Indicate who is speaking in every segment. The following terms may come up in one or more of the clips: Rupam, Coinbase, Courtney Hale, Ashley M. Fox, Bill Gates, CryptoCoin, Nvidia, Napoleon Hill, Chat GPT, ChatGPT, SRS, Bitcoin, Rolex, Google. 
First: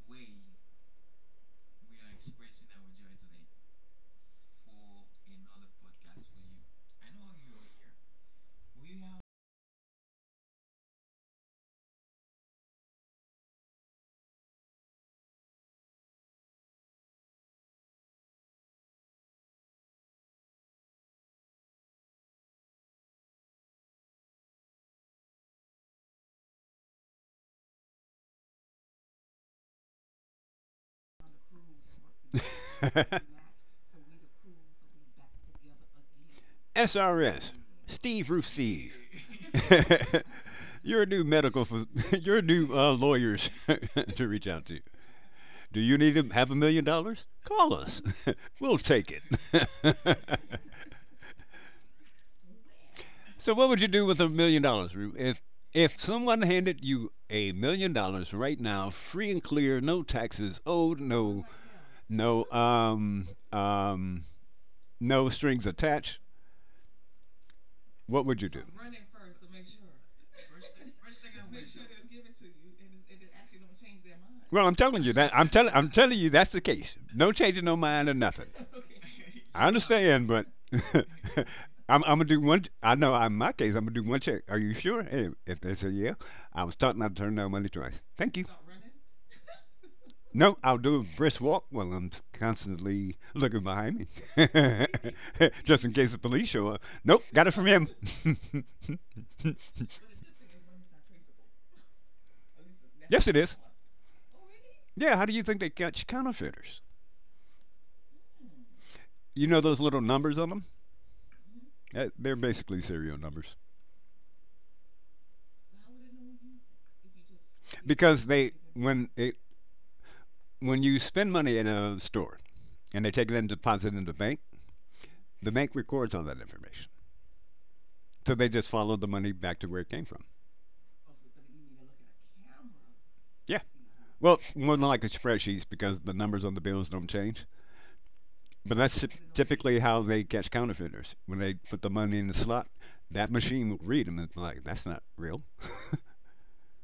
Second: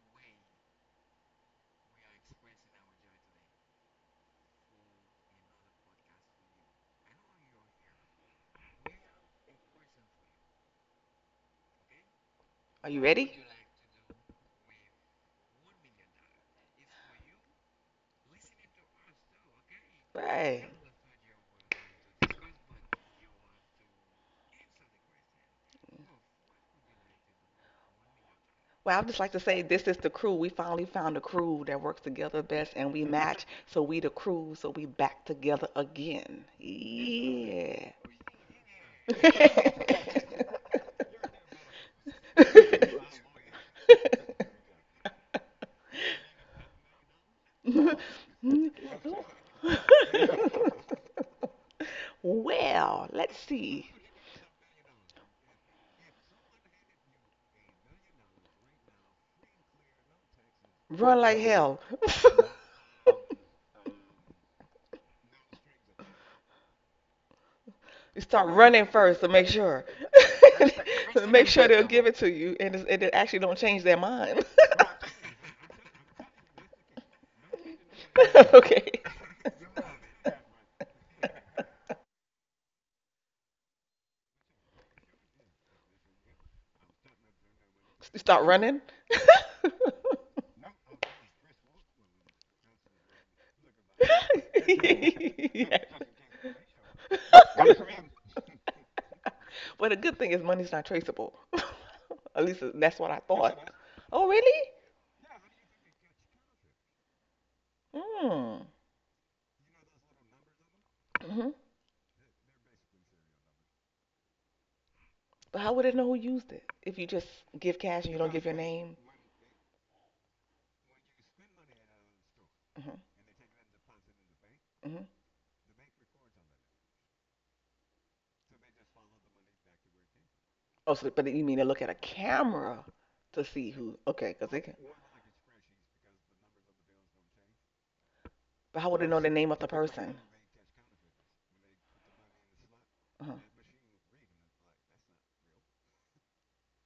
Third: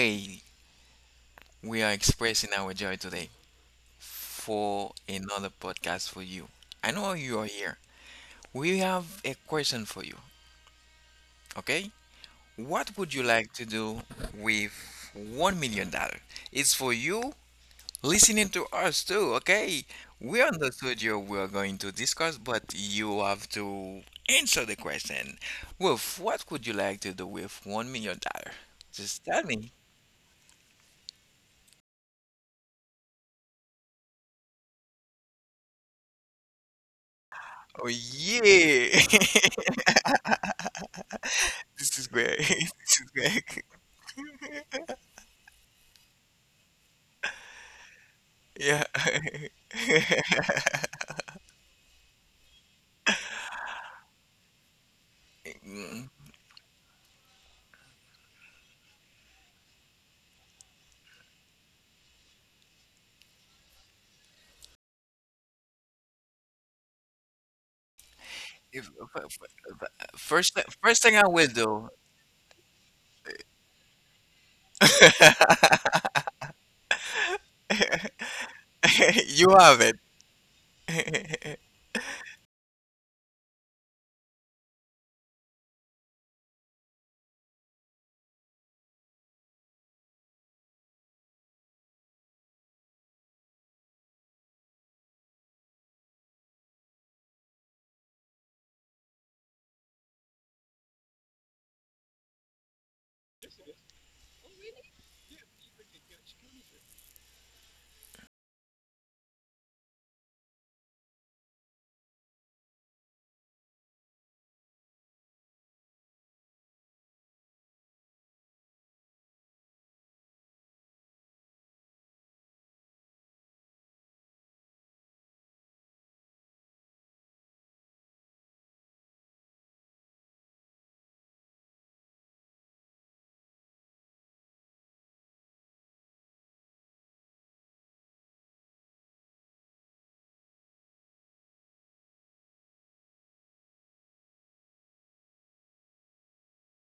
Speaker 1: way we are expressing our joy today for another podcast for you. I know you are here. We have a question for you, okay?
Speaker 2: Are
Speaker 1: What
Speaker 2: you
Speaker 1: would you
Speaker 2: ready?
Speaker 1: like to do with $1 million? It's for you listening to us too, okay? We
Speaker 2: Right.
Speaker 1: understood you were going to discuss, but you have to answer the question. Wolf, what would you like to do with $1 million?
Speaker 2: Well, I'd just
Speaker 1: Just
Speaker 2: like to
Speaker 1: tell
Speaker 2: say
Speaker 1: me.
Speaker 2: this is the crew. We finally found the crew that works together best and we match. So we the crew, so we back together again.
Speaker 3: SRS,
Speaker 1: Oh
Speaker 2: Yeah.
Speaker 3: Steve Roof Steve.
Speaker 1: yeah,
Speaker 3: You're a new medical,
Speaker 1: this is great.
Speaker 3: you're new
Speaker 1: This is
Speaker 3: lawyers
Speaker 1: great.
Speaker 3: to reach out to you. Do you need to have $1 million? Call us. We'll
Speaker 1: Yeah.
Speaker 3: take it.
Speaker 2: Well, let's
Speaker 3: So, what would you
Speaker 2: see.
Speaker 3: do with $1 million, Roof? If
Speaker 1: Mm,
Speaker 3: someone handed you $1 million right now, free and clear, no taxes owed,
Speaker 2: Run like hell.
Speaker 3: no um um no strings attached,
Speaker 2: You
Speaker 3: what would
Speaker 2: start
Speaker 3: you do?
Speaker 2: running
Speaker 1: if- uh,
Speaker 2: first to make sure,
Speaker 1: First,
Speaker 2: that's
Speaker 1: first thing
Speaker 2: the
Speaker 1: I
Speaker 2: to make
Speaker 1: will
Speaker 2: sure they'll
Speaker 1: do,
Speaker 2: give it to you, and and it actually don't change their mind.
Speaker 3: Well, I'm
Speaker 2: Right.
Speaker 3: telling you that I'm telling you that's the case. No changing no mind or nothing.
Speaker 2: Okay,
Speaker 1: you
Speaker 3: I
Speaker 1: have it.
Speaker 3: understand, but I'm gonna do one. I know in my case I'm gonna do one check. Are you sure? Hey, if they say yeah, I was taught not to turn down money twice.
Speaker 2: you
Speaker 3: Thank
Speaker 2: start
Speaker 3: you.
Speaker 2: running.
Speaker 3: No, I'll do a brisk walk while I'm constantly looking behind me,
Speaker 2: Yeah.
Speaker 3: just in case the police show up. Nope, got it from him.
Speaker 2: Well, the good thing is money's not traceable. At least that's what I
Speaker 3: Yes, it is.
Speaker 2: thought. Oh, really?
Speaker 3: Yeah, how do you think they catch counterfeiters?
Speaker 2: Mm.
Speaker 3: You know those little numbers on them?
Speaker 2: Mm-hmm.
Speaker 3: They're basically serial numbers.
Speaker 2: But how would it know who used it if you just give cash and you
Speaker 3: Because
Speaker 2: don't give
Speaker 3: they
Speaker 2: your name?
Speaker 3: when it when you spend money in a store
Speaker 2: Hmm.
Speaker 3: and they take it and deposit it in
Speaker 2: Hmm.
Speaker 3: the bank records all that information. So they just follow the money back to where it came from.
Speaker 2: Oh, so but you mean they look at a camera to
Speaker 3: Yeah.
Speaker 2: see who? Okay,
Speaker 3: Well,
Speaker 2: because they can.
Speaker 3: more than likely spreadsheets because the numbers on the bills don't change. But
Speaker 2: But how would
Speaker 3: that's
Speaker 2: they know the name of the
Speaker 3: typically how
Speaker 2: person?
Speaker 3: they catch counterfeiters. When they put the money in the slot, that
Speaker 2: Uh-huh.
Speaker 3: machine will read them and be like, that's not real.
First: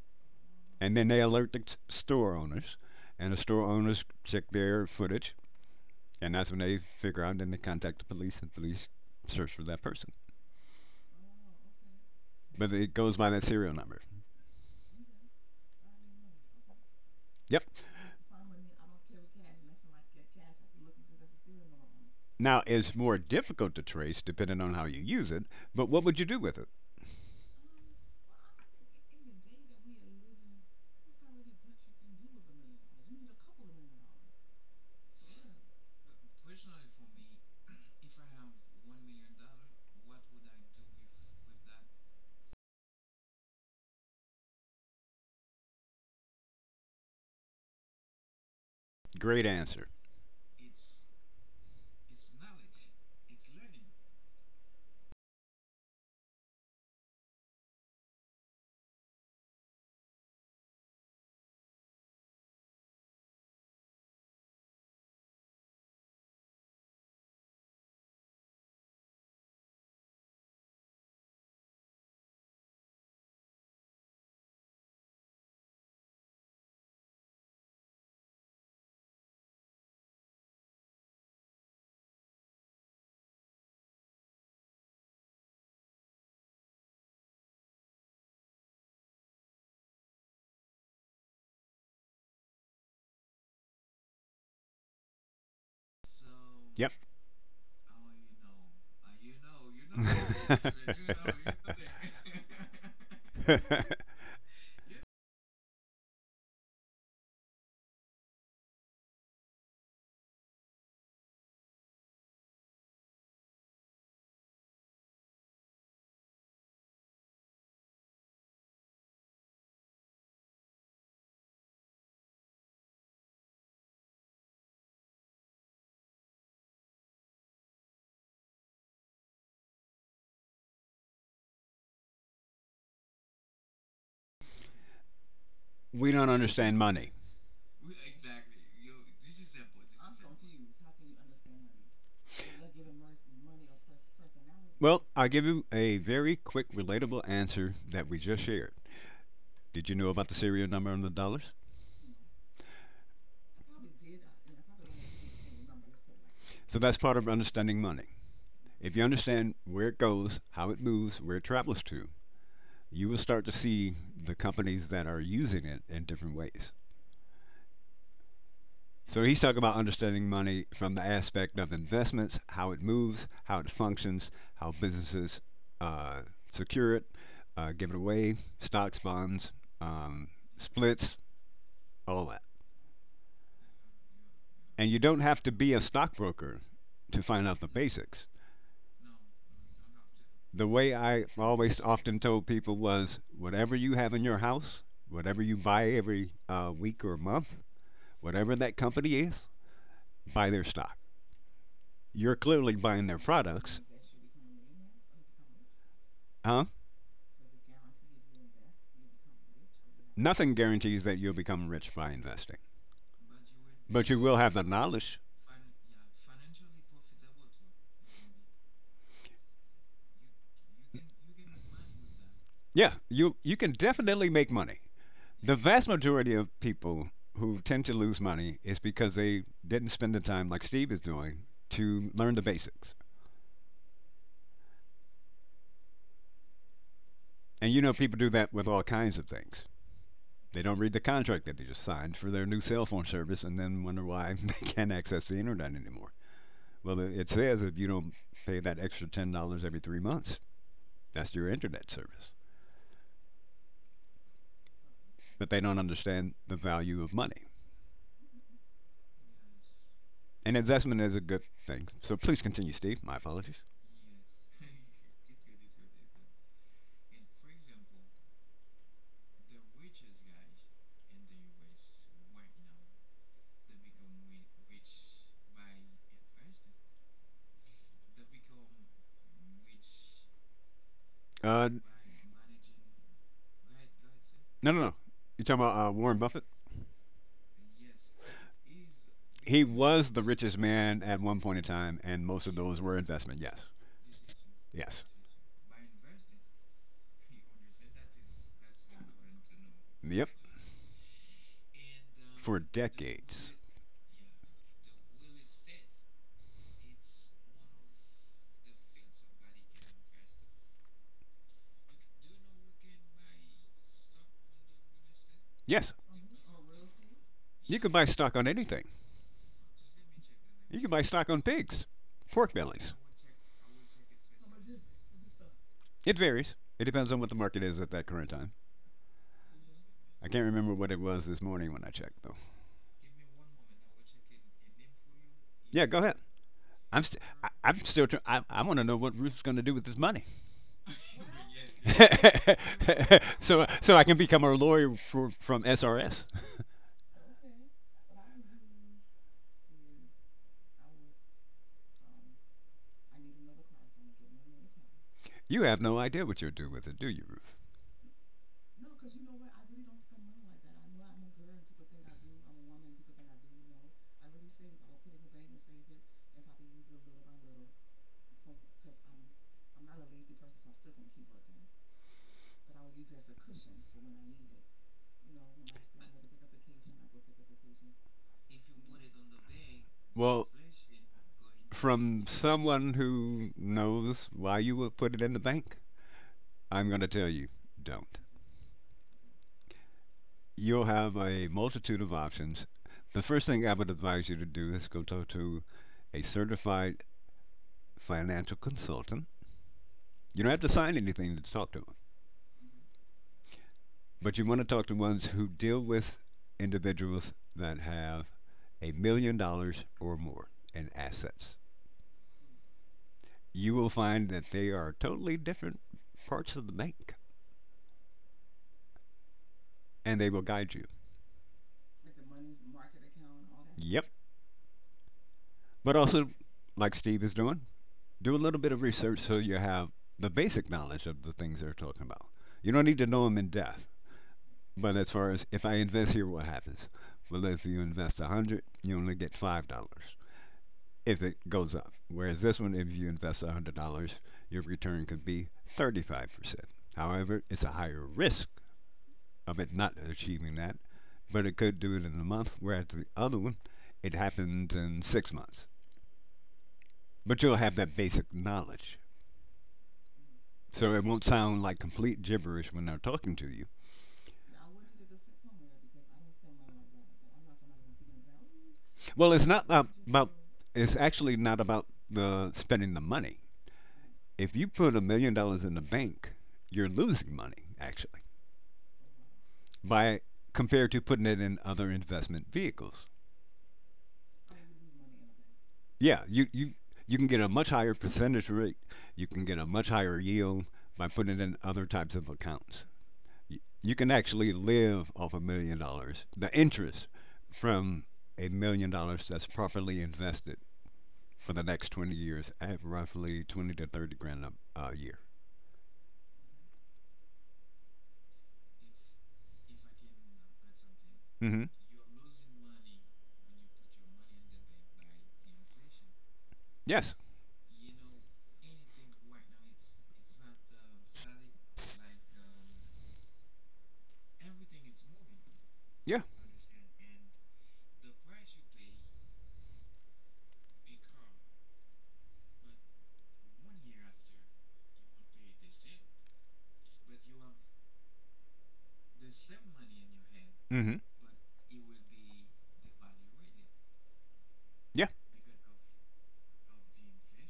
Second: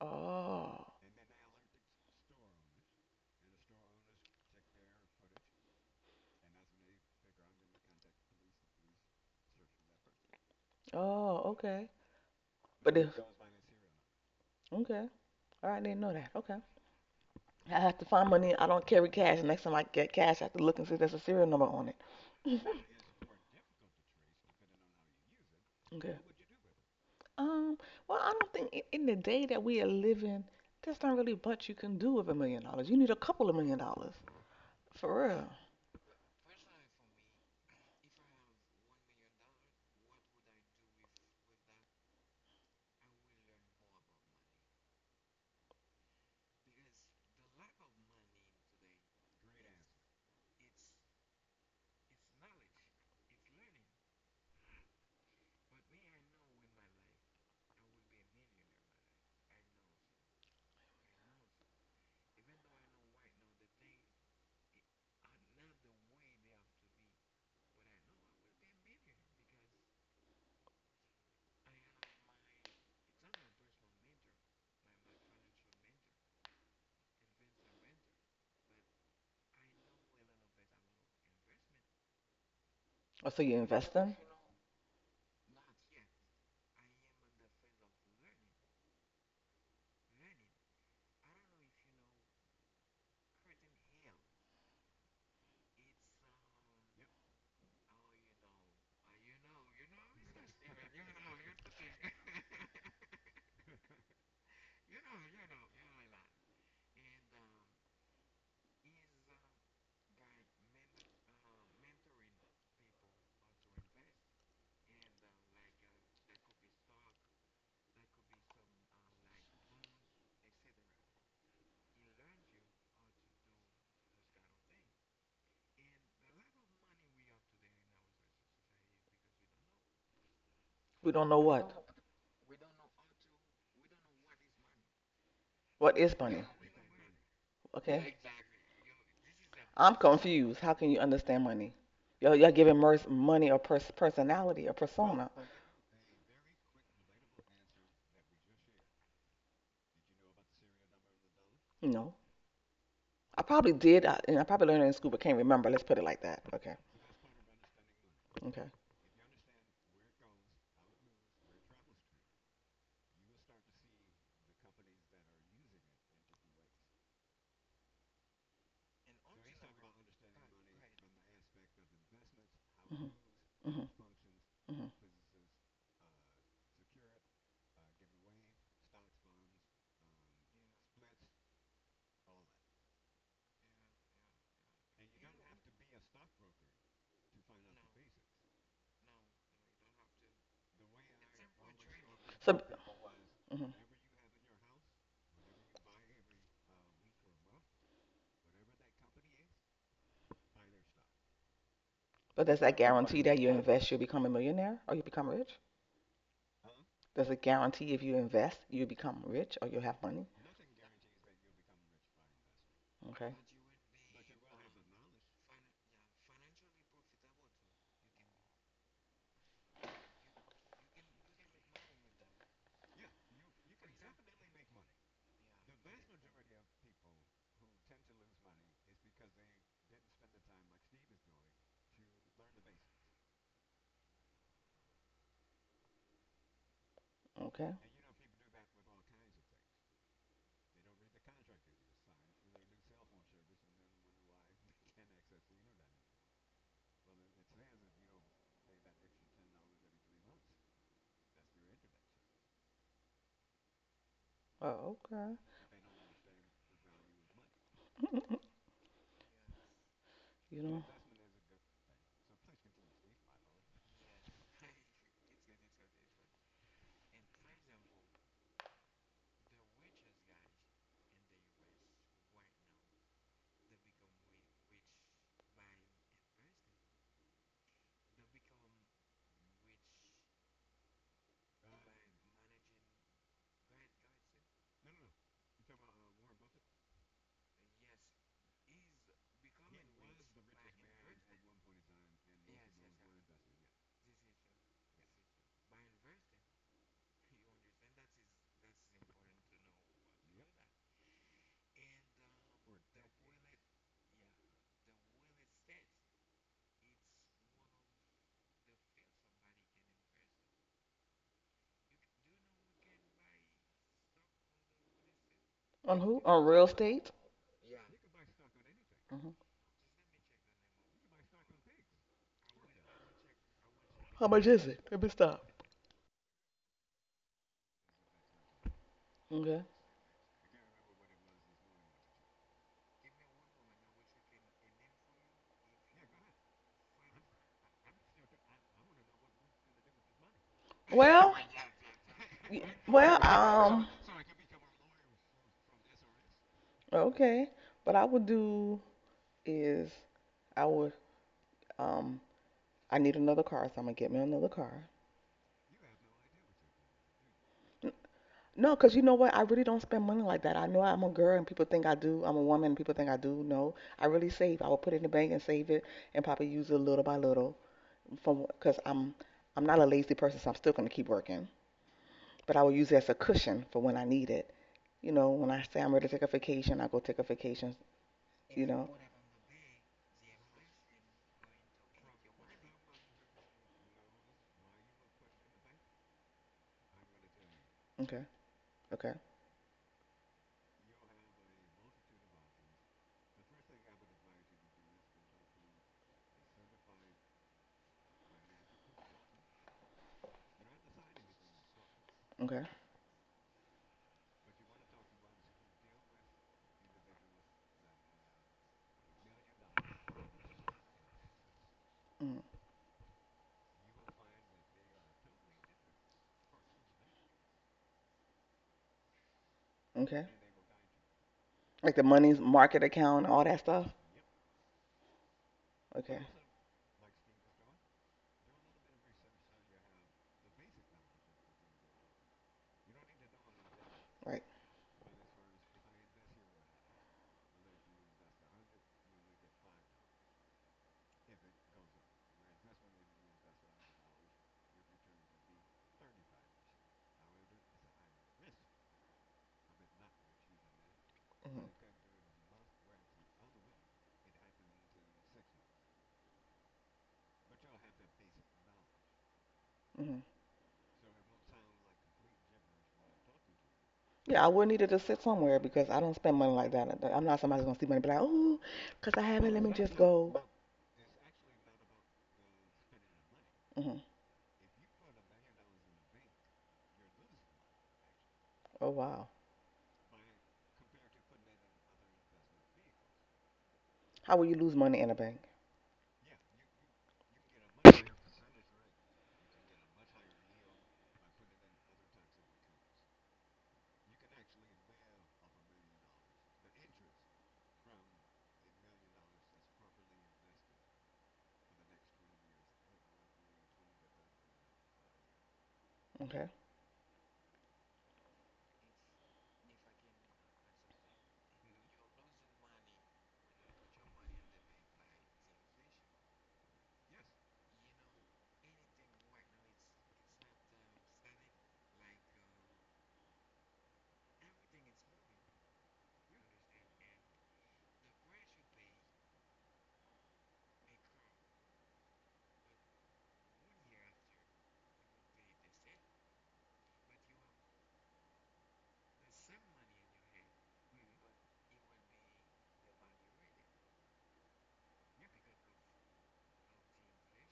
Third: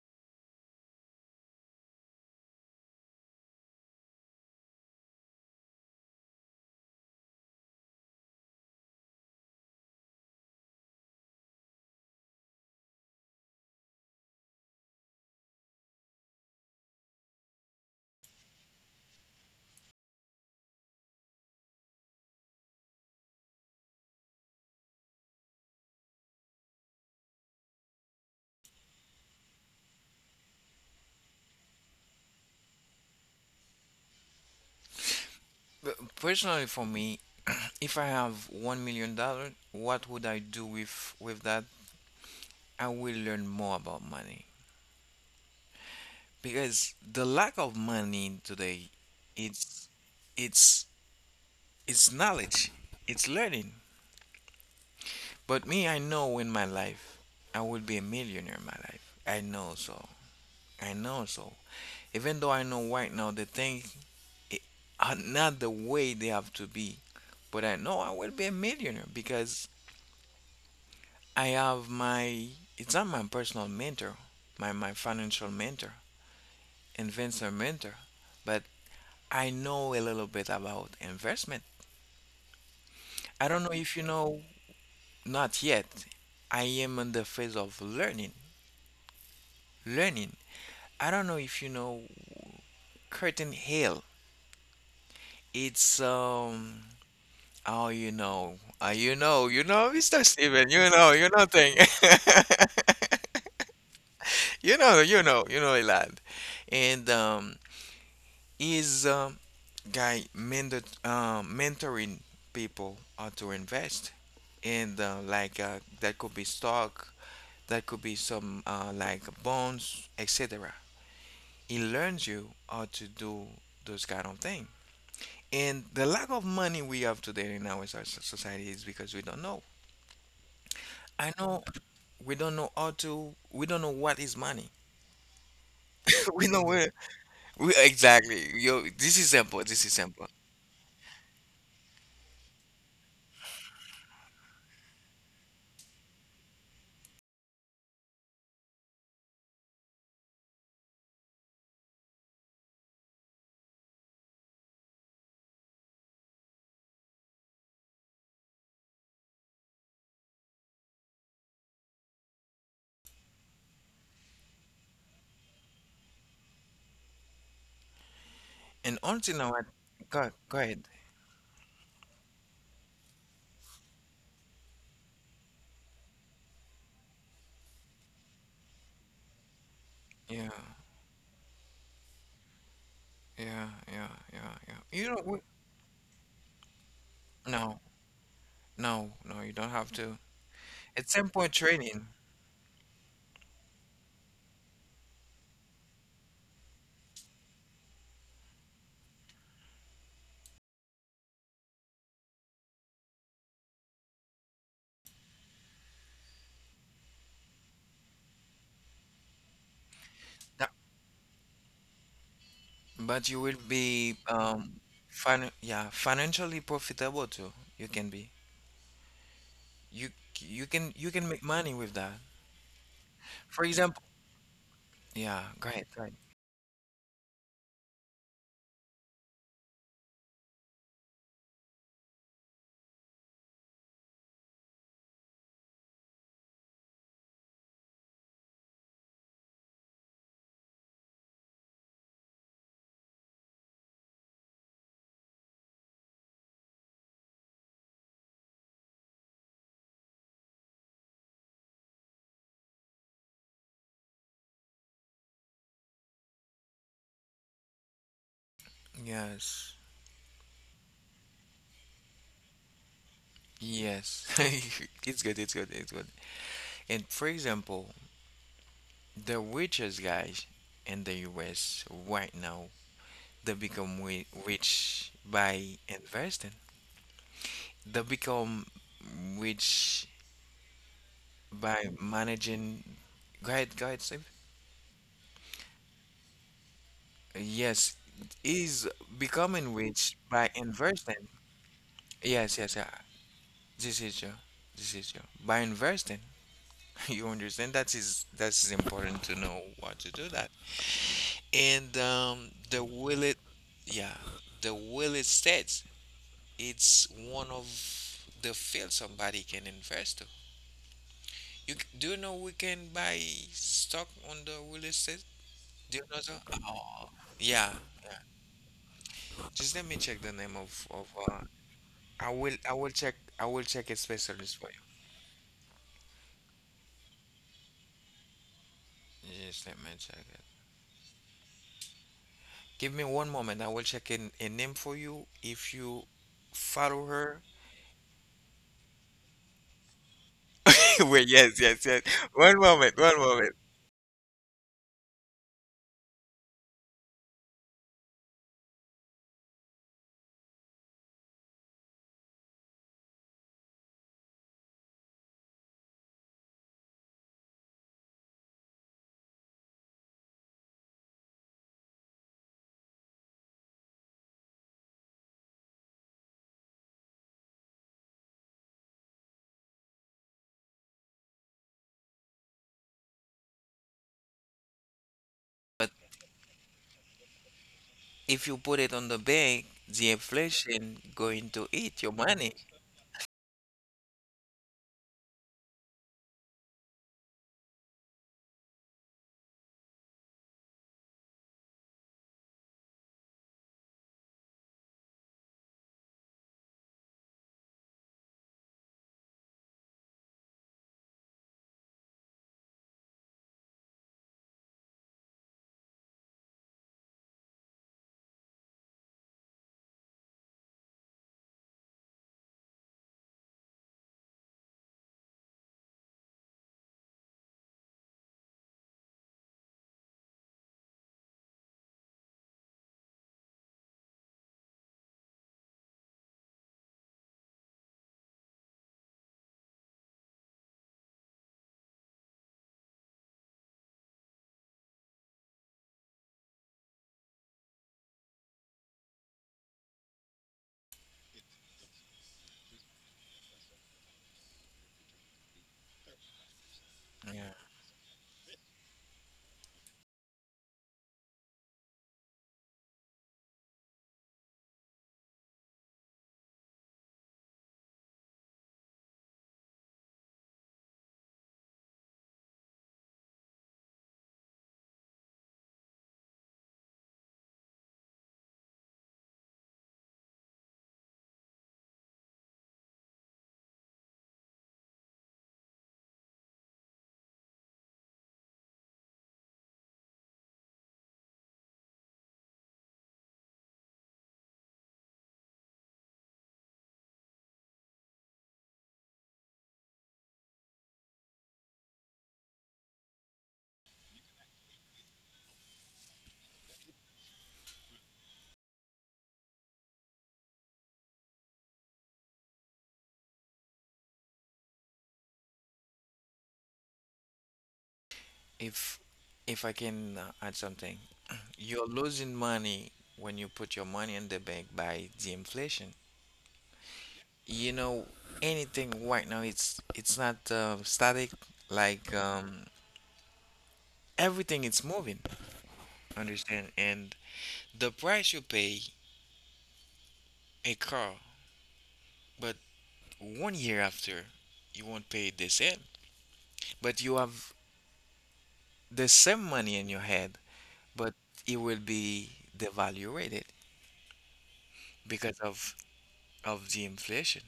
Speaker 2: Oh,
Speaker 3: And then they alert the store owners, and the store owners check their footage and that's when they figure out. Then they contact the police, and police search for that person.
Speaker 2: oh, okay.
Speaker 3: But it
Speaker 2: But if
Speaker 3: goes by that serial number.
Speaker 2: okay, all right, I didn't know that. Okay,
Speaker 3: Yep.
Speaker 2: I have to find money. I don't carry cash. Next time I get cash, I have to look and see if there's a serial number on it.
Speaker 3: Now it's more difficult to trace depending on how you use it. But what would
Speaker 2: Okay.
Speaker 3: you do with it?
Speaker 2: Um, well, I don't think in the day that we are living, there's not really much you can do with $1 million. You need a couple of million dollars. For real.
Speaker 1: But personally, for me, if I have $1 million, what would I do with that? I will learn more about money, because the lack of money today
Speaker 3: Great answer.
Speaker 1: it's it's it's knowledge, it's learning. But me, I know in my life I will be a millionaire in my life, I know so. Even though I know right now the things i- are not the way they have to be, but I know I will be a millionaire because I have my, it's not my personal mentor, my financial mentor, investor mentor. But I know a little bit about investment.
Speaker 2: Oh, so
Speaker 1: I
Speaker 2: you're
Speaker 1: don't know if you
Speaker 2: investing?
Speaker 1: know, not yet. I am in the phase of learning. Learning. I don't know if you know Curtain Hill. It's
Speaker 3: Yep.
Speaker 1: oh you know. You know, you know, Mr. Steven, you know thing. You know, you know, you know a lot. And is guy mentor mentoring people how to invest, and like that could be stock. That could be some like bones, etc. It learns you how to do those kind of things. And the lack of money we have today in our society is because we don't know.
Speaker 2: We don't
Speaker 1: I
Speaker 2: know
Speaker 1: know
Speaker 2: what.
Speaker 1: we don't know how to. We don't know what is money.
Speaker 2: What
Speaker 3: We
Speaker 2: is
Speaker 3: don't
Speaker 2: money?
Speaker 1: We know
Speaker 3: understand
Speaker 1: where.
Speaker 3: money.
Speaker 1: We
Speaker 2: Okay.
Speaker 1: exactly. Yo, this is simple. This is
Speaker 2: I'm
Speaker 1: simple.
Speaker 2: confused. How can you understand money? Y'all giving Merce money or personality or
Speaker 3: Well, I'll
Speaker 2: persona?
Speaker 3: give you a very quick, relatable answer that we just shared. Did you know about the serial number on the dollars?
Speaker 2: No. I probably did, and I probably learned it in school, but can't remember. Let's put it like that. Okay.
Speaker 3: So that's part of understanding money.
Speaker 2: Okay.
Speaker 3: If you understand where it goes, how it moves, where it travels to, you will start to see the companies that are using it in different ways.
Speaker 1: And
Speaker 3: So he's
Speaker 1: until
Speaker 3: talking
Speaker 1: now, I,
Speaker 3: about understanding
Speaker 1: go go
Speaker 3: money
Speaker 1: ahead.
Speaker 3: from the aspect of investments, how it
Speaker 2: hmm
Speaker 3: moves, how it
Speaker 2: Moves.
Speaker 3: functions, how
Speaker 2: Hmm. Hmm.
Speaker 3: businesses uh, secure it, give it away, stocks, bonds, um,
Speaker 1: Yeah,
Speaker 3: splits, all that.
Speaker 1: yeah.
Speaker 3: And you
Speaker 1: You
Speaker 3: don't
Speaker 1: don't.
Speaker 3: have
Speaker 1: We,
Speaker 3: to be a stockbroker to find out the
Speaker 1: no,
Speaker 3: basics.
Speaker 1: no, no. You don't have to.
Speaker 3: The way
Speaker 1: It's
Speaker 3: I
Speaker 1: simple
Speaker 3: always
Speaker 1: training.
Speaker 3: often told
Speaker 2: So,
Speaker 3: people
Speaker 2: the
Speaker 3: was whatever you have in your house, whatever you buy every week or month, whatever that company is, buy their stock. You're
Speaker 2: But does
Speaker 3: clearly
Speaker 2: that
Speaker 3: buying their
Speaker 2: guarantee that you
Speaker 3: products.
Speaker 2: invest, you'll become a millionaire or you become rich?
Speaker 3: Huh?
Speaker 2: Does it guarantee if you invest, you become rich or you have money?
Speaker 3: Nothing guarantees that you'll become rich by investing,
Speaker 1: But
Speaker 2: Okay.
Speaker 1: you will
Speaker 3: but you
Speaker 1: be
Speaker 3: will have the knowledge.
Speaker 1: fin yeah, financially profitable too. You can be. You you can make money with that.
Speaker 3: Yeah, you
Speaker 1: For
Speaker 3: can
Speaker 1: example,
Speaker 3: definitely make money.
Speaker 1: yeah,
Speaker 3: The vast
Speaker 1: great, great.
Speaker 3: majority of people who tend to lose money is because they didn't spend the time like Steve is doing to learn the basics.
Speaker 2: That's
Speaker 3: And
Speaker 2: okay.
Speaker 3: you know people do that with all kinds of things. They don't read the contract that they just signed for their new cell phone service and then wonder why they can't access the internet anymore. Well, it says if you don't pay that extra $10 every 3 months, that's your internet service.
Speaker 2: Oh, okay.
Speaker 3: But they don't understand the value of money.
Speaker 1: Yes.
Speaker 3: And
Speaker 2: You know,
Speaker 3: investment is a good thing. So please continue, Steve. My apologies.
Speaker 1: Yes. It's good, it's good. And for example, the richest guys in the US right now, they become rich by investing. They become rich
Speaker 3: Uh,
Speaker 1: by managing. Go ahead, Steve.
Speaker 3: no, no, no. You're talking about Warren Buffett?
Speaker 1: Yes, is
Speaker 3: He
Speaker 1: becoming
Speaker 3: was
Speaker 1: rich
Speaker 3: the
Speaker 1: by
Speaker 3: richest man at
Speaker 1: investing.
Speaker 3: one point in time, and most of
Speaker 1: Yes, yes,
Speaker 3: those
Speaker 1: yeah.
Speaker 3: were investment. Yes,
Speaker 1: This is you. This
Speaker 3: yes,
Speaker 1: is you. By investing, you understand that is important to know what to
Speaker 3: yep.
Speaker 1: do that. And
Speaker 3: For
Speaker 1: the will it,
Speaker 3: decades.
Speaker 1: yeah, the will it states it's one of the fields somebody can invest to. Do you know we can buy stock on the will estate?
Speaker 2: that
Speaker 3: Yes,
Speaker 2: on
Speaker 1: Do you
Speaker 2: who? Gives
Speaker 1: know so?
Speaker 2: on you real percent. Estate?
Speaker 1: Oh, yeah,
Speaker 3: you can buy
Speaker 1: yeah.
Speaker 3: stock on anything.
Speaker 2: Hmm.
Speaker 1: Just let me check the name
Speaker 3: You can
Speaker 1: of
Speaker 3: buy
Speaker 1: of.
Speaker 3: stock on
Speaker 1: uh,
Speaker 3: pigs,
Speaker 1: I
Speaker 3: pork
Speaker 1: will
Speaker 3: bellies.
Speaker 1: check a
Speaker 2: How much
Speaker 1: specialist
Speaker 2: is
Speaker 1: for
Speaker 2: it?
Speaker 1: you.
Speaker 2: Let me stop.
Speaker 3: It varies. It depends on what the market is at that current time.
Speaker 2: Okay.
Speaker 1: Yes, let me
Speaker 3: I
Speaker 1: check it.
Speaker 3: can't remember what it was this morning when I checked though.
Speaker 1: Give me one moment. I will check in a name for you if
Speaker 3: Yeah, go
Speaker 1: you
Speaker 3: ahead. I'm
Speaker 1: follow
Speaker 3: st-
Speaker 1: her.
Speaker 3: I, I'm still. I want to know what Ruth's going to do with this money,
Speaker 1: Wait,
Speaker 2: Well,
Speaker 1: yes, yes, yes. One
Speaker 2: y-
Speaker 1: moment, one
Speaker 2: well,
Speaker 1: moment.
Speaker 3: so
Speaker 2: um,
Speaker 3: so I can become a lawyer for, from SRS.
Speaker 2: okay. What I would do is I would um I need another car, so I'm gonna get me another car.
Speaker 3: You have no idea what you'll do with it, do you, Ruth?
Speaker 2: No, because you know what? I really don't spend money like that. I know I'm a girl and people think I do. I'm a woman and people think I do. No, I really save. I will put it in the bank and save it and probably use it little by little from because I'm not a lazy person, so I'm still going to keep working. But I will use it as a cushion for when I need it. You know, when I say I'm ready to take a vacation, I go take a vacation,
Speaker 1: If you
Speaker 2: you
Speaker 1: put
Speaker 2: know.
Speaker 1: it on the bank, the
Speaker 3: Well,
Speaker 1: inflation going to eat your
Speaker 3: from
Speaker 1: money.
Speaker 3: someone who knows why you would put it in the bank, I'm going to tell you,
Speaker 2: Okay,
Speaker 3: don't.
Speaker 2: okay,
Speaker 3: You'll have a multitude of options. The first thing I would advise you to do is go talk to a certified financial consultant. You don't have to sign anything to talk to them,
Speaker 2: okay,
Speaker 3: but you want to talk to ones who deal with individuals that have $1 million or more in assets.
Speaker 2: mm,
Speaker 3: You will find that they are totally different parts of the bank, and
Speaker 2: okay.
Speaker 3: they will guide you.
Speaker 2: Like the money's market account, all that stuff.
Speaker 3: Yep. But
Speaker 2: Okay,
Speaker 3: also, like Steve is doing, do a little bit of research so you have the basic knowledge of the things they're talking about. You don't need to know them in depth,
Speaker 2: right.
Speaker 3: but as far as if I invest here, what happens? Well, if you invest 100, you only get $5 if it goes up. Whereas this one, if you invest $100, your return could be 35%. However,
Speaker 1: Yeah.
Speaker 3: it's a higher risk of it not achieving that, but it
Speaker 2: Mm-hmm,
Speaker 3: could do it in a month, whereas the other one, it happens in 6 months. But you'll have that basic knowledge.
Speaker 2: mm-hmm.
Speaker 3: So it won't sound like complete gibberish when they're talking to you.
Speaker 2: Yeah, I would need it to sit somewhere because I don't spend money like that. I'm not somebody who's gonna see money, and be like, oh, because I
Speaker 3: Well,
Speaker 2: have it. Let me just
Speaker 3: about,
Speaker 2: go.
Speaker 3: it's actually not about the spending the money.
Speaker 2: Hmm.
Speaker 3: If you put $1 million in the bank, you're losing money, actually,
Speaker 2: Oh wow,
Speaker 3: by compared to putting it in other investment vehicles.
Speaker 2: how will you lose money in a bank?
Speaker 3: Yeah, you can get a much higher percentage rate. You can get a much higher yield by putting it in other types of accounts. You can actually live off $1 million. The interest from $1 million that's properly invested for the next 20 years at roughly 20 to 30 grand a year.
Speaker 2: Okay,
Speaker 1: If I can add something,
Speaker 3: Hmm.
Speaker 1: you're losing money when you put your money in the bank by the inflation.
Speaker 3: Yes.
Speaker 1: You know, anything right now it's not static like everything is moving,
Speaker 3: Yeah.
Speaker 1: understand? And the price you pay a car, but 1 year after, you won't pay the same. But you have the same money in your head,
Speaker 3: Hmm.
Speaker 1: but it will be devaluated
Speaker 3: Yeah.
Speaker 1: because of the inflation.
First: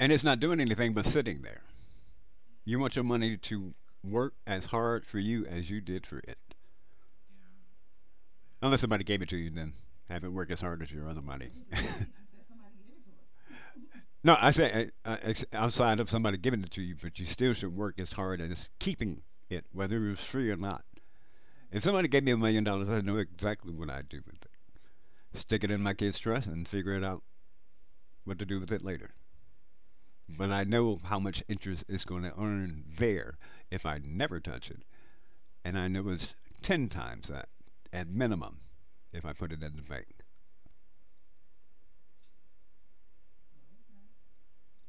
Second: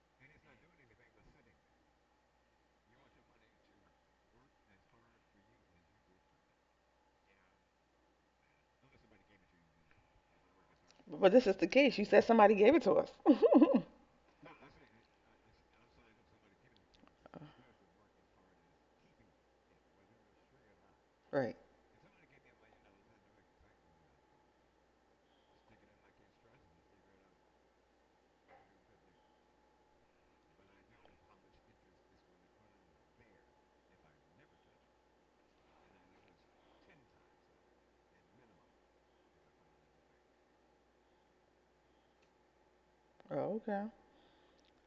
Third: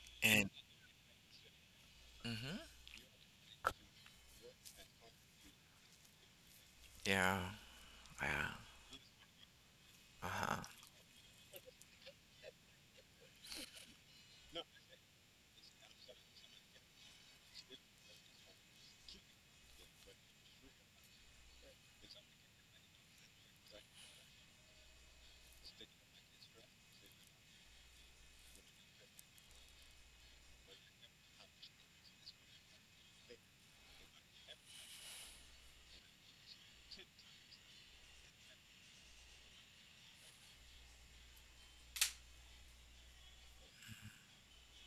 Speaker 3: And it's not
Speaker 1: And
Speaker 3: doing anything but sitting there.
Speaker 1: hmm
Speaker 3: You want your money to work as hard for you as you did for it.
Speaker 1: yeah, yeah,
Speaker 3: Unless somebody gave it to you, then have it work as
Speaker 1: uh-huh.
Speaker 3: hard as your other
Speaker 2: but this
Speaker 3: money.
Speaker 2: is the case. You said somebody gave it to us.
Speaker 3: No, I say outside of somebody giving it to you, but you still should work as hard as keeping it, whether it was free or not.
Speaker 2: Right.
Speaker 3: If somebody gave me $1 million, I know exactly what I'd do with it. Stick it in my kid's trust and figure it out what to do with it later. But I know how much interest it's going to earn there if I never touch it, and I know it's ten times that at minimum if I put it in the bank.
Speaker 2: Oh, okay.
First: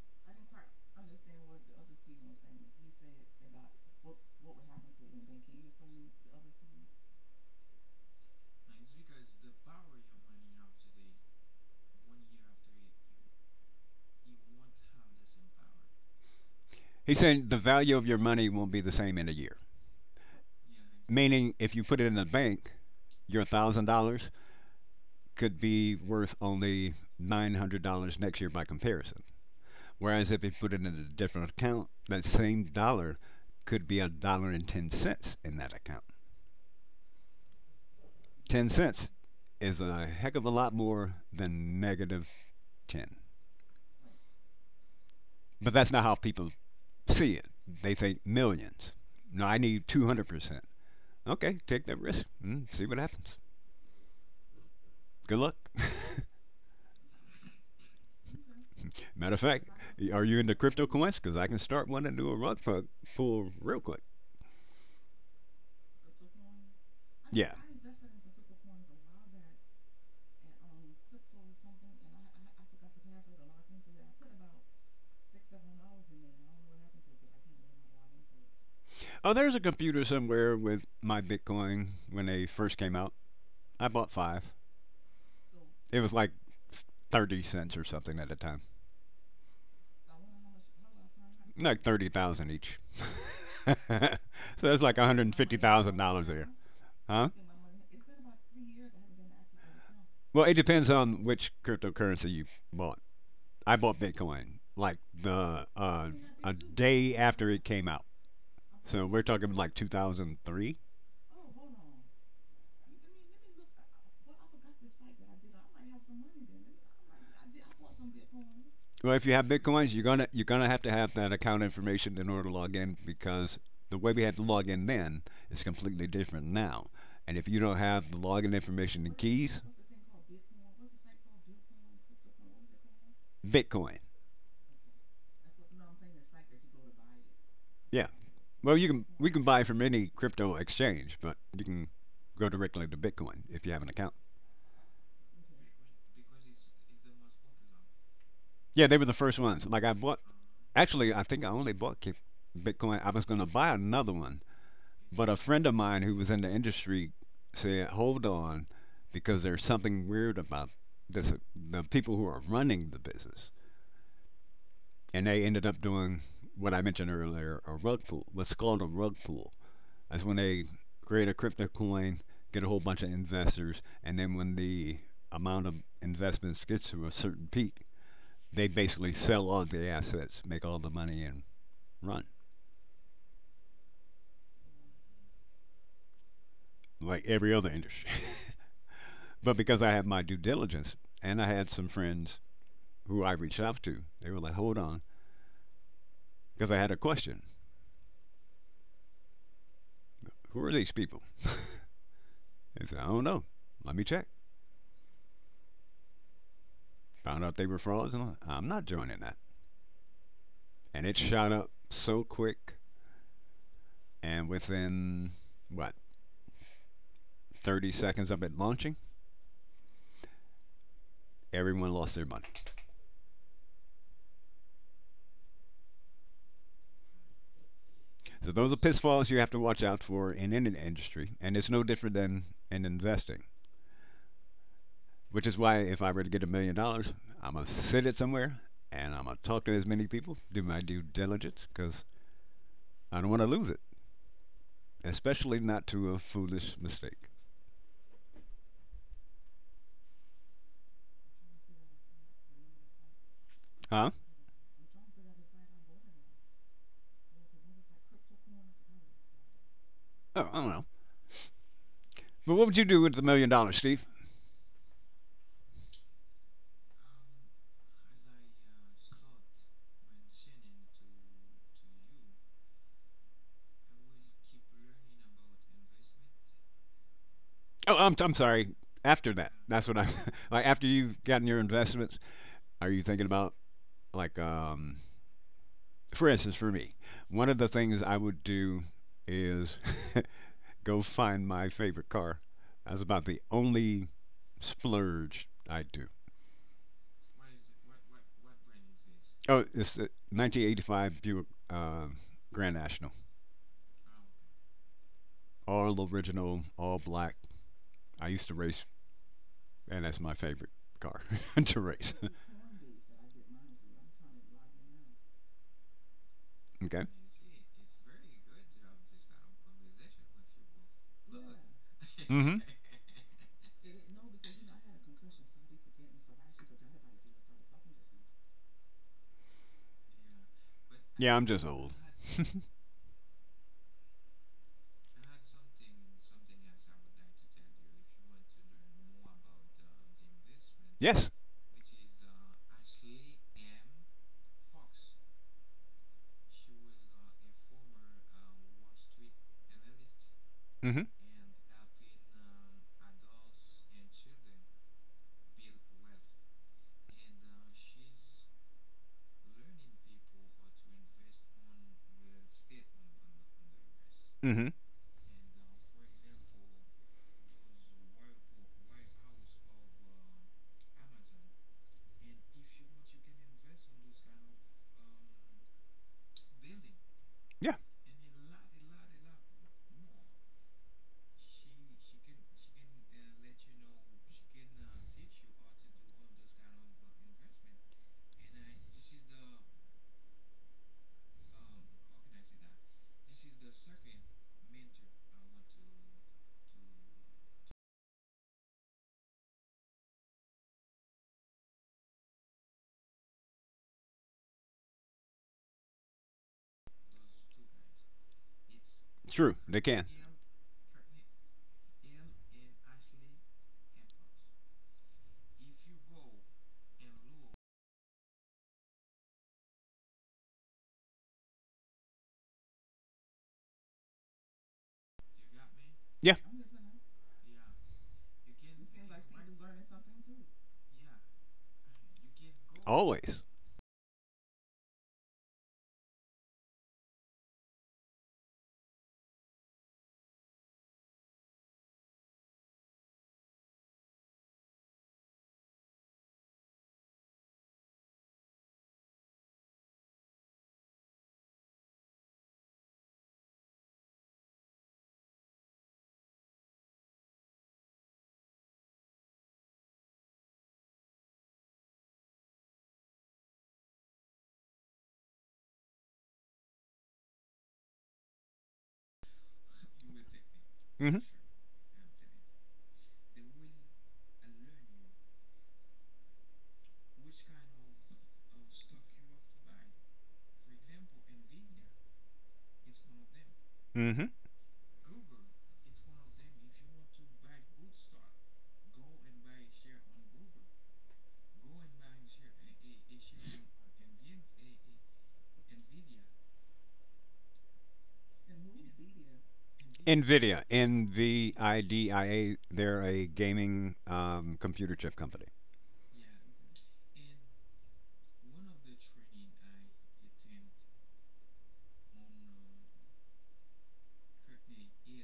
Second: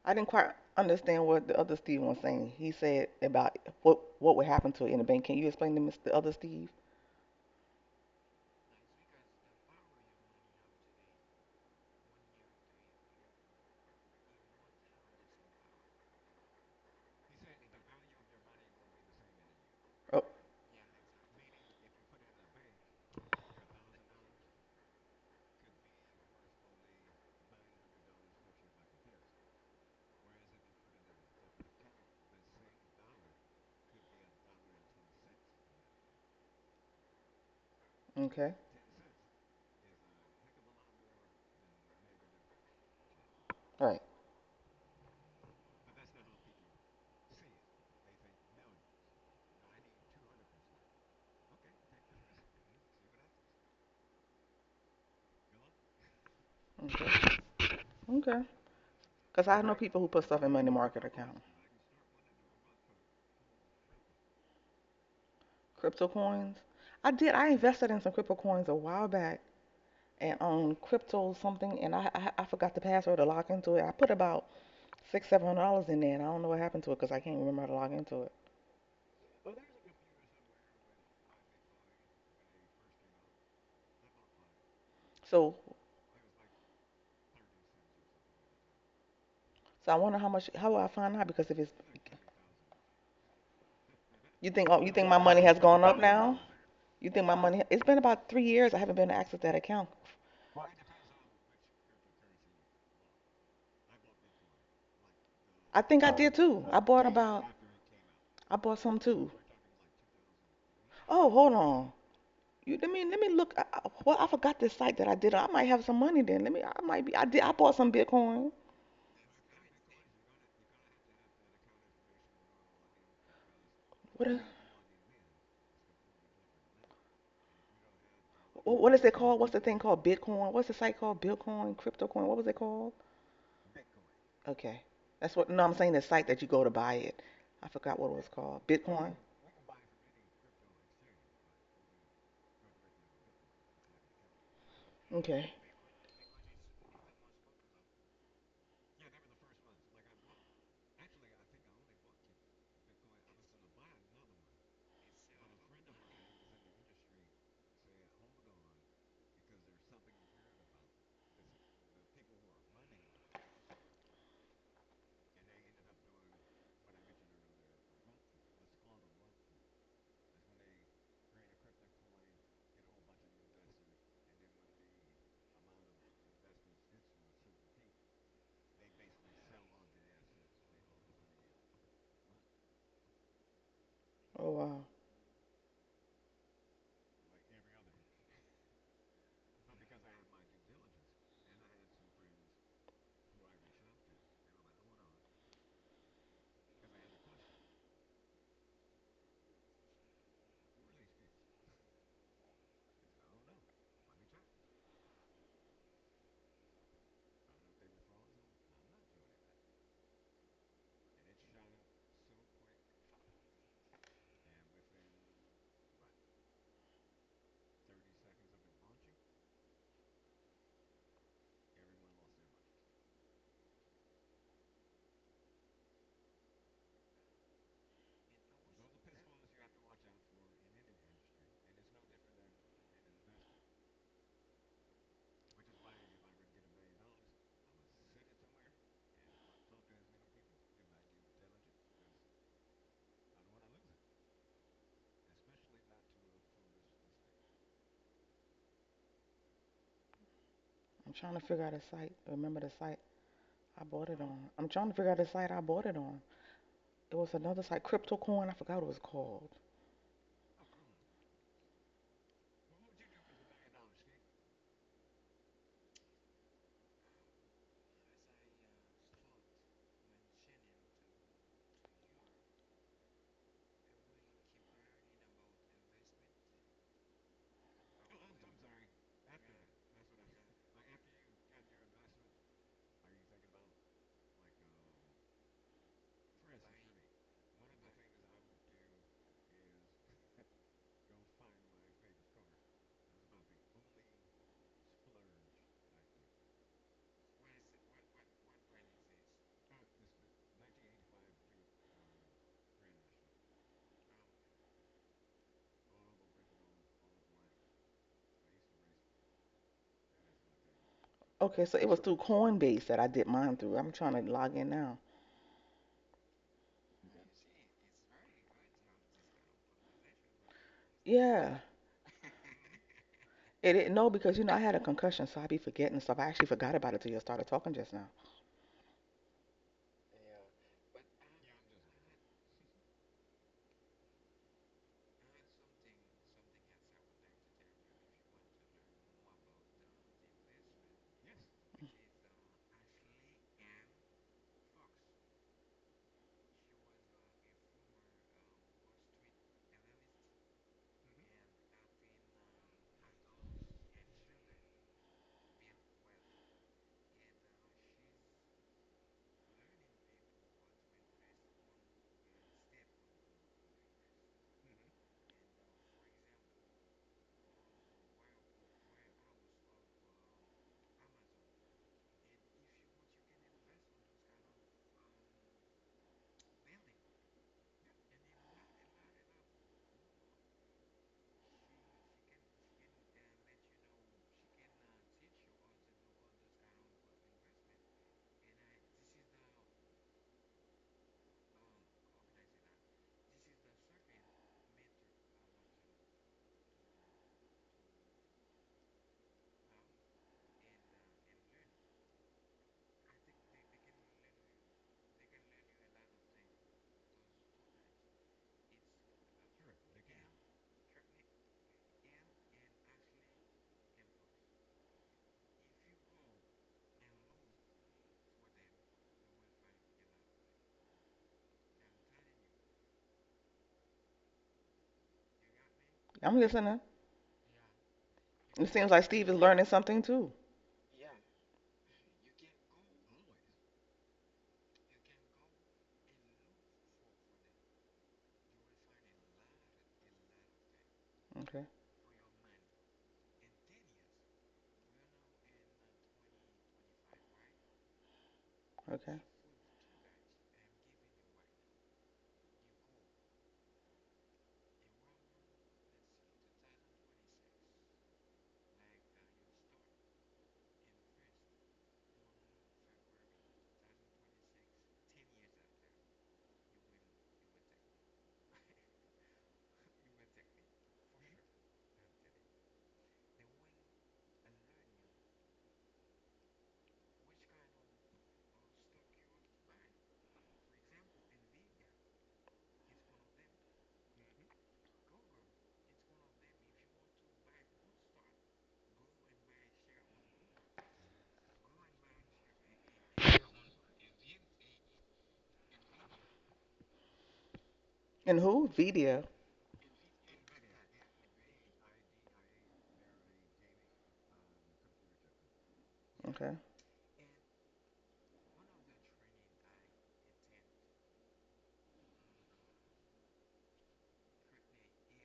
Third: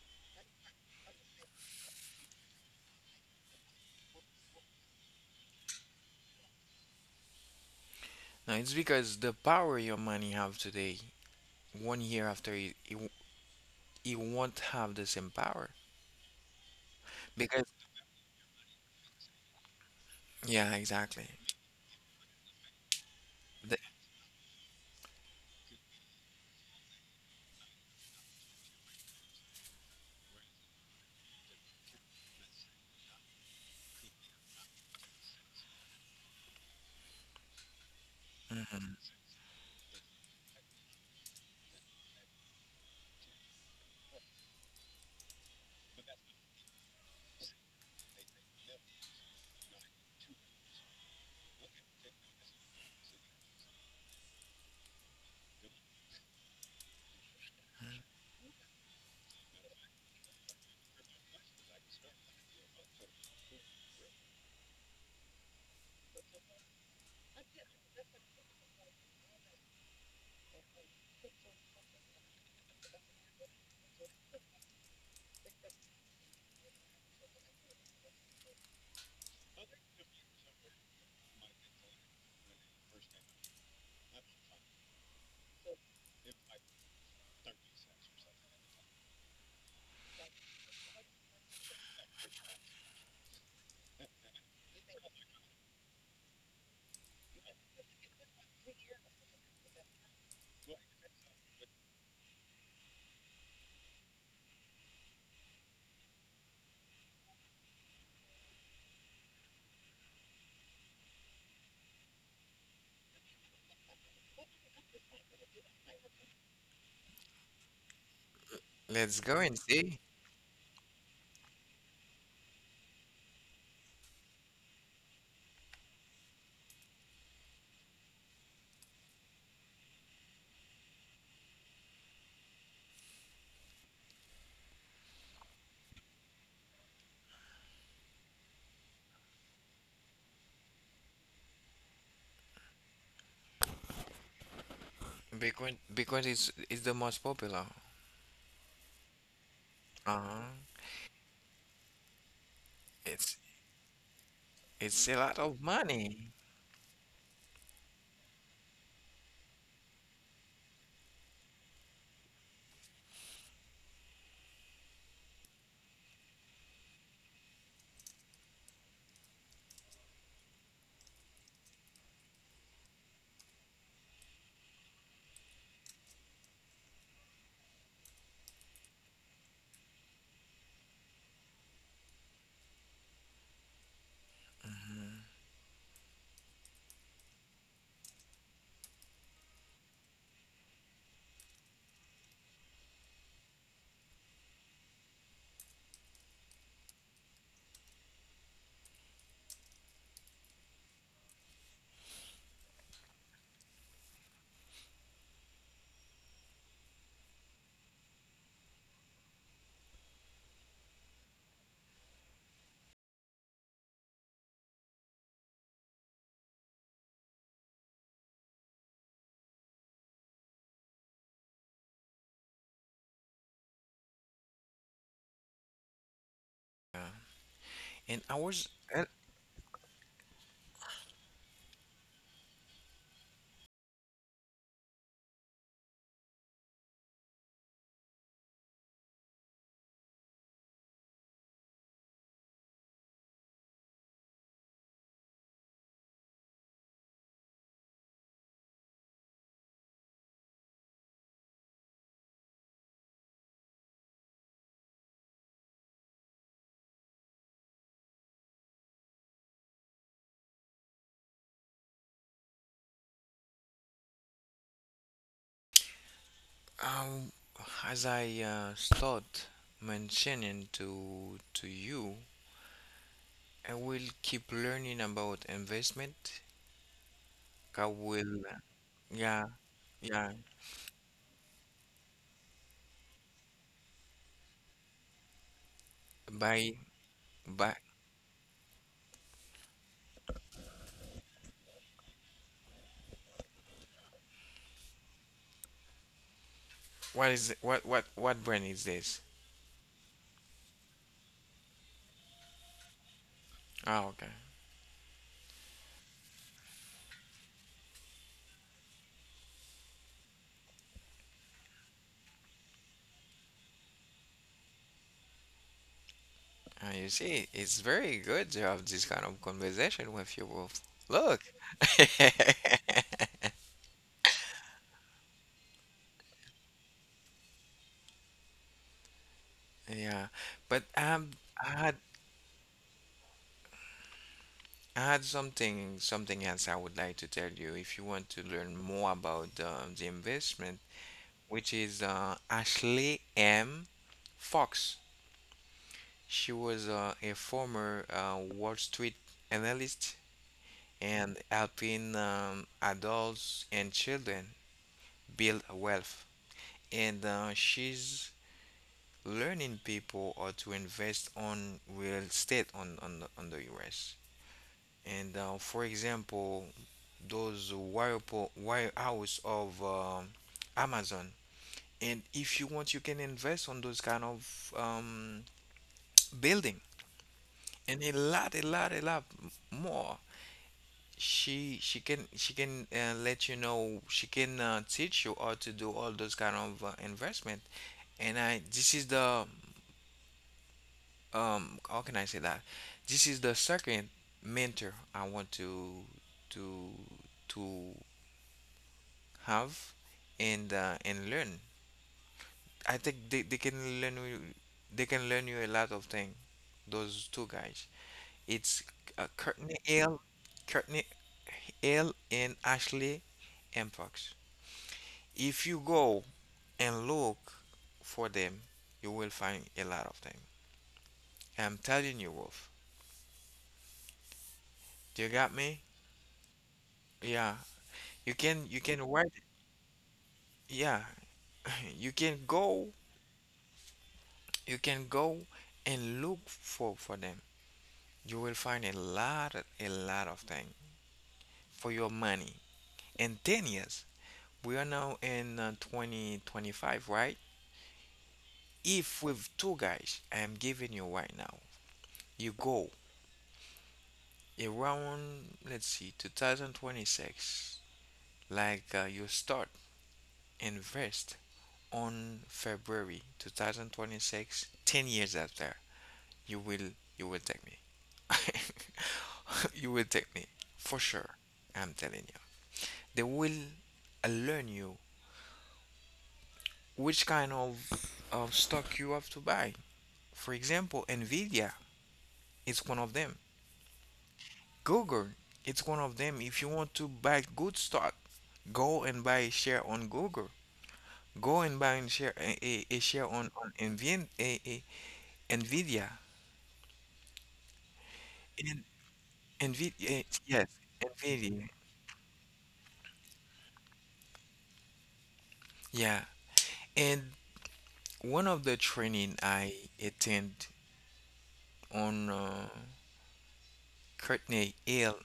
Speaker 2: I didn't quite understand what the other Steve was saying. He said about what would happen to it in the bank. Can you explain to Mr. the other Steve?
Speaker 1: No, it's because the power your money have today, 1 year after, it won't have the same power.
Speaker 3: He's saying the
Speaker 1: Because,
Speaker 3: value of your money won't be the same in a year.
Speaker 2: Oh,
Speaker 1: yeah, exactly.
Speaker 3: Meaning, if you put it in the bank, your one
Speaker 1: The-
Speaker 3: thousand dollars could be worth only $900 next year by comparison. Whereas if you put it in a different account, that same dollar could be a dollar and 10 cents in that account.
Speaker 2: okay.
Speaker 3: 10 cents
Speaker 1: mhm.
Speaker 3: is a heck of a lot more than negative ten.
Speaker 2: Right.
Speaker 3: But that's not how people see it. They think millions. No, I need 200%. Okay, take that risk. See what happens. Good luck.
Speaker 2: Okay. Okay.
Speaker 3: Matter of
Speaker 2: Because I
Speaker 3: fact,
Speaker 2: know people who
Speaker 3: are
Speaker 2: put
Speaker 3: you
Speaker 2: stuff in
Speaker 3: into
Speaker 2: money
Speaker 3: crypto
Speaker 2: market
Speaker 3: coins? Because
Speaker 2: account.
Speaker 3: I can start one and do a rug pull real quick.
Speaker 2: Crypto coins. I did. I
Speaker 3: Yeah.
Speaker 2: invested in some crypto coins a while back and on crypto something, and I forgot the password to log into it. I put about six seven hundred dollars in there, and I don't know what happened to it because I can't remember how to log into it.
Speaker 3: Oh, there's a computer somewhere with my Bitcoin when they first came out. I bought five.
Speaker 2: So
Speaker 3: It was like 30 cents or something at the time,
Speaker 2: so I wonder how will I find out because if it's
Speaker 3: like 30,000 each. So
Speaker 2: you think
Speaker 3: that's
Speaker 2: oh, you
Speaker 3: like
Speaker 2: think my money has gone up
Speaker 3: $150,000
Speaker 2: now?
Speaker 3: there.
Speaker 2: You think
Speaker 3: Huh?
Speaker 2: my money? It's been about 3 years. I haven't been to access that account.
Speaker 3: Well, it depends on which cryptocurrency you bought. I bought Bitcoin like the
Speaker 2: I think I did
Speaker 3: a
Speaker 2: too.
Speaker 3: day after it came out.
Speaker 2: I bought some
Speaker 3: So we're
Speaker 2: too.
Speaker 3: talking like 2003.
Speaker 2: Oh, hold on. You, let me look. Well, I forgot this site that I did. I might have some money then. Let me. I might be. I did. I bought some Bitcoin.
Speaker 3: Well,
Speaker 1: Let's
Speaker 3: if you
Speaker 1: go
Speaker 3: have
Speaker 1: and
Speaker 3: bitcoins,
Speaker 1: see.
Speaker 3: you're gonna have to have that account information in order to log in because the way we
Speaker 2: What?
Speaker 3: had to
Speaker 2: Else?
Speaker 3: log in then is completely different now. And if you don't have the login
Speaker 2: What
Speaker 3: information
Speaker 2: is it
Speaker 3: and
Speaker 2: called? What's
Speaker 3: keys,
Speaker 2: the thing called? Bitcoin? What's the site called? Bitcoin, CryptoCoin. What was it called?
Speaker 3: Bitcoin.
Speaker 2: Okay, that's what. No, I'm saying the site that you go to buy it. I forgot
Speaker 3: Yeah.
Speaker 2: what it was called.
Speaker 3: Well, you can
Speaker 2: Bitcoin.
Speaker 3: we can buy from any crypto exchange, but you can go directly to Bitcoin if you have an account.
Speaker 2: Okay.
Speaker 1: Bitcoin is the most popular.
Speaker 3: Yeah, they were the first ones. Like I bought,
Speaker 1: Uh-huh.
Speaker 3: actually, I think I only bought Bitcoin. I was
Speaker 1: It's
Speaker 3: going to buy another one,
Speaker 1: it's a
Speaker 3: but a
Speaker 1: lot of
Speaker 3: friend of mine who was
Speaker 1: money.
Speaker 3: in the industry said, "Hold on, because there's something weird about this. The people who are running the business, and they ended up doing what I mentioned earlier, a rug pool. What's called a rug pool. That's when they create a crypto coin, get a whole bunch of investors, and then when the amount of investments gets to a certain peak, they basically sell all the assets, make all the money, and run
Speaker 2: Oh wow.
Speaker 3: like every other industry. But because I had my due diligence and I had some friends who I reached out to, they were like, hold on, because I had a question. Who are these people? They said, I don't know. Let me check. Found out they were frauds, and I'm not joining that. And it shot up so quick, and within, what, 30 seconds of it launching, everyone lost their money.
Speaker 1: And I
Speaker 3: So
Speaker 1: was
Speaker 3: those are
Speaker 1: uh,
Speaker 3: pitfalls you have to watch out for in any industry, and it's no different than in investing. Which is why if I were to get $1 million, I'm gonna sit it somewhere and I'm gonna talk to as many people, do my due diligence, because I don't want to lose it, especially not to a foolish mistake.
Speaker 2: I'm trying to figure out a site. Remember the site I bought
Speaker 3: Huh?
Speaker 2: it on? I'm trying to figure out the site I bought it on. It was another site, CryptoCoin. I forgot what it was called.
Speaker 3: Oh, I don't know. But what would you do with the $1 million, Steve?
Speaker 1: um as I start mentioning to you, I will keep learning about investment. I
Speaker 3: Oh, I'm
Speaker 1: will
Speaker 3: sorry. After
Speaker 1: yeah,
Speaker 3: that, that's what I
Speaker 1: yeah.
Speaker 3: like. After you've gotten your investments, are you thinking about like for instance, for
Speaker 1: Buy
Speaker 3: me, one of the
Speaker 1: buy
Speaker 3: things I would do is go find my favorite car. That's about the only splurge I do.
Speaker 1: what what brand is this?
Speaker 3: Oh, it's the 1985 Buick Grand National.
Speaker 1: Oh, okay.
Speaker 3: All original, all black. I used to race, and that's my favorite car
Speaker 2: Okay, so
Speaker 3: to
Speaker 2: it was
Speaker 3: race.
Speaker 2: through Coinbase that I did mine through. I'm trying to log in now.
Speaker 3: Okay.
Speaker 1: You see, it's very good to have this kind of conversation with you both. Look.
Speaker 2: Yeah.
Speaker 3: Mm-hmm.
Speaker 2: It didn't know because you know I had a concussion, so I be forgetting stuff. I actually forgot about it till you started talking just now.
Speaker 1: Yeah, but
Speaker 3: Yeah, I'm just
Speaker 1: I
Speaker 3: old.
Speaker 1: had I had something else I would like to tell you if you want to learn more about the investment,
Speaker 3: Yes.
Speaker 1: which is Ashley M. Fox. She was a former Wall Street analyst,
Speaker 3: Mm-hmm.
Speaker 1: and helping adults and children build wealth. And she's learning people how to invest on real estate on the U.S.
Speaker 3: Mm-hmm.
Speaker 1: And for example, those warehouse of Amazon. And if you want, you can invest on those kind of building,
Speaker 3: Yeah.
Speaker 1: and a lot, a lot, a lot more. She can let you know, she can teach you how to do all those kind of investment. And I, this is the how can I say that? This is the second mentor I want to to have and learn. I think they can learn you, they can learn you a lot of things. Those two guys. It's
Speaker 3: True.
Speaker 1: Courtney
Speaker 3: They can.
Speaker 1: Hale, Courtney Hale and Ashley Mpox. If you go and look for them, you will find a lot of them. I'm telling you, Wolf. Do you got me?
Speaker 3: Yeah.
Speaker 2: I'm listening.
Speaker 1: Yeah.
Speaker 2: It
Speaker 1: You
Speaker 2: seems
Speaker 1: can
Speaker 2: like
Speaker 1: write.
Speaker 2: Steve is learning something too.
Speaker 1: Yeah. You can go.
Speaker 3: Always.
Speaker 1: You can go and look for them. You will find a lot, a lot of things
Speaker 2: Okay.
Speaker 1: for your money in 10 years. We are now in 2025, right?
Speaker 2: Okay.
Speaker 1: If with two guys, I am giving you right now, you go around, let's see, 2026, like you start invest on February 2026, 10 years after, you will you will take me. you will take me for
Speaker 3: Mm-hmm.
Speaker 1: sure. I'm telling you. They will learn you which kind of stock you have to buy. For example, Nvidia is one of them.
Speaker 3: Mm-hmm.
Speaker 1: Google, it's one of them. If you want to buy good stock, go and buy a share on Google. Go and buy and share a share on Nvidia, a, Nvidia,
Speaker 2: And who?
Speaker 1: and
Speaker 2: Video.
Speaker 1: Nvidia.
Speaker 3: Nvidia.
Speaker 1: Yes,
Speaker 3: N V
Speaker 1: Nvidia.
Speaker 3: I D I A. They're a gaming computer chip company.
Speaker 1: Yeah.
Speaker 2: Okay.
Speaker 1: And one of the training I attend on Courtney Hill,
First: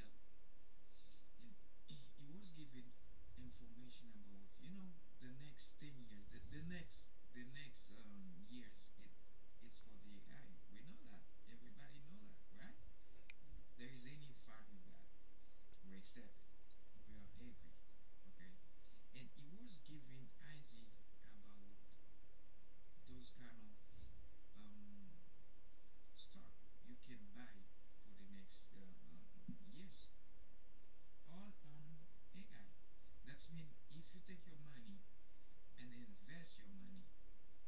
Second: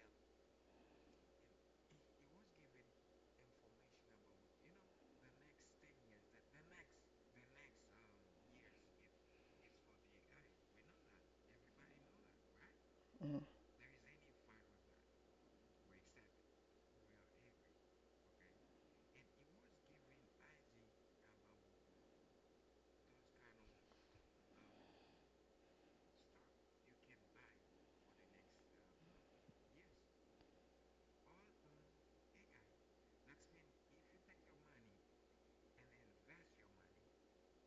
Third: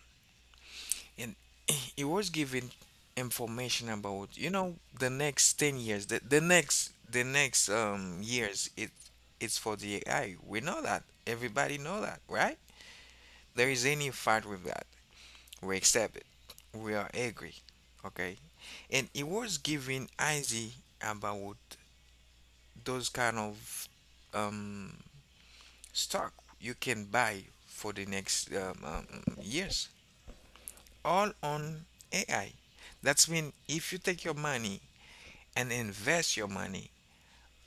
Speaker 1: and he was given information about, you know, the next 10 years, the next years, it it's for the AI. We know that, everybody know that, right?
Speaker 2: Mm.
Speaker 1: There is any fight with that, we accept it, we are angry, okay? And he was given easy about those kind of um stock you can buy for the next years, all on AI. That's mean if you take your money and invest your money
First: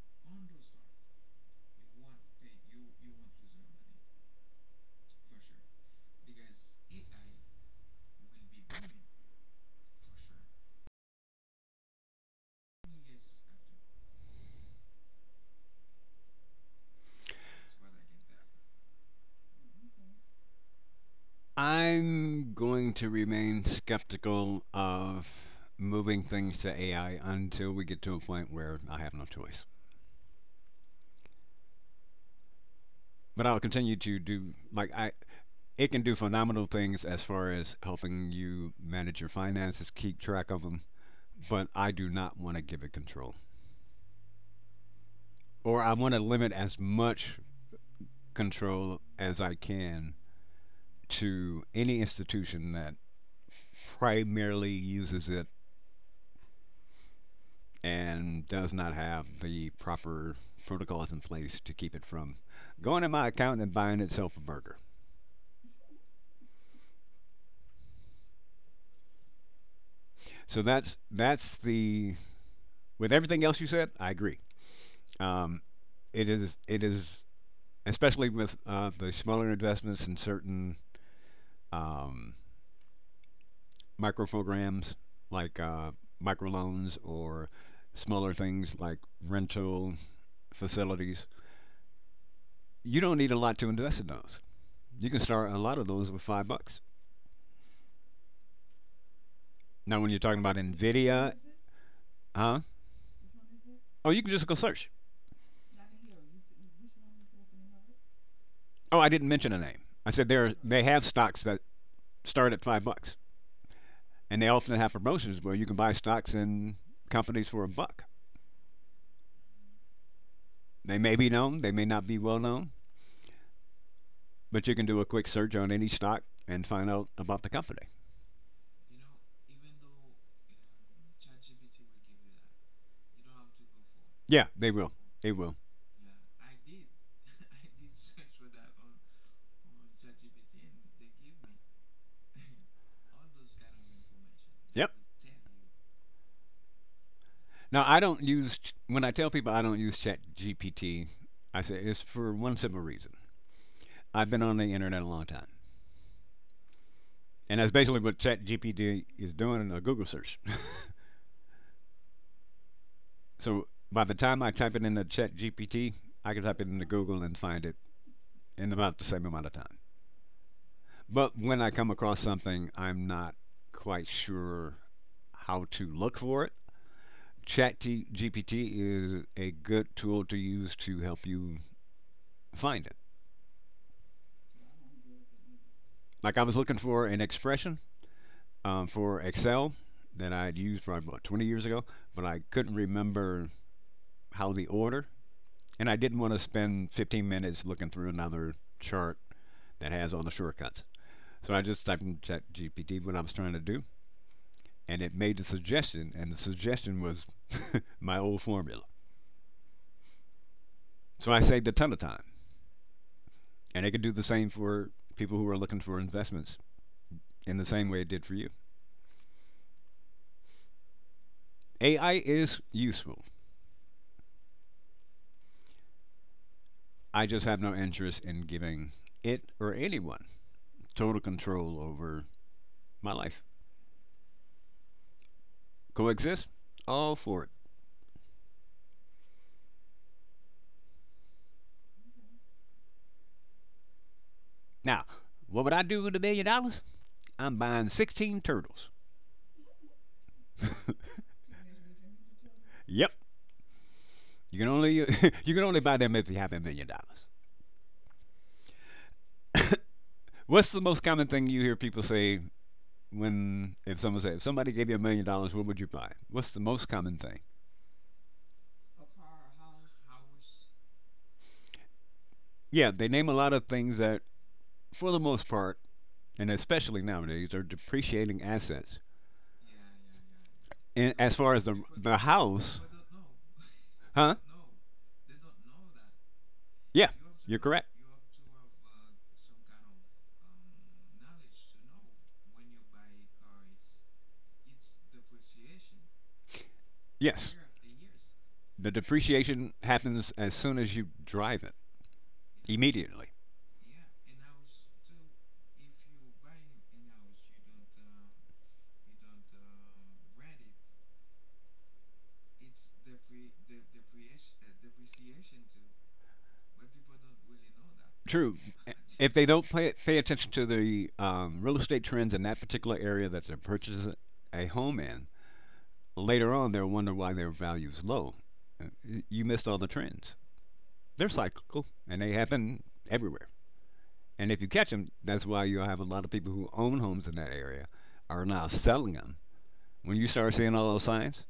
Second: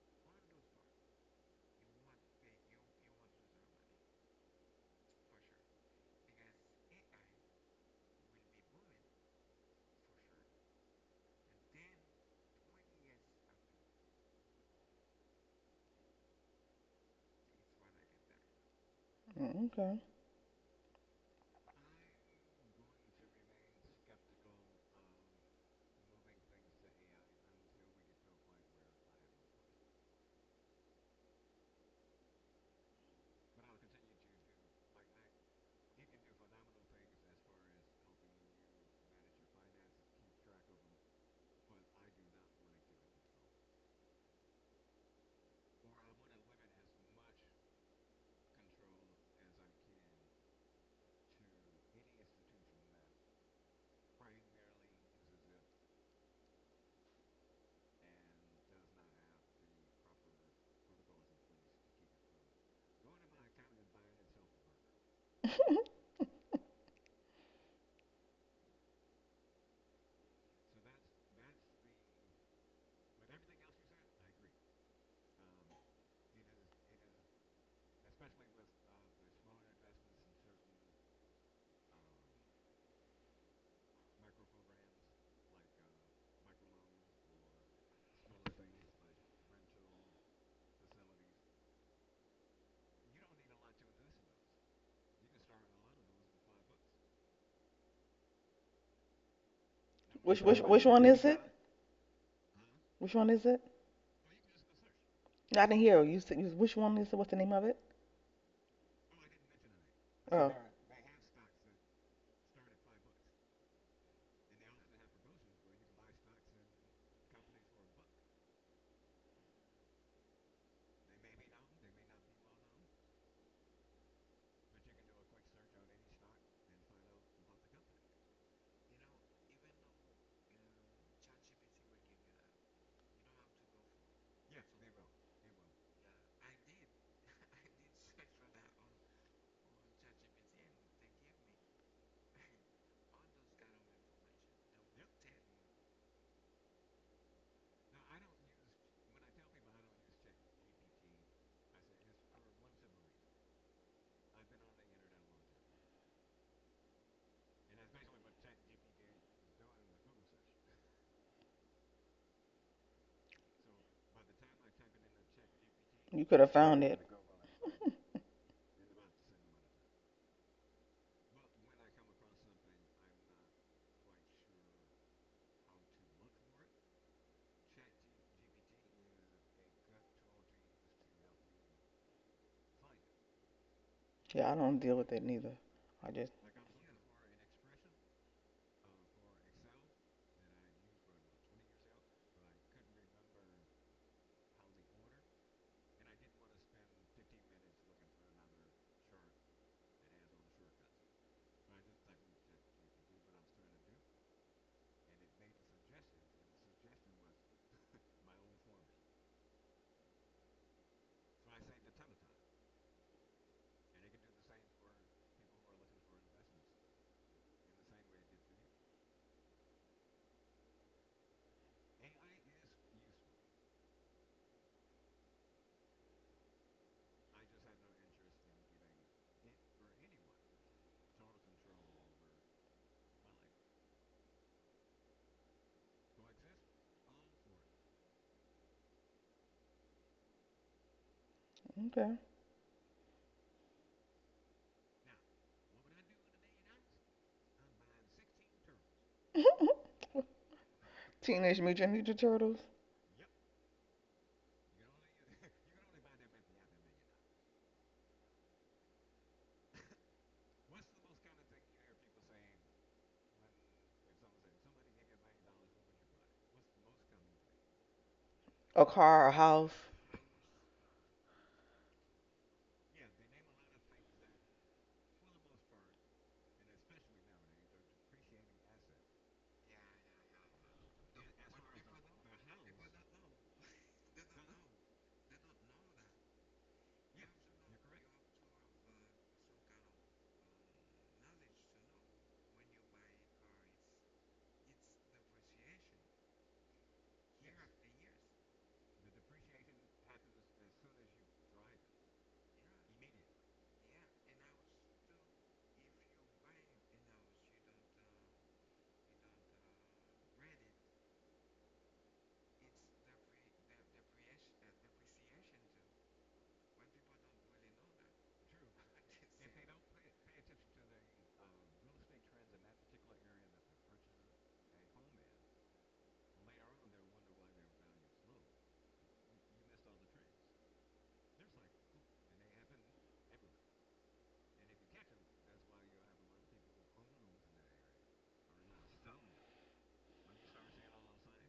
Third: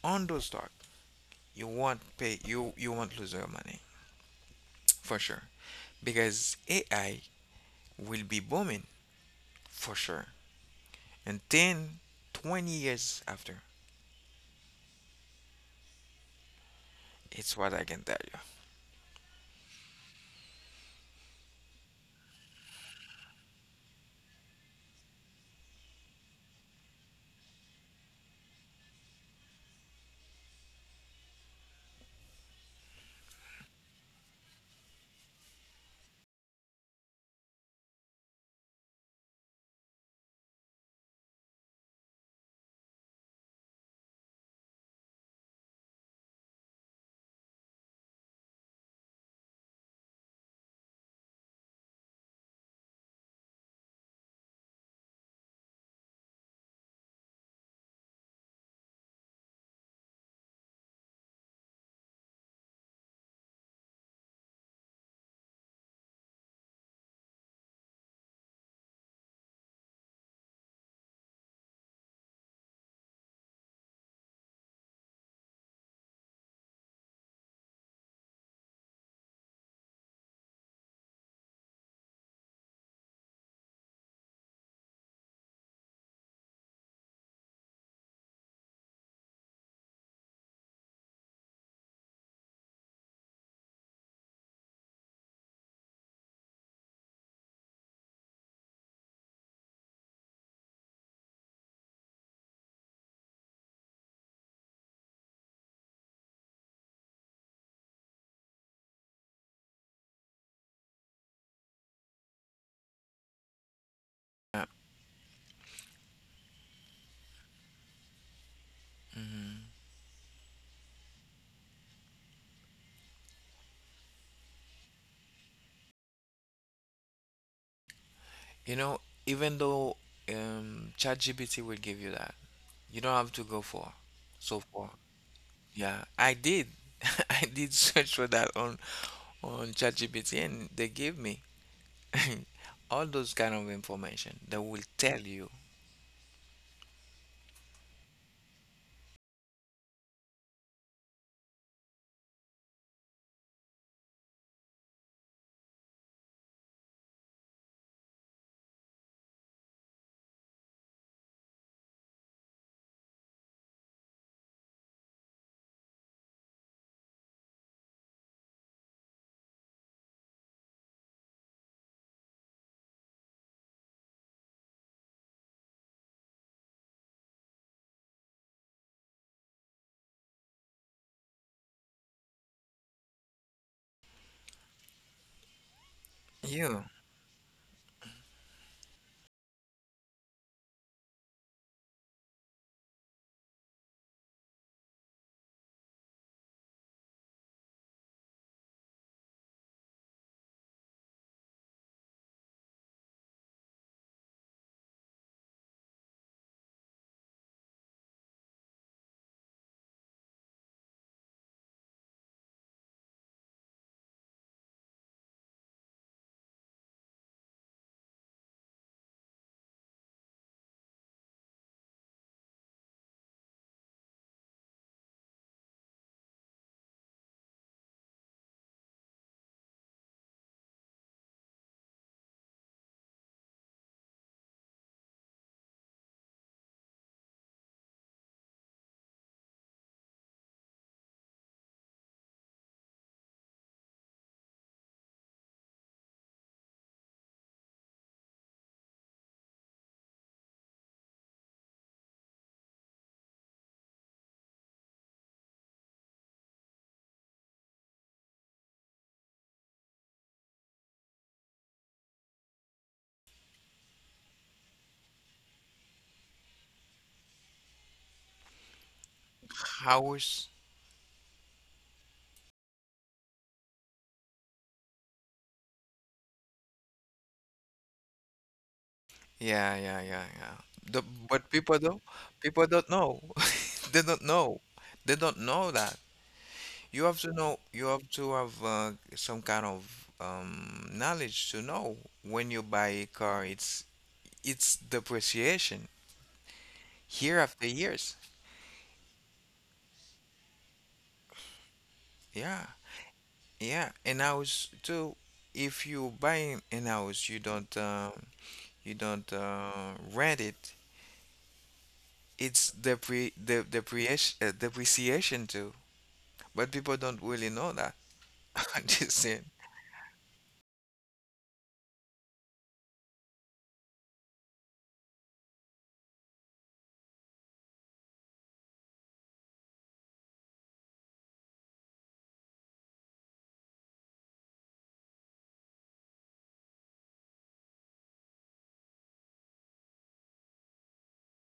Speaker 1: on those stocks, you won't lose your money for sure, because AI will be booming for sure. And 10, 20 years after, it's what I can tell you.
Speaker 2: Mm. Okay.
Speaker 3: I'm going to remain skeptical of moving things to AI until we get to a point where I have no choice. But I'll continue to do like I— it can do phenomenal things as far as helping you manage your finances, keep track of them, but I do not want to give it control. Or I want to limit as much control as I can to any institution that primarily uses it and does not have the proper protocols in place to keep it from going in my account and buying itself a burger. So that's the— with everything else you said, I agree. Um, it is especially with the smaller investments in certain um, micro programs like microloans or smaller things like rental facilities. You don't need a lot to invest in those. You can start a lot of those with $5. Now, when you're
Speaker 2: Which
Speaker 3: talking about
Speaker 2: which which one is
Speaker 3: Nvidia—
Speaker 2: it?
Speaker 3: Huh?
Speaker 2: Which one is it?
Speaker 3: Oh, you can just go search.
Speaker 2: I didn't hear you. Said, which one is it? What's the name of it?
Speaker 3: Oh, I didn't mention a name. I said there
Speaker 2: Oh,
Speaker 3: are, they have stocks that start at $5, and they often have promotions where you can buy stocks in companies for a buck.
Speaker 1: Mhm.
Speaker 3: They may be known, they may not be well known, but you can do a quick search on any stock and find out about the company.
Speaker 1: You know, even though ChatGPT will give you that, you don't have to go for
Speaker 3: Yeah,
Speaker 1: so
Speaker 3: they will.
Speaker 1: far.
Speaker 3: They will.
Speaker 1: Yeah, I did. I did search for that on ChatGPT, and they gave me all those kind of information that will
Speaker 3: Yep.
Speaker 1: tell you.
Speaker 3: Now I don't use— when I tell people I don't use Chat GPT. I say it's for one simple reason. I've been on the internet a long time, and that's basically what Chat GPT is doing in a Google search. So by the time I type it into Chat GPT,
Speaker 2: you
Speaker 3: I
Speaker 2: could
Speaker 3: can
Speaker 2: have
Speaker 3: type it
Speaker 2: found
Speaker 3: into
Speaker 2: it.
Speaker 3: Google and find it in about the same amount of time. But when I come across something, I'm not quite sure how to look for it. Chat GPT is a good tool to use to help you find it.
Speaker 2: Yeah, I don't deal with it neither. I just
Speaker 3: Like I was looking
Speaker 1: Yeah.
Speaker 3: for an expression for Excel that I'd used probably about 20 years ago, but I couldn't remember how the order, and I didn't want to spend 15 minutes looking through another chart that has all the shortcuts. So I just typed in Chat GPT what I was trying to do, and it made the suggestion, and the suggestion was my old formula. So I saved a ton of time, and it could do the same for people who are looking for investments in the same way it did for you. AI is useful. I just have no interest in giving it or anyone total control over my life. Coexist? All for it.
Speaker 2: okay.
Speaker 3: Now, what would I do with $1 million? I'm buying 16 turtles.
Speaker 2: Teenage Mutant Ninja Turtles.
Speaker 3: Yep. You can only you can only buy them if you have $1 million. What's the most common thing you hear people say when— if someone say— if somebody gave you $1 million, what would you buy? What's the most common thing?
Speaker 2: A car, a house.
Speaker 1: House.
Speaker 3: Yeah, they name a lot of things that, for the most part, and especially nowadays, are depreciating assets.
Speaker 1: Yeah, yeah, yeah, yeah. The,
Speaker 3: And as
Speaker 1: but
Speaker 3: far as
Speaker 1: people don't,
Speaker 3: the
Speaker 1: people
Speaker 3: house—
Speaker 1: don't know. They don't
Speaker 3: huh?
Speaker 1: know. They don't know that. You
Speaker 3: Yeah,
Speaker 1: have to
Speaker 3: you're
Speaker 1: know,
Speaker 3: correct.
Speaker 1: you have to have some kind of knowledge to know when you buy a car, it's depreciation year
Speaker 3: Yes,
Speaker 1: after years.
Speaker 3: the depreciation happens as soon as you drive it,
Speaker 1: Yeah,
Speaker 3: immediately.
Speaker 1: yeah. And house too, if you buy an house, you don't rent it. It's depre the depreciation depreciation too. But people don't really know that.
Speaker 3: True.
Speaker 1: They
Speaker 3: If they
Speaker 1: said,
Speaker 3: don't pay, pay attention to the real estate trends in that particular area that they're purchasing a home in, later on they'll wonder why their value's low. You missed all the trends. They're cyclical and they happen everywhere. And if you catch them, that's why you'll have a lot of people who own homes in that area are now selling them. When you start seeing all those signs,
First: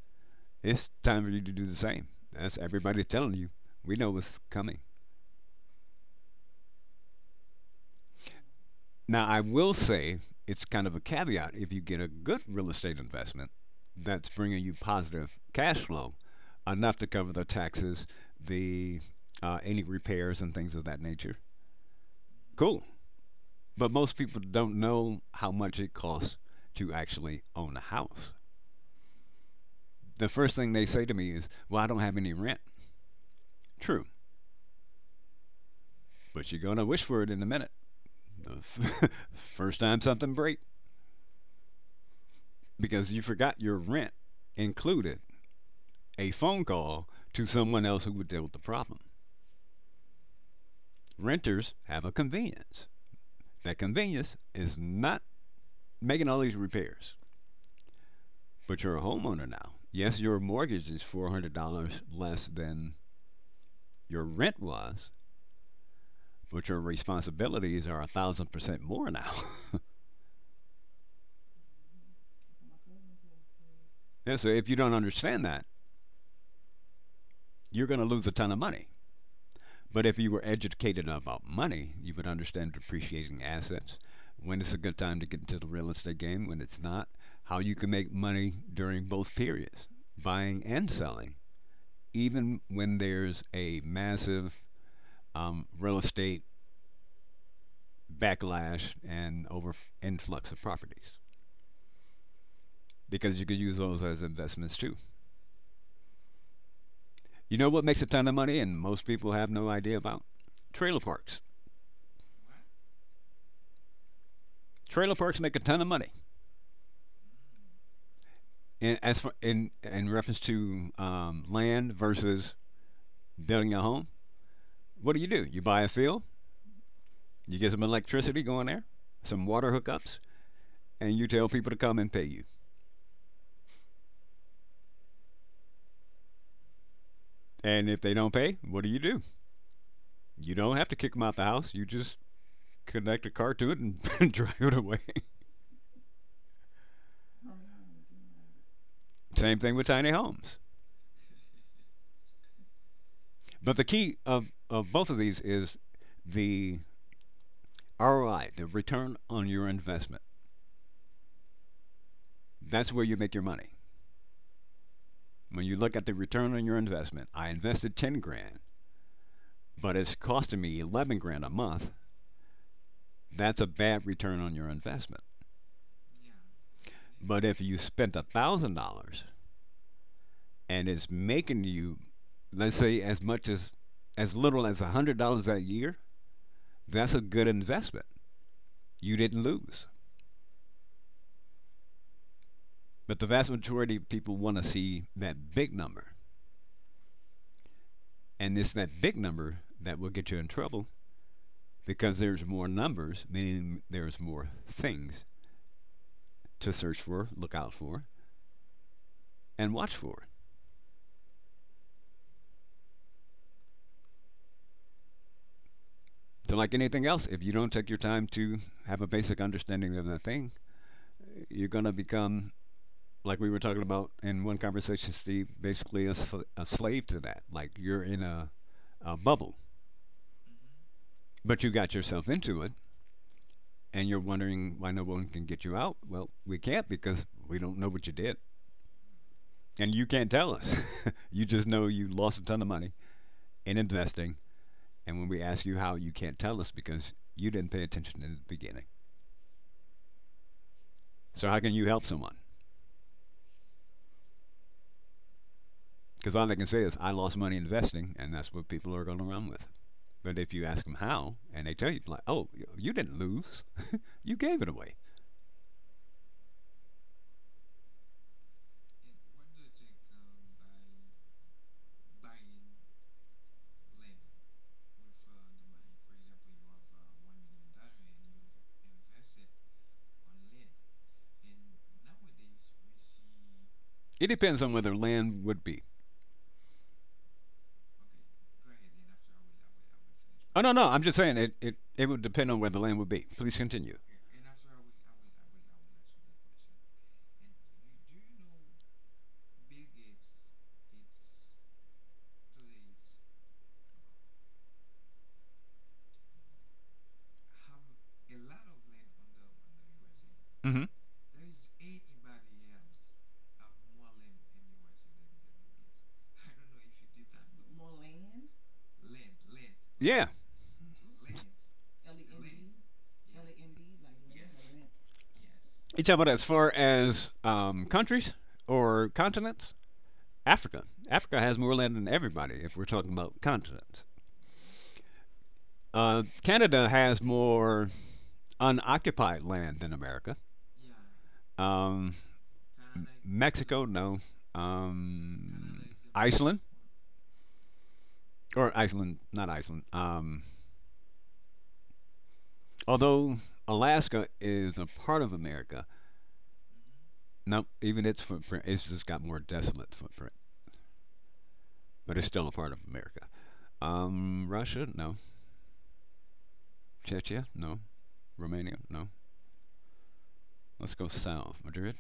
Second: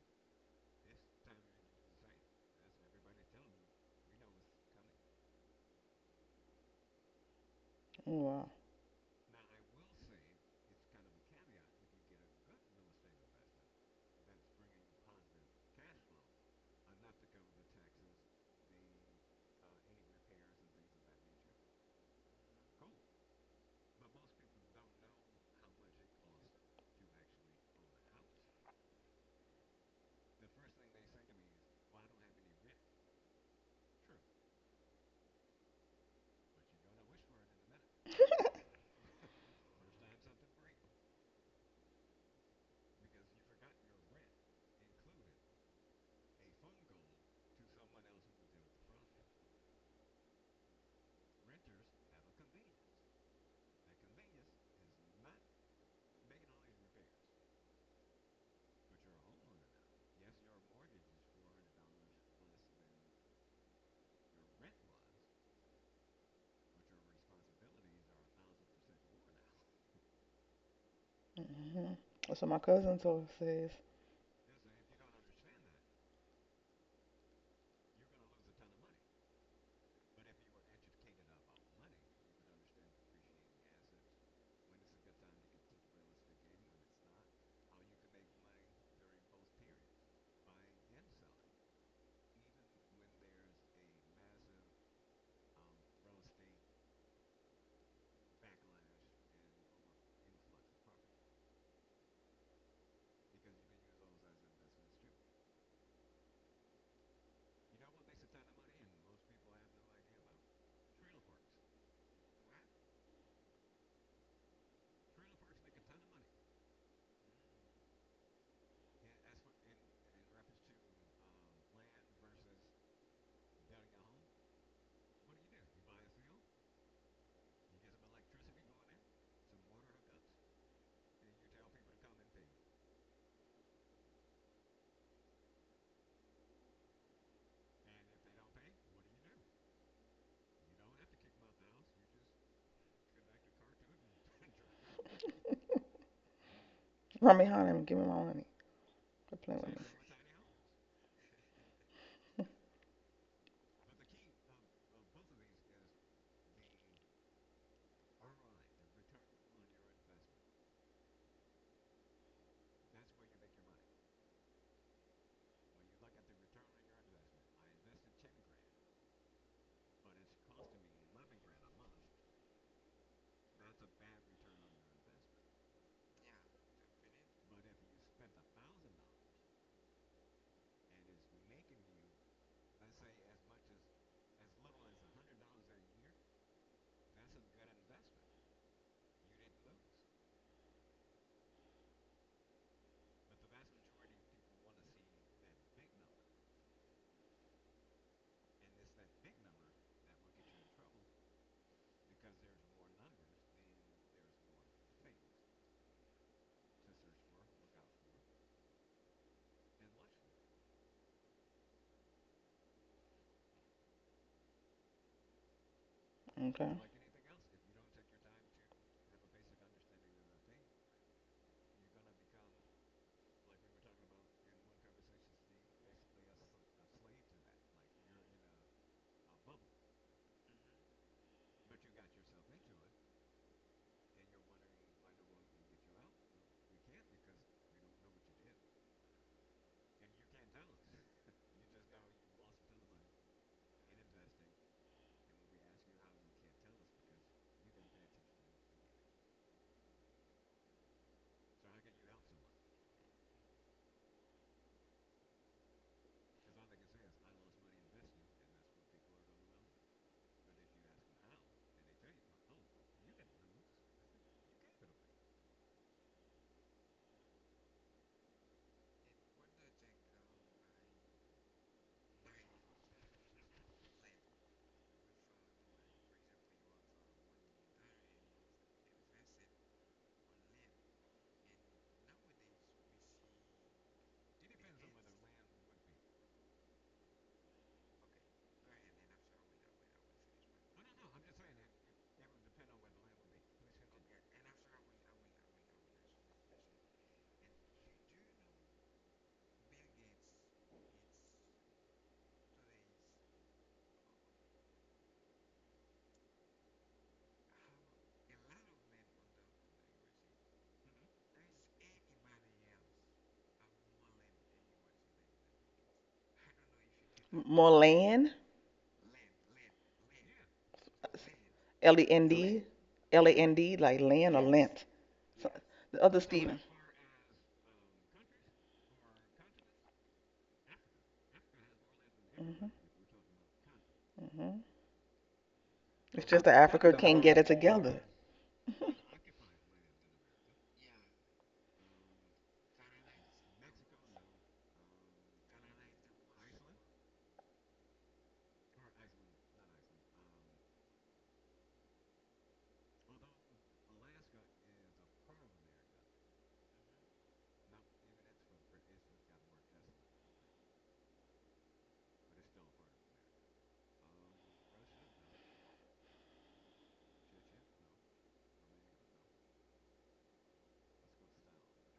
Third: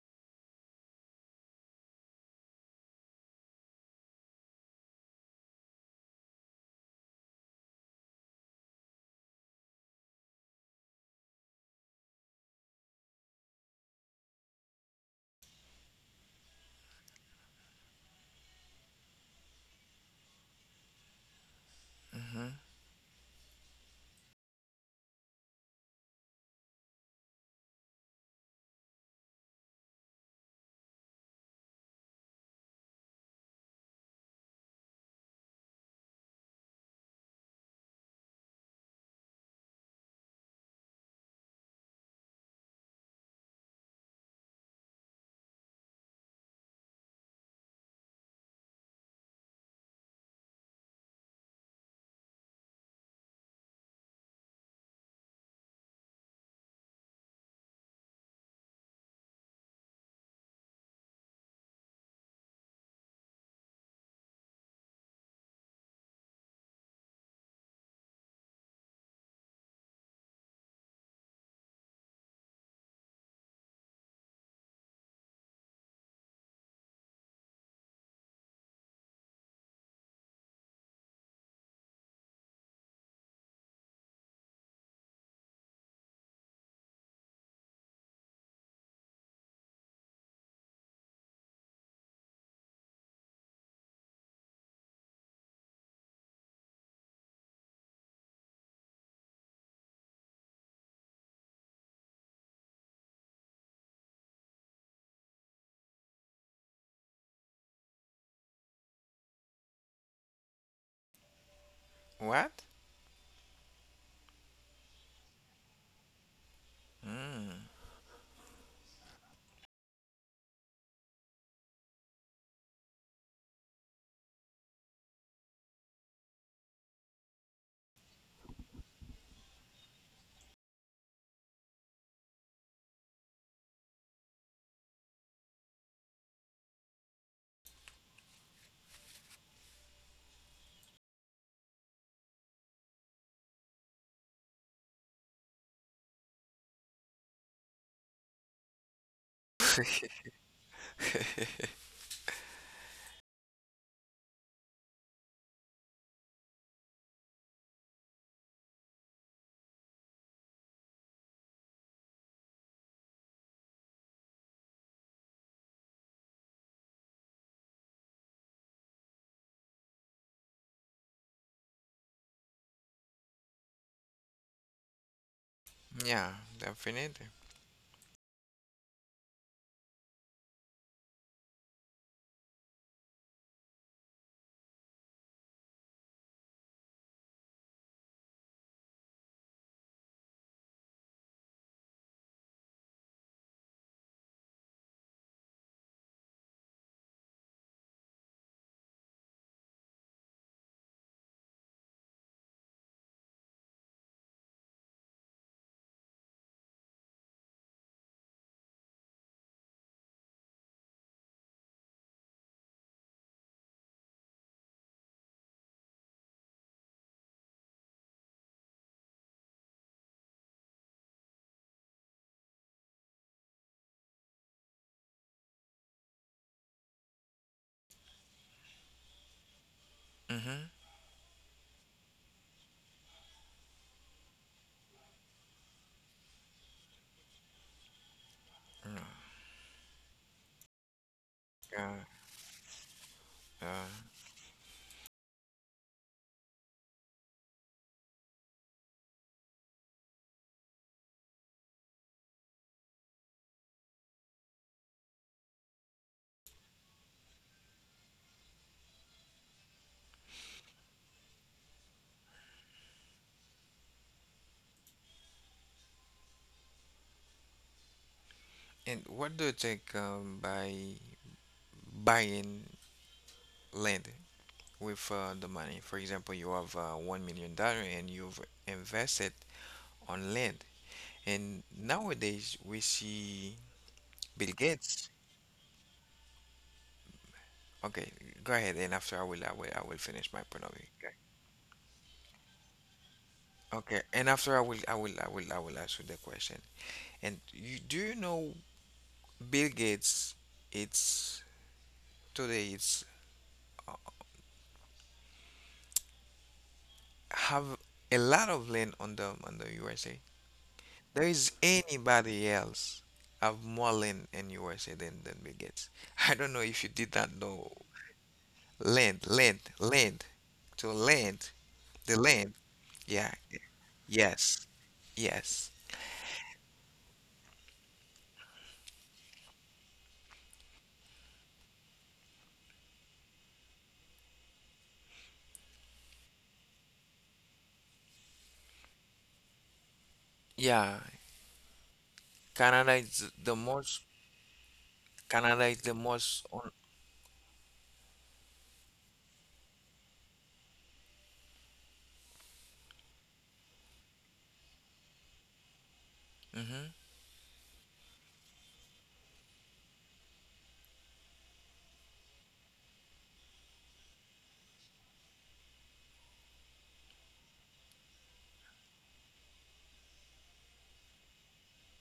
Speaker 3: it's time for you to do the same. That's everybody telling you. We know what's coming.
Speaker 2: Oh, wow.
Speaker 3: Now, I will say it's kind of a caveat. If you get a good real estate investment that's bringing you positive cash flow, enough to cover the taxes, the any repairs and things of that nature,
Speaker 1: hmm
Speaker 3: cool. But most people don't know how much it costs to actually own a house. The first thing they say to me is, "Well, I don't have any rent." True, but you're gonna wish for it in a minute. The first time something break because you forgot your rent included a phone call to someone else who would deal with the problem. Renters have a convenience. That convenience is not making all these repairs. But you're a homeowner now. Yes, your mortgage is $400 less than your rent was, but your responsibilities are 1,000% more now.
Speaker 2: Hmm. That's what my cousin told says.
Speaker 3: Yeah, so if you don't understand that, you're going to lose a ton of money. But if you were educated about money, you would understand depreciating assets, when it's a good time to get into the real estate game, when it's not, how you can make money during both periods, buying and selling, even when there's a massive real estate backlash and over influx of properties, because you could use those as investments too. You know what makes a ton of money, and most people have no idea about— trailer parks.
Speaker 1: what?
Speaker 3: Trailer parks make a ton of money.
Speaker 1: Mm.
Speaker 3: In as far, in reference to land versus building a home, what do? You buy a field, you get some electricity going there, some water hookups, and you tell people to come and pay you. And if they don't pay, what do? You don't have to kick them out the house. You just connect a car to it and drive it away.
Speaker 2: Run behind him. Give me my money. Quit
Speaker 3: Same
Speaker 2: playing
Speaker 3: thing
Speaker 2: with
Speaker 3: with
Speaker 2: me.
Speaker 3: tiny homes. But the key of both of these is the ROI, the return on your investment. That's where you make your money. When you look at the return on your investment, I invested 10 grand, but it's costing me 11 grand a month, that's a bad return on your investment.
Speaker 1: Yeah, definitely.
Speaker 3: But if you spent $1,000 and it's making you, let's say, as much as little as $100 a year, that's a good investment. You didn't lose. But the vast majority of people want to see that big number. And it's that big number that will get you in trouble because there's more numbers, meaning there's more things to search for, look out for, and watch for. So, like
Speaker 2: Okay.
Speaker 3: anything else, if you don't take your time to have a basic understanding of the thing, you're going to become, like we were talking about in one conversation, Steve, basically a, a slave to that. Like you're in a bubble,
Speaker 1: Mm-hmm.
Speaker 3: but you got yourself into it and you're wondering why no one can get you out. Well, we can't because we don't know what you did. And you can't tell us. You just know
Speaker 1: Uh,
Speaker 3: you lost a ton of money
Speaker 1: uh,
Speaker 3: in investing. And when we ask you how, you can't tell us because you didn't pay attention in the beginning. So, how can you help someone? Because all they can say is, I lost money investing, and that's what people are going to run with. But if you ask them how, and they tell you, like, oh, you didn't lose, you gave it away.
Speaker 1: and what do you think by buying land with the money? For example, you have $1 million and you've invested on land. And nowadays we see
Speaker 3: It
Speaker 1: Bill
Speaker 3: depends on where the
Speaker 1: Gates.
Speaker 3: land would be.
Speaker 1: Okay, go ahead. And after I will, I will finish my
Speaker 3: Oh,
Speaker 1: point
Speaker 3: no,
Speaker 1: of view.
Speaker 3: no, I'm
Speaker 1: Okay.
Speaker 3: just saying it would depend on where the land would be. Please continue.
Speaker 1: Okay, and after I will, I will ask you the question. And you, do you know Bill Gates? It's today. It's uh, have a lot of land on the USA.
Speaker 3: Mm-hmm.
Speaker 1: There is anybody else have more land in USA than Bill Gates. I don't know if you did that know
Speaker 2: More land.
Speaker 1: land, land, land,
Speaker 3: Yeah.
Speaker 1: land,
Speaker 2: L E
Speaker 1: the
Speaker 2: N
Speaker 1: land.
Speaker 2: D, L
Speaker 1: Yeah,
Speaker 2: A N D, like land or
Speaker 1: yes,
Speaker 2: length. So,
Speaker 1: yes,
Speaker 3: You
Speaker 2: the
Speaker 3: talk
Speaker 2: other
Speaker 3: about as
Speaker 2: Stephen.
Speaker 3: far as countries or continents? Africa. Africa has more land than everybody
Speaker 2: Hmm.
Speaker 3: if we're talking about continents.
Speaker 2: Hmm. It's just that
Speaker 3: Canada
Speaker 2: Africa
Speaker 3: has
Speaker 2: can't get it
Speaker 3: more
Speaker 2: together.
Speaker 3: unoccupied land than America.
Speaker 1: yeah.
Speaker 3: Um,
Speaker 1: Canada
Speaker 3: M-
Speaker 1: is the
Speaker 3: Mexico,
Speaker 1: most.
Speaker 3: no.
Speaker 1: Canada is the most
Speaker 3: Iceland,
Speaker 1: on.
Speaker 3: or Iceland, not Iceland. Although Alaska is a part of America.
Speaker 1: Hmm
Speaker 3: No, even its footprint, it's just got more desolate footprint, but it's still a part of America. Russia, no. Chechnya, no. Romania, no. Let's go south. Madrid,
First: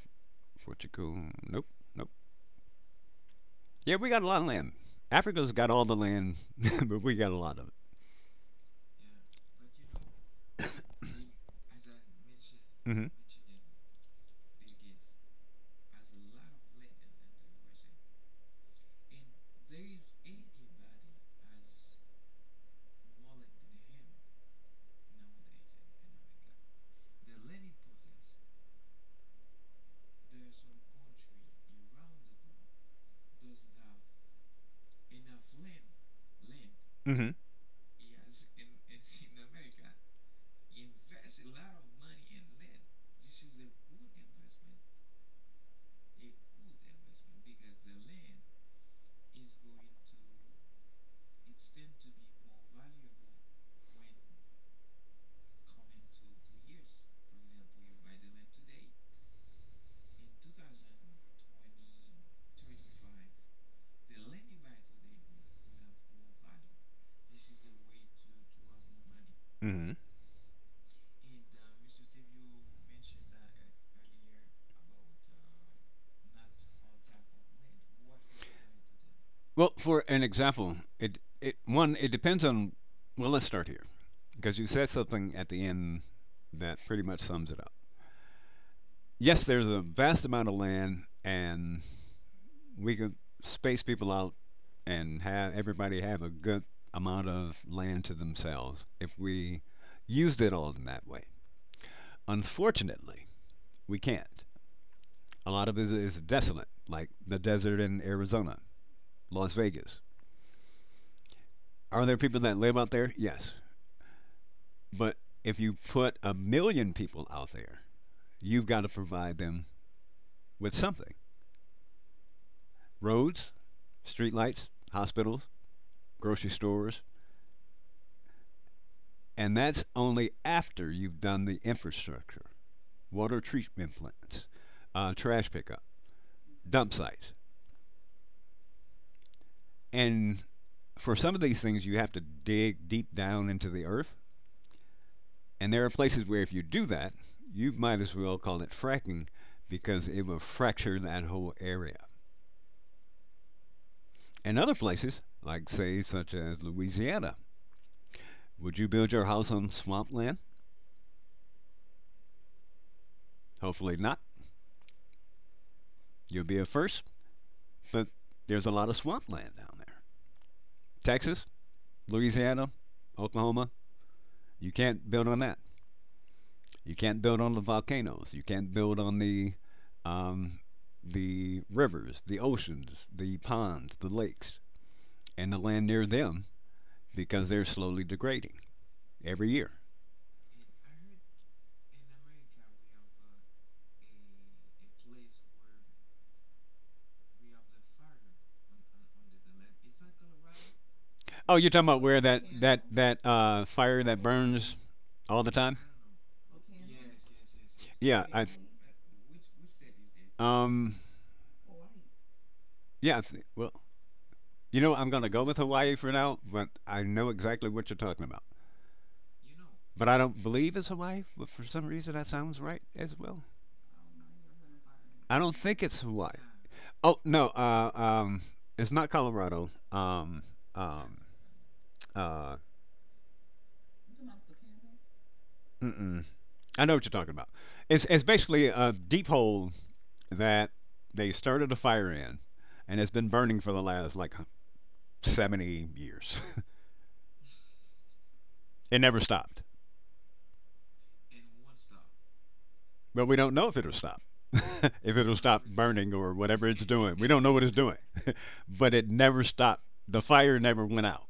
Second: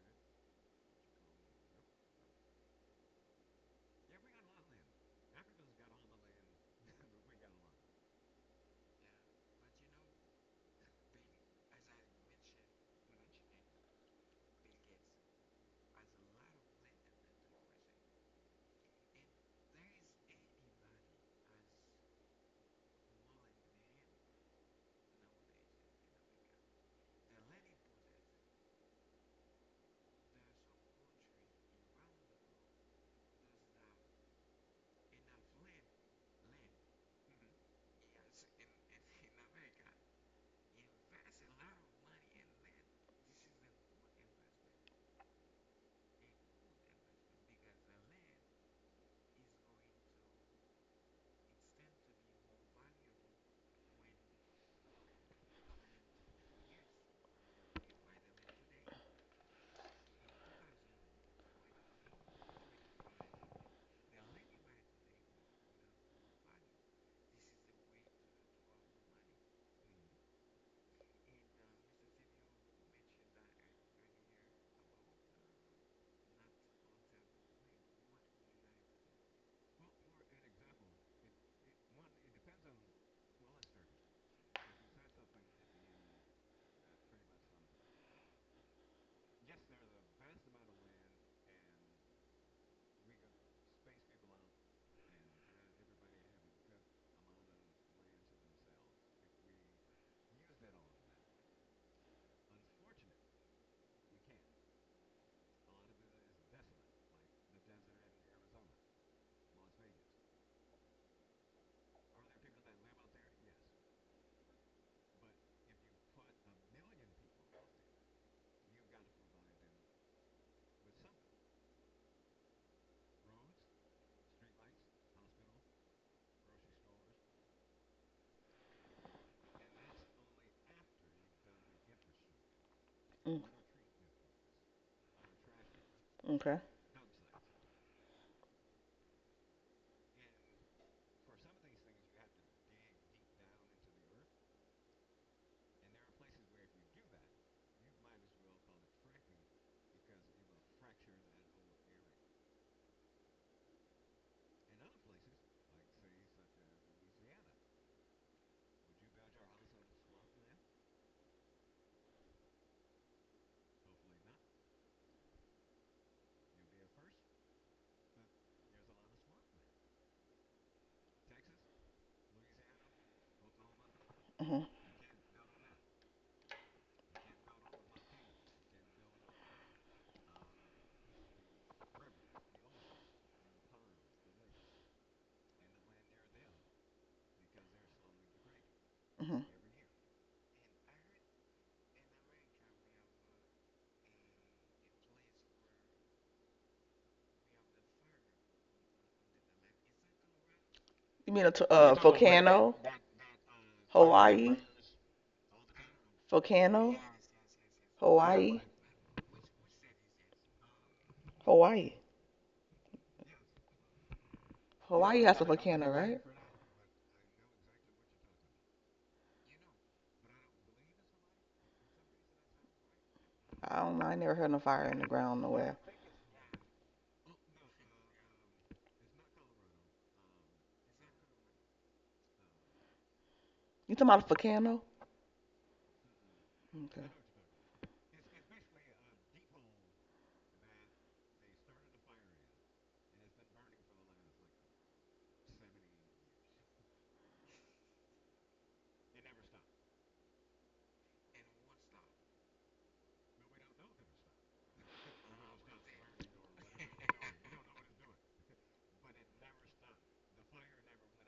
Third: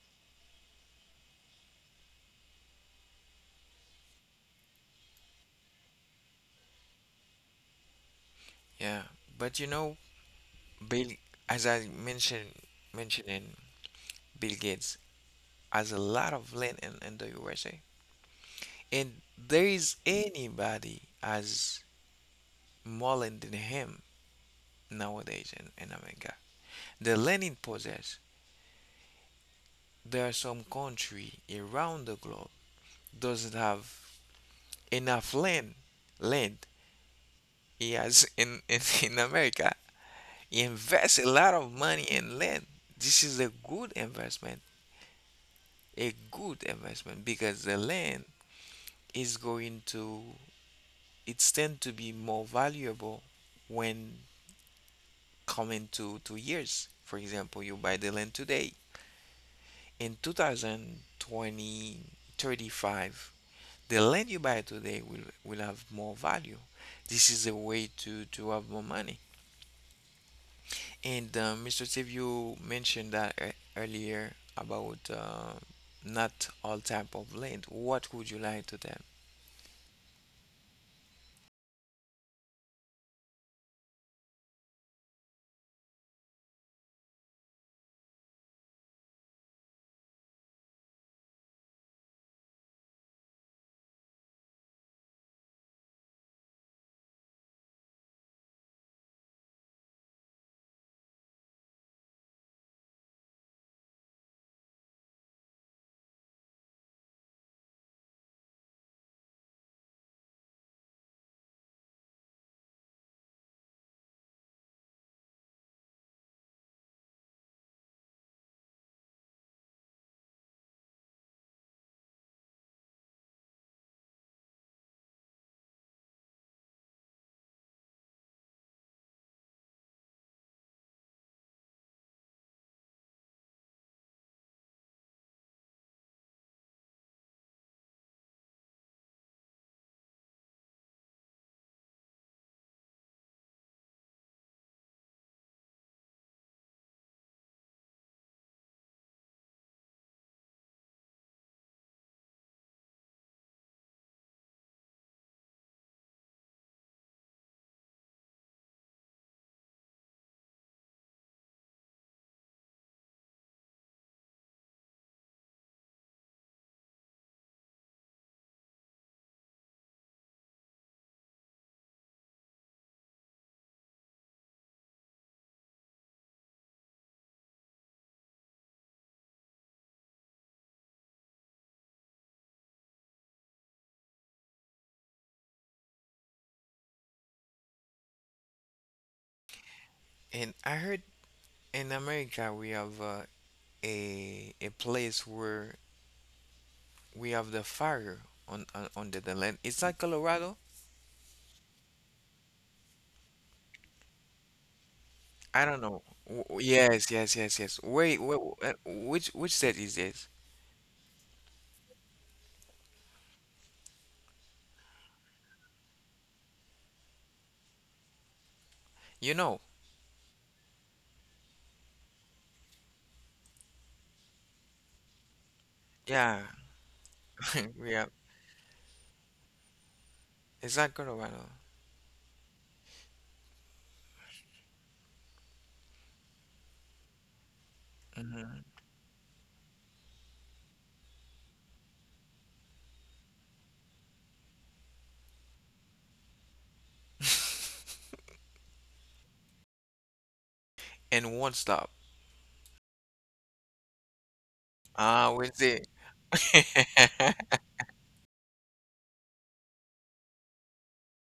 Speaker 3: Portugal, nope, nope. Yeah, we got a lot of land. Africa's got all the land, but we got a lot of
Speaker 1: yeah, but you know Bill, as I mentioned,
Speaker 3: it. Mm-hmm,
Speaker 1: mentioning Bill Gates has a lot of land in the USA, and there is anybody as more land than him nowadays in America. The land he possess. There are some country around the globe doesn't have enough land. Land
Speaker 3: mm-hmm,
Speaker 1: he has in in America. He invests a lot of money in land. This is a good investment because the land is going to, it's tend to be more valuable when coming to 2 years. For example, you buy the land today. In 2020, 35, the land you buy today will have more value. This is a way to have more money.
Speaker 3: mm-hmm.
Speaker 1: And Mr. Steve, you mentioned that earlier about not all type of land. What would you like to them?
Speaker 3: Well, for an example, it one it depends on. Well, let's start here because you said something at the end that pretty much sums it up. Yes, there's a vast amount of land, and we could space people out and have everybody have a good amount of land to themselves if we used it all in that way. Unfortunately, we can't. A lot of it is desolate, like the desert in Arizona, Las Vegas. Are there people that live out there? Yes. But if you put a million people out there, you've got to provide them with something: roads, streetlights, hospitals, grocery stores, and that's only after you've done the infrastructure,
Speaker 2: Mm,
Speaker 3: water treatment plants, trash pickup,
Speaker 2: okay.
Speaker 3: dump sites. And for some of these things, you have to dig deep down into the earth. And there are places where if you do that, you might as well call it fracking because it will fracture that whole area. And other places, like say such as Louisiana. Would you build your house on swampland? Hopefully not. You'll be a first, but there's a lot of swampland down there. Texas, Louisiana, Oklahoma,
Speaker 2: Hmm.
Speaker 3: you can't build on that. You can't build on the volcanoes. You can't build on um, the rivers, the oceans, the ponds, the lakes, and the land near them because they're slowly degrading
Speaker 2: Hmm.
Speaker 3: every year.
Speaker 1: And I heard in America we have a place where we have the fire the land. Is that Colorado.
Speaker 2: You mean a
Speaker 3: Oh, you're talking about where that that that uh, fire that
Speaker 2: Hawaii,
Speaker 3: burns all the
Speaker 1: I
Speaker 3: time?
Speaker 1: don't know.
Speaker 2: volcano,
Speaker 1: Yes, yes, yes, yes. Wait,
Speaker 3: Yeah,
Speaker 1: wait,
Speaker 3: I
Speaker 2: Hawaii,
Speaker 1: which state is this?
Speaker 3: um
Speaker 2: Hawaii.
Speaker 3: yeah, I thi- well, you know, I'm
Speaker 2: Hawaii
Speaker 3: going to
Speaker 2: has a
Speaker 3: go with
Speaker 2: volcano,
Speaker 3: Hawaii for
Speaker 2: right?
Speaker 3: now, but I know exactly what you're talking about.
Speaker 1: You know?
Speaker 3: But I don't believe it's Hawaii, but for some reason that sounds right as well.
Speaker 2: I don't know. I never heard no fire in the
Speaker 3: I
Speaker 2: ground
Speaker 3: don't
Speaker 2: nowhere.
Speaker 3: think it's Hawaii.
Speaker 1: Yeah,
Speaker 3: Oh, no,
Speaker 1: yeah.
Speaker 3: it's not Colorado.
Speaker 1: Is that
Speaker 3: Um
Speaker 1: Colorado.
Speaker 3: uh
Speaker 2: You talking about a volcano?
Speaker 3: mm-mm. I know what
Speaker 2: Okay.
Speaker 3: you're talking about. It's basically
Speaker 1: Hmm
Speaker 3: a deep hole that they started a fire in and it's been burning for the last like 70 years. It never stopped.
Speaker 1: And one stop.
Speaker 3: But we don't know if it'll stop. If
Speaker 1: Ah,
Speaker 3: it'll
Speaker 1: we
Speaker 3: stop
Speaker 1: see.
Speaker 3: burning or whatever it's doing. We don't know what it's doing. But it never stopped. The fire never went out.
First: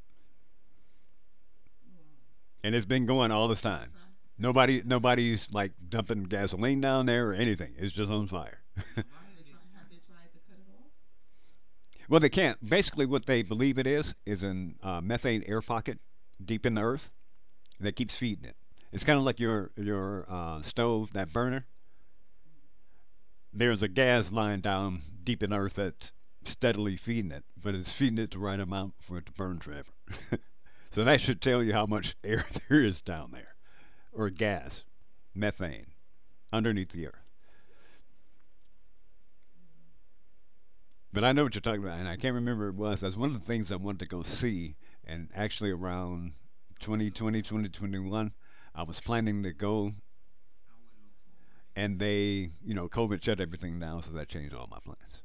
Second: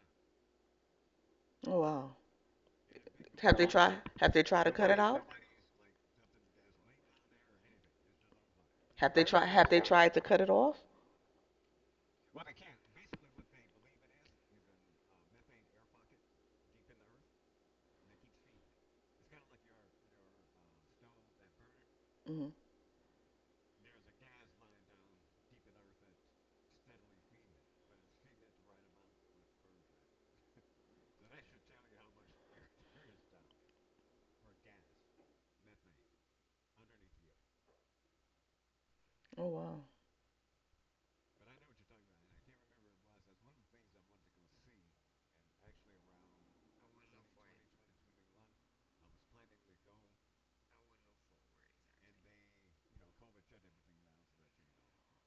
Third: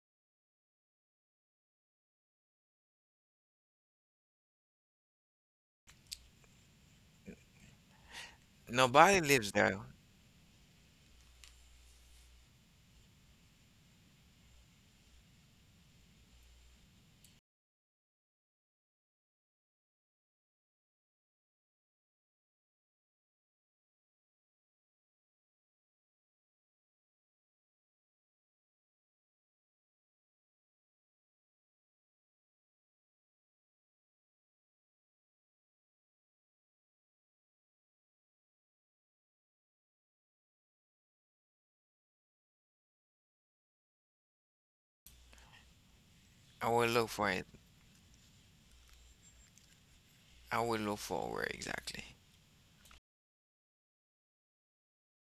Speaker 2: Oh wow.
Speaker 3: And it's been going all
Speaker 2: Have
Speaker 3: this
Speaker 2: they
Speaker 3: time.
Speaker 2: tried? Have they tried to
Speaker 3: Nobody
Speaker 2: cut it out?
Speaker 3: nobody's like dumping gasoline down there or anything. It's just on fire.
Speaker 2: Have
Speaker 1: Nobody
Speaker 2: they tried?
Speaker 1: lives
Speaker 2: Have
Speaker 1: there.
Speaker 2: they tried to cut it off?
Speaker 3: Well, they can't. Basically what they believe it is an methane air pocket deep in the earth that keeps feeding it. It's kind of like your stove, that burner.
Speaker 2: Hmm.
Speaker 3: There's a gas line down deep in earth that's steadily feeding it, but it's feeding it the right amount for it to burn forever. So that should tell you how much air there is down there, or gas, methane, underneath the earth.
Speaker 2: Oh wow.
Speaker 3: But I know what you're talking about, and I can't remember what it was. That's one of the things I wanted to go see, and actually around
Speaker 1: I will look for
Speaker 3: 2020,
Speaker 1: it.
Speaker 3: 2021, I was planning to go,
Speaker 1: I will look for where
Speaker 3: and
Speaker 1: exactly.
Speaker 3: they, you know, COVID shut everything down, so that changed all my plans.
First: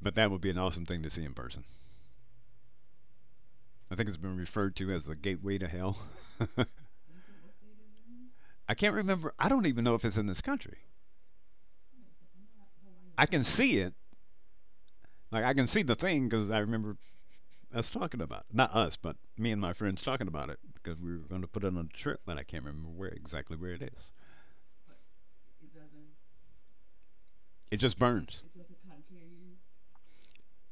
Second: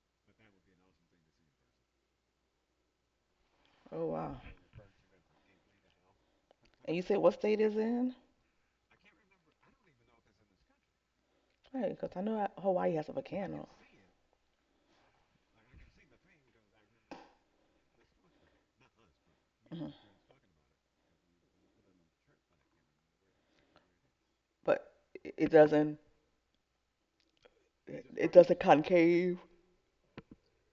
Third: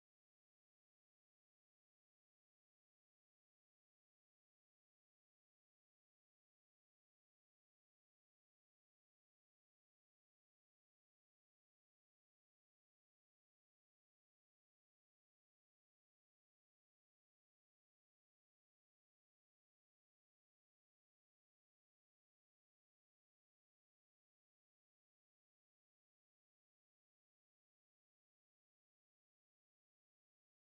Speaker 3: But that would be an awesome thing to see in person. I
Speaker 2: Oh
Speaker 3: think it's been
Speaker 2: wow.
Speaker 3: referred to as the gateway to hell.
Speaker 2: And you said what state is it in?
Speaker 3: I can't remember. I don't even know if it's in this country.
Speaker 2: Right, because I know Hawaii has a
Speaker 3: I can
Speaker 2: volcano.
Speaker 3: see it. Like I can see the thing because I remember us talking about it. Not us, but me and my
Speaker 2: Mhm.
Speaker 3: friends talking about it because we were going to put it on a trip, but I can't remember where exactly where it is.
Speaker 2: But it doesn't.
Speaker 3: It just
Speaker 2: It
Speaker 3: burns.
Speaker 2: doesn't concave.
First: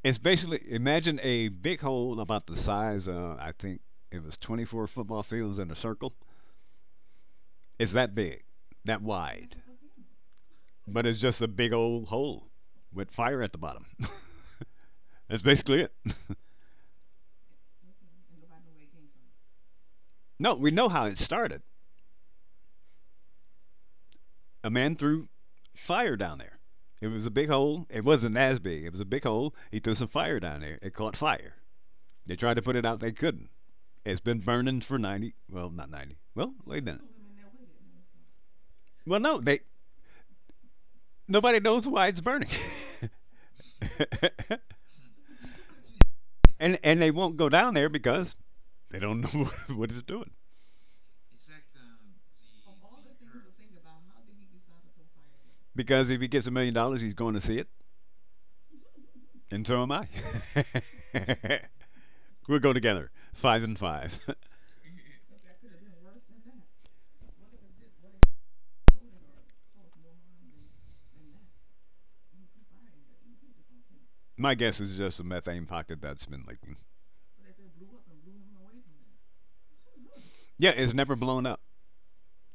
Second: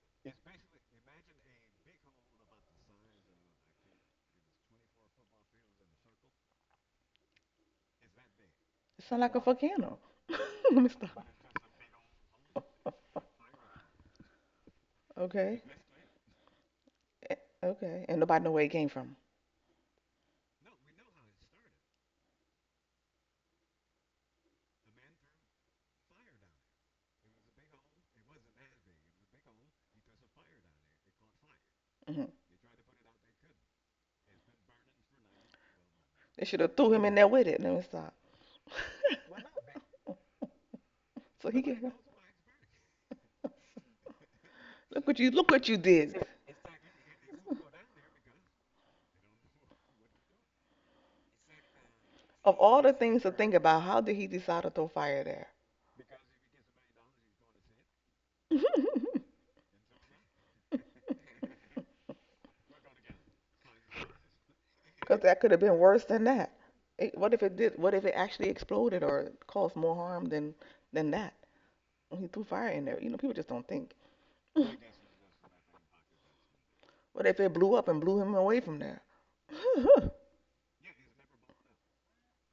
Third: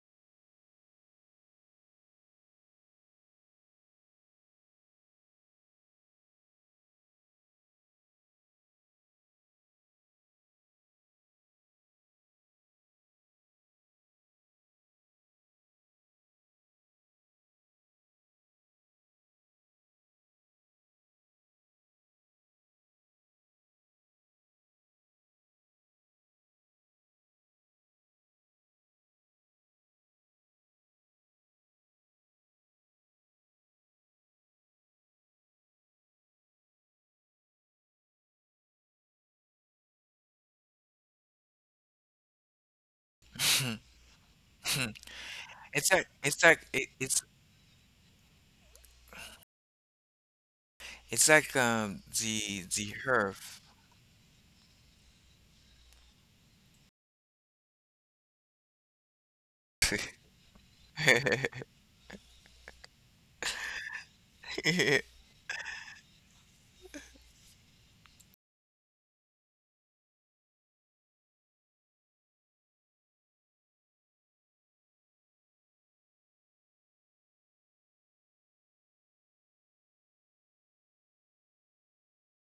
Speaker 3: It's basically imagine a big hole about the size of I think it was 24 football fields in a circle. It's that big, that
Speaker 2: It sounds like a
Speaker 3: wide,
Speaker 2: volcano. Let me
Speaker 3: but it's
Speaker 2: stop.
Speaker 3: just a big old hole with fire at the bottom. That's
Speaker 2: Okay.
Speaker 3: basically it.
Speaker 2: Eh, okay, and nobody know where it came from.
Speaker 3: No, we know how it started. A man threw fire down there. It was a big hole. It wasn't as big. It was a big hole. He threw some fire down there. It caught fire.
Speaker 2: Hmm.
Speaker 3: They tried to put it out. They couldn't. It's been burning for 90. Well, not 90.
Speaker 2: They
Speaker 3: Well,
Speaker 2: should have
Speaker 3: wait a
Speaker 2: threw
Speaker 3: minute.
Speaker 2: him in there with it. Let me stop.
Speaker 3: Well, no, they
Speaker 2: So
Speaker 3: nobody
Speaker 2: he
Speaker 3: knows
Speaker 2: can.
Speaker 3: why it's burning,
Speaker 2: Look what you
Speaker 1: It's like
Speaker 2: did.
Speaker 1: it's like
Speaker 3: and and they won't go down there because they don't know what it's doing.
Speaker 1: it's like
Speaker 2: Of all
Speaker 1: the
Speaker 2: the things to
Speaker 1: herb.
Speaker 2: think about, how did he decide to throw fire there?
Speaker 3: Because if he gets $1 million, he's going to see it, and so am I. We'll go together, five and five.
Speaker 2: Because that could have been worse than that. What if it did? What if it actually exploded or caused more harm than that? When he threw fire in there, people just don't think.
Speaker 3: My guess is just a methane pocket that's been leaking.
Speaker 2: What if it blew up and blew him away from there? Oh,
Speaker 3: Yeah, it's never blown up.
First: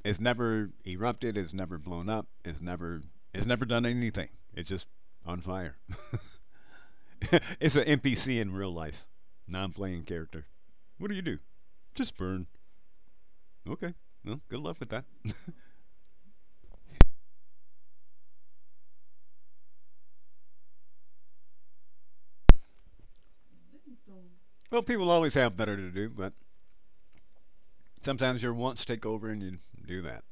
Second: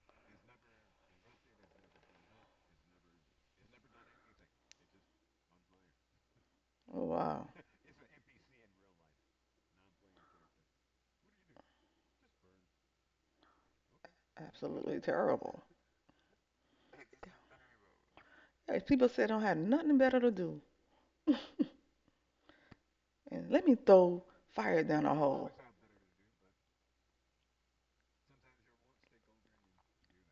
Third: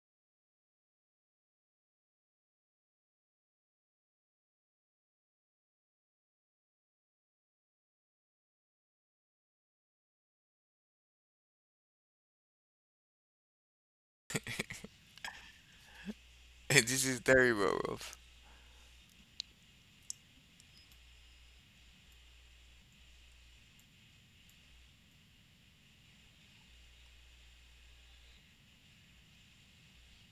Speaker 3: It's never erupted. It's never blown up. It's never done anything. It's just on fire.
Speaker 2: wow,
Speaker 3: It's an NPC in real life, non-playing character. What do you do? Just burn. Okay. Well, good luck with
Speaker 2: absolutely
Speaker 3: that.
Speaker 2: terrible.
Speaker 1: This is terrible, Rolf.
Speaker 2: Hey, people said don't have nothing better to do, and let me throw
Speaker 3: Well,
Speaker 2: fire down
Speaker 3: people
Speaker 2: a
Speaker 3: always
Speaker 2: hole.
Speaker 3: have better to do, but sometimes your wants take over and you do that,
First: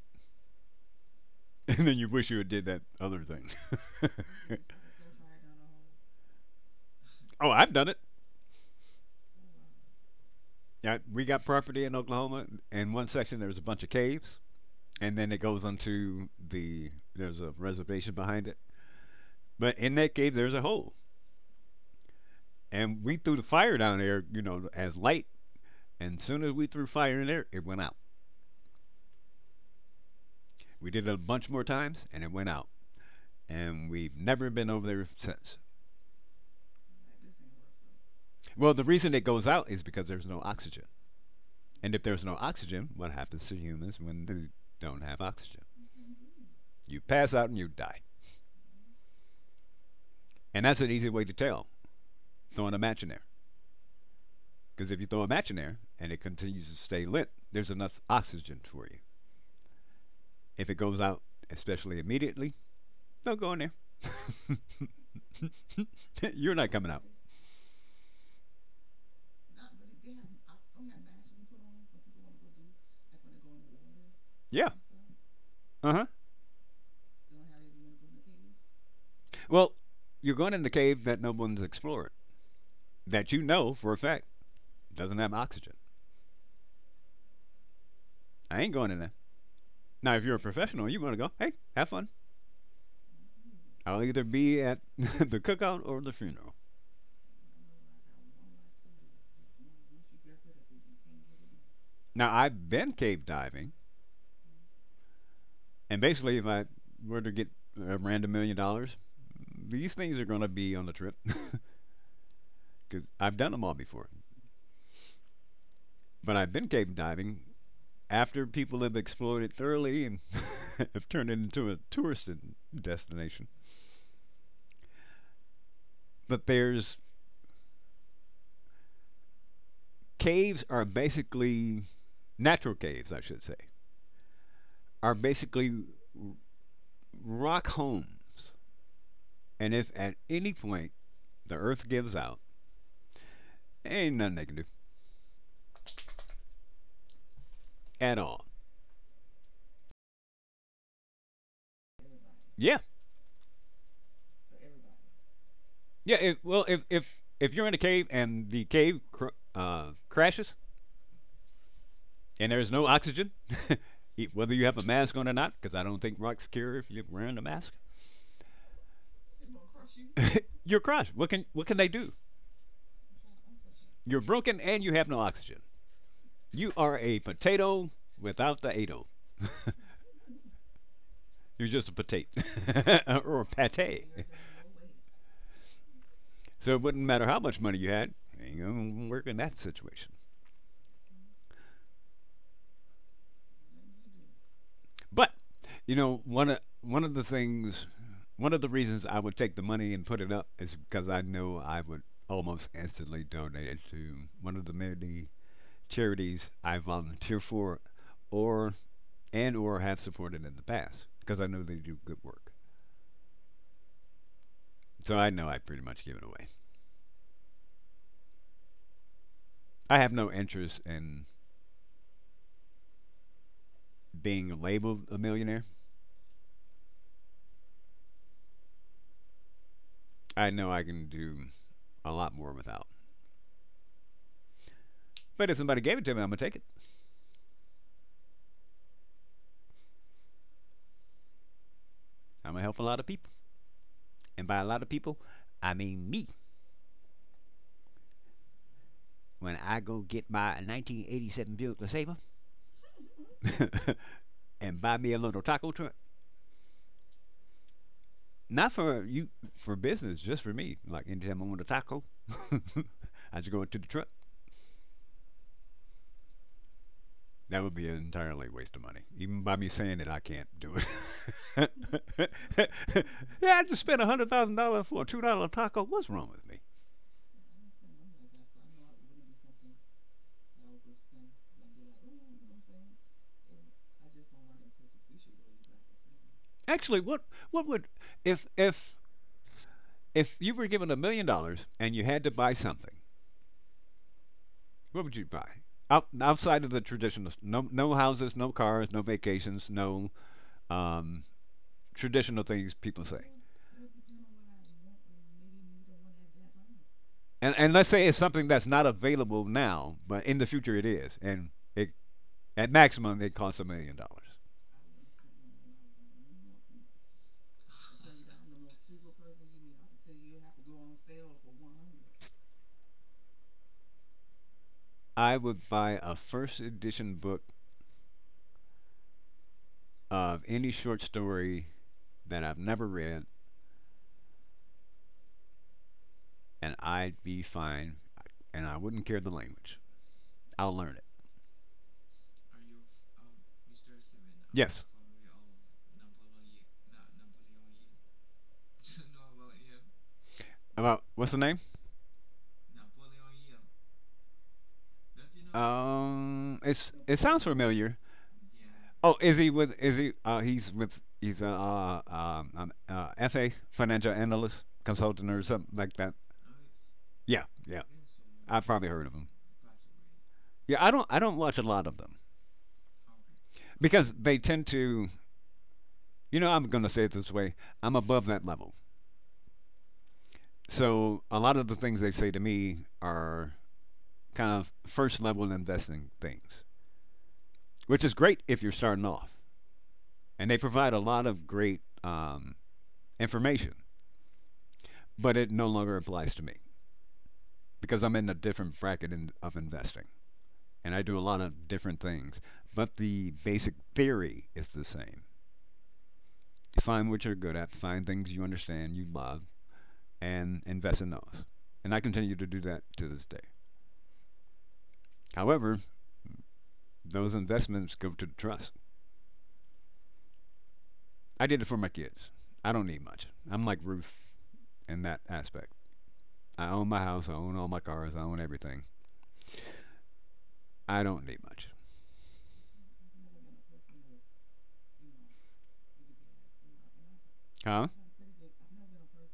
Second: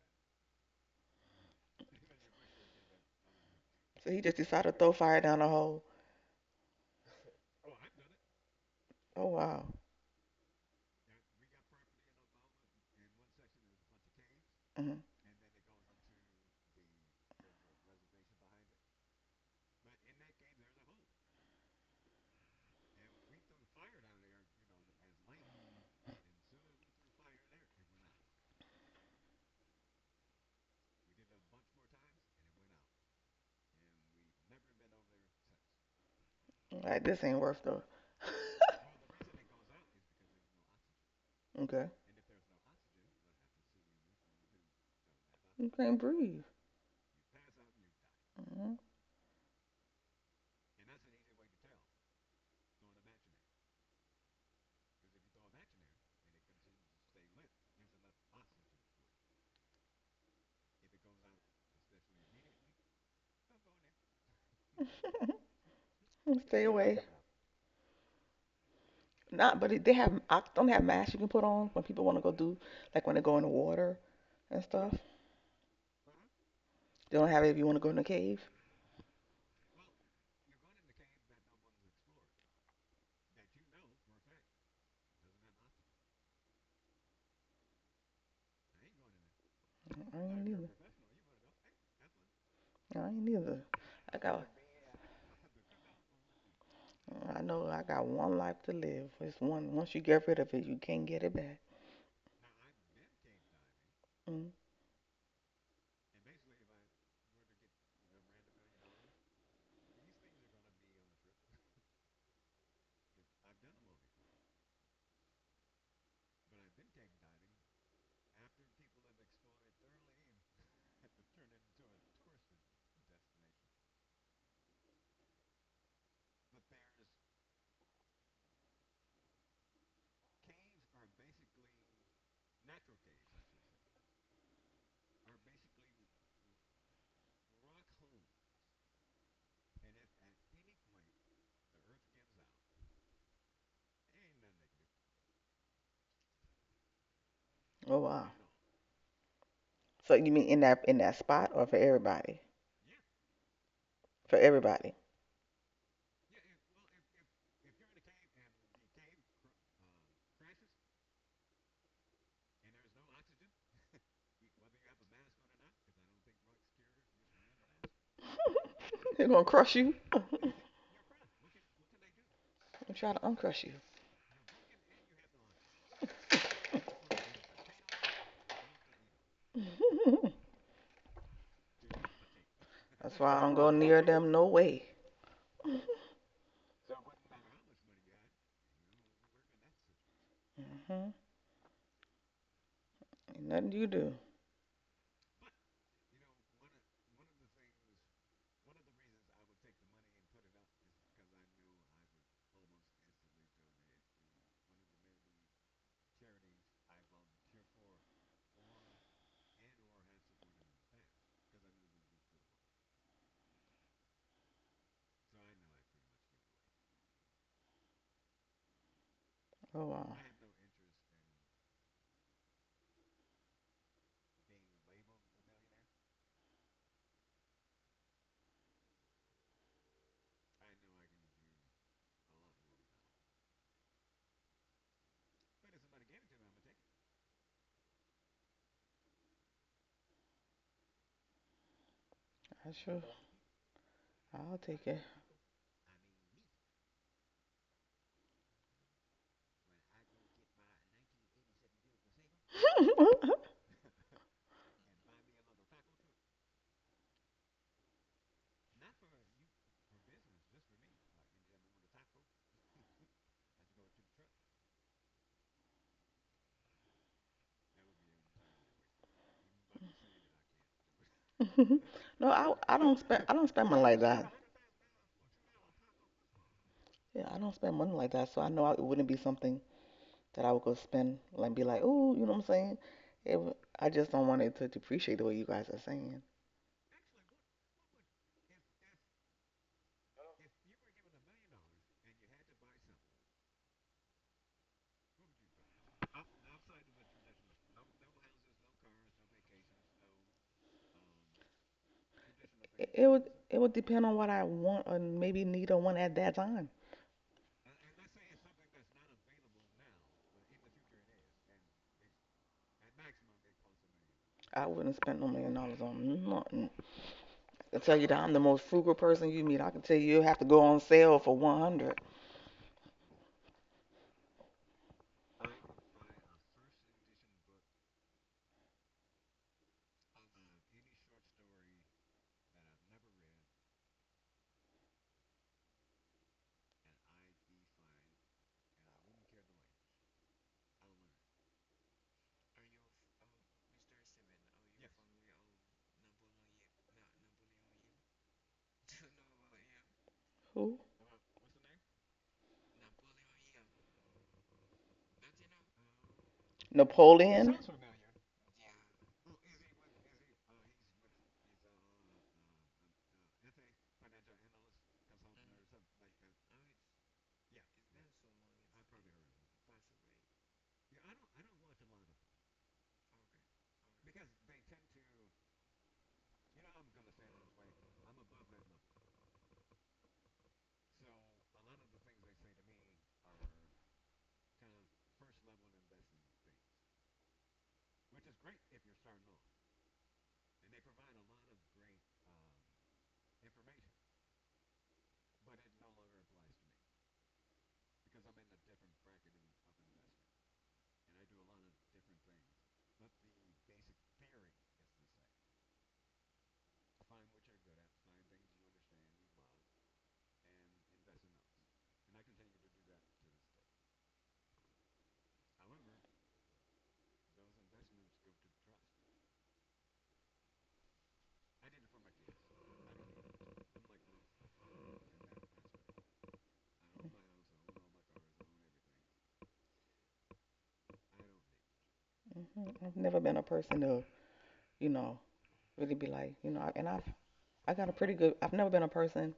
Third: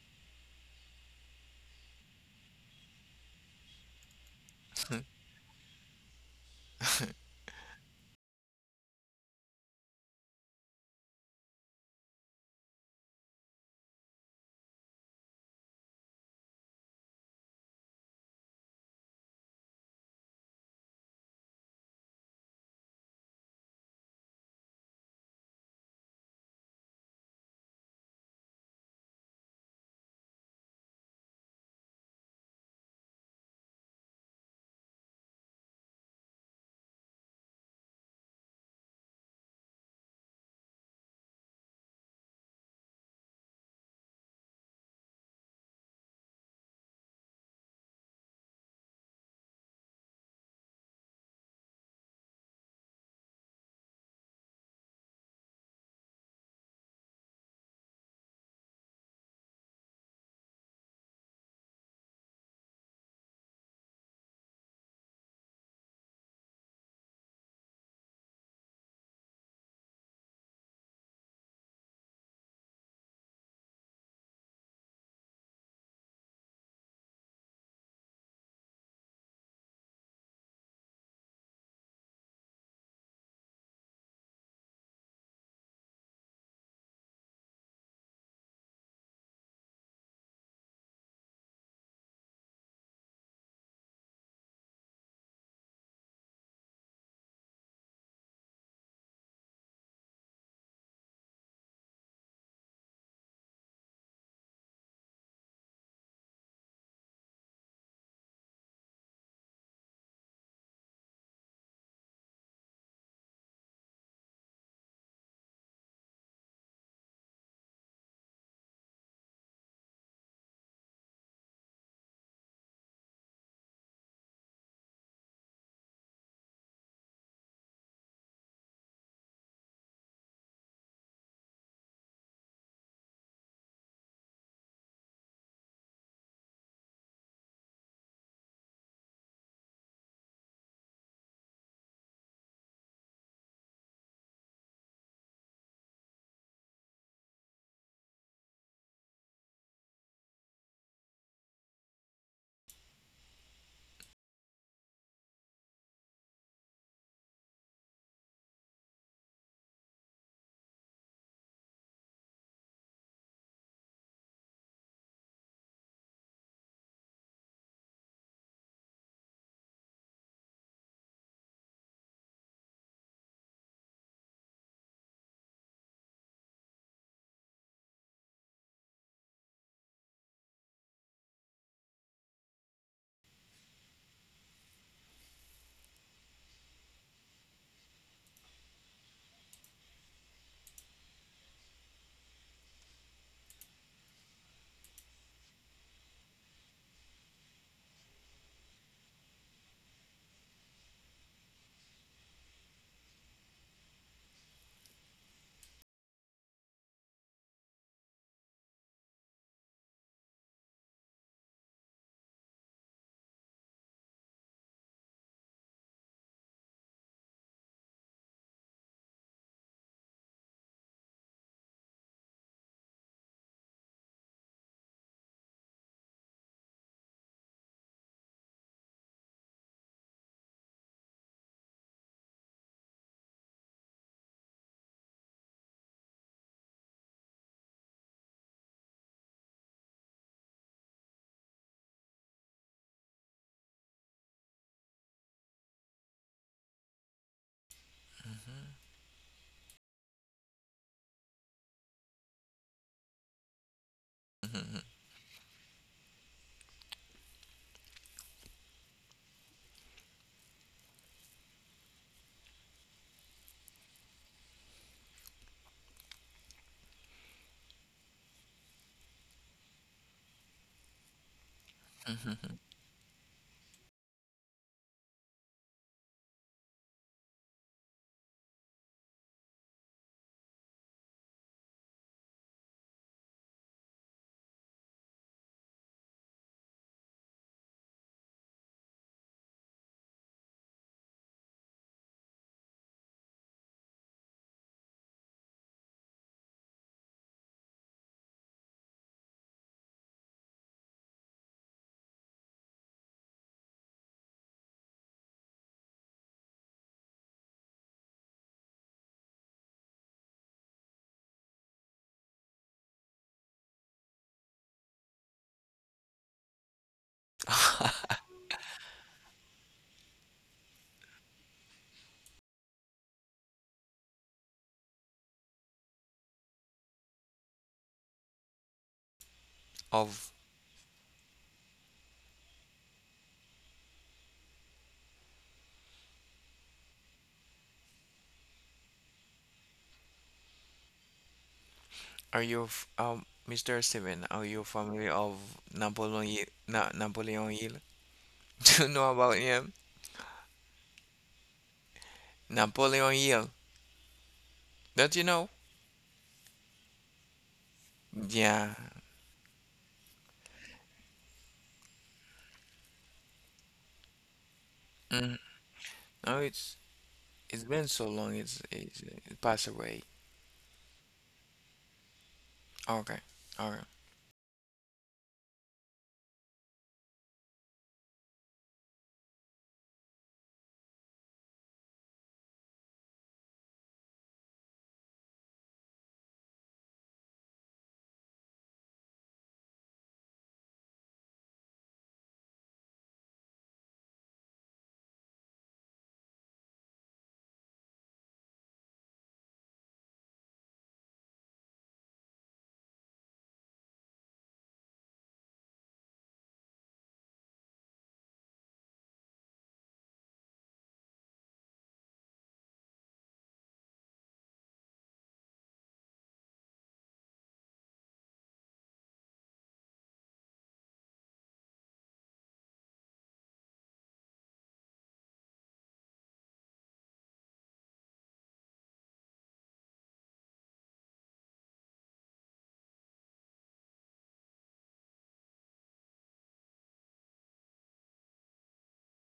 Speaker 3: and then you wish you had did that other thing.
Speaker 2: So he just decided to throw fire down a hole.
Speaker 3: Oh, I've done it.
Speaker 2: Oh wow,
Speaker 3: Now, we got property in Oklahoma. In one section, there's a bunch of caves,
Speaker 2: hmm
Speaker 3: and then it goes onto the there's a reservation behind it. But in that cave, there's a hole, and we threw the fire down there, you know, as light. And as soon as we threw fire in there, it went out. We did it a bunch more times, and it went out. And we've never been over there since.
Speaker 2: like this ain't worth the.
Speaker 3: Well, the reason it goes out is because there's no oxygen.
Speaker 2: Okay,
Speaker 3: And if there's no oxygen, what happens to humans when they don't have oxygen?
Speaker 2: you can't breathe.
Speaker 3: You pass out and you die.
Speaker 2: Hmm.
Speaker 3: And that's an easy way to tell, throwing a match in there. Because if you throw a match in there and it continues to stay lit, there's enough oxygen for you. If it goes out, especially immediately, don't go in there. You're
Speaker 2: Stay
Speaker 3: not coming
Speaker 2: away.
Speaker 3: out.
Speaker 2: Not, but they have. I don't have masks you can put on when people want to go do, like when they go in the water and
Speaker 3: Yeah.
Speaker 2: stuff.
Speaker 3: Uh huh.
Speaker 2: They don't have it if you want to go in the cave.
Speaker 3: Well, you're going in the cave that no one's explored, that you know for a fact doesn't have oxygen. I ain't going in there. Now,
Speaker 2: I
Speaker 3: if you're a
Speaker 2: ain't neither.
Speaker 3: professional, you want to go, hey, have fun.
Speaker 2: I ain't neither.
Speaker 3: I'll
Speaker 2: I
Speaker 3: either
Speaker 2: got.
Speaker 3: be at the cookout or the funeral.
Speaker 2: I know I got one life to live. It's one. Once you get rid of it, you can't get it back.
Speaker 3: Now, I've been cave diving,
Speaker 2: Mm.
Speaker 3: and basically, if I were to get a random $1 million, these things are going to be on the trip because I've done them all before. But I've been cave diving after people have explored it thoroughly and have turned it into a tourist destination. But there's caves are basically natural caves, I should say, are basically rock homes. And if at any point the earth gives out, ain't nothing they can do
Speaker 2: Oh
Speaker 3: at
Speaker 2: wow.
Speaker 3: all.
Speaker 2: So you mean in that spot or for everybody?
Speaker 3: Yeah,
Speaker 2: For everybody.
Speaker 3: yeah. If, well, if if you're in a cave and the cave crashes, and there's no oxygen, whether you have a mask on or not, because I don't think Rock's cure if you're wearing a mask.
Speaker 2: They're gonna crush you. And
Speaker 3: You're crushed. What can they do?
Speaker 2: try to uncrush you.
Speaker 3: You're broken and you have no oxygen. You are a potato without the ado. You're just a potato
Speaker 2: That's why
Speaker 3: or
Speaker 2: I
Speaker 3: a
Speaker 2: don't go near
Speaker 3: pate.
Speaker 2: them no way.
Speaker 3: So it wouldn't matter how much money you had. You ain't gonna work in that situation.
Speaker 2: Hmm. Ain't nothing you do.
Speaker 3: But you know, one of the things, one of the reasons I would take the money and put it up is because I know I would almost instantly donate it to one of the many charities I volunteer for, or and or have supported in the past because I know they do good work. So I know I pretty much give it away.
Speaker 2: Oh
Speaker 3: I have
Speaker 2: wow.
Speaker 3: no interest in being labeled a millionaire. I know I can do a lot more without. But if somebody gave it to me, I'm gonna take it. I'm gonna
Speaker 2: I
Speaker 3: help a lot
Speaker 2: sure
Speaker 3: of people, and by
Speaker 2: I'll
Speaker 3: a lot
Speaker 2: take
Speaker 3: of
Speaker 2: it.
Speaker 3: people, I mean me. When I go get my 1987 Buick LeSabre and buy me a little taco truck. Not for you, for business, just for me. Like anytime I want a taco, I just go into the truck. That would be an entirely waste of money. Even by me saying that I can't do
Speaker 2: No,
Speaker 3: it.
Speaker 1: Mhm.
Speaker 2: I don't
Speaker 3: Yeah, I
Speaker 2: spend
Speaker 3: just
Speaker 2: money
Speaker 3: spent
Speaker 2: like
Speaker 3: a hundred
Speaker 2: that.
Speaker 3: thousand dollars for a $2 taco. What's wrong with me?
Speaker 2: Yeah, I don't spend money like that. So I know it wouldn't be something that I would go spend like be like, oh, you know what I'm saying? It would, I just don't want it to depreciate the way you guys are saying.
Speaker 3: Actually, what would if if if you were given $1 million and you had to buy something, what would you buy? Out, outside of the traditional, no, no houses, no cars, no vacations, no um, traditional things
Speaker 2: It,
Speaker 3: people
Speaker 2: it
Speaker 3: say.
Speaker 2: would it would depend on what I want or maybe need or want at that time.
Speaker 3: And let's say it's something that's not available now, but in the future it is. And it, at maximum, it costs $1,000,000.
Speaker 2: I wouldn't spend no million dollars on nothing. I tell you that I'm the most frugal person you meet. I can tell you have to go on sale for 100.
Speaker 3: I would buy a first edition book
Speaker 1: Of
Speaker 3: of any short story that I've never read, and I'd be fine, and I wouldn't care the language. I'll learn it.
Speaker 1: are you Mr. Steven, are you
Speaker 3: Yes.
Speaker 1: family of Napoleon Hill, Na Napoleon Hill? Do you know about him?
Speaker 2: Who?
Speaker 3: About, what's the name?
Speaker 1: Napoleon Hill. Don't you know?
Speaker 3: It sounds
Speaker 2: Napoleon?
Speaker 3: familiar.
Speaker 1: Yeah.
Speaker 3: Oh, is he with? Is he? He's with. He's a FA financial analyst, consultant, or
Speaker 1: Mm.
Speaker 3: something like that.
Speaker 1: No, it's
Speaker 3: Yeah,
Speaker 1: it's
Speaker 3: yeah.
Speaker 1: been so long,
Speaker 3: I've probably heard of him.
Speaker 1: it passed away.
Speaker 3: Yeah, I don't watch a lot of them
Speaker 1: Okay. Okay.
Speaker 3: because they tend to. I'm going to say it this way. I'm above that level, so a lot of the things they say to me are kind of first level investing things, which is great if you're starting off, and they provide a lot of great information, but it no longer applies to me because I'm in a different bracket in, of investing, and I do a lot of different things. But the basic theory is the same. Find what you're good at, find things you understand, you love, and invest in those. And I continue to do that to this day. However, those investments go to the trust. I did it for my kids. I don't need much. I'm like Ruth in that aspect. I own my house, I own all my cars, I own everything. I don't need much.
Speaker 2: Mhm. I've never been a person to, you know, really be like, and I've I got
Speaker 3: Huh?
Speaker 2: a pretty good. I've never been a person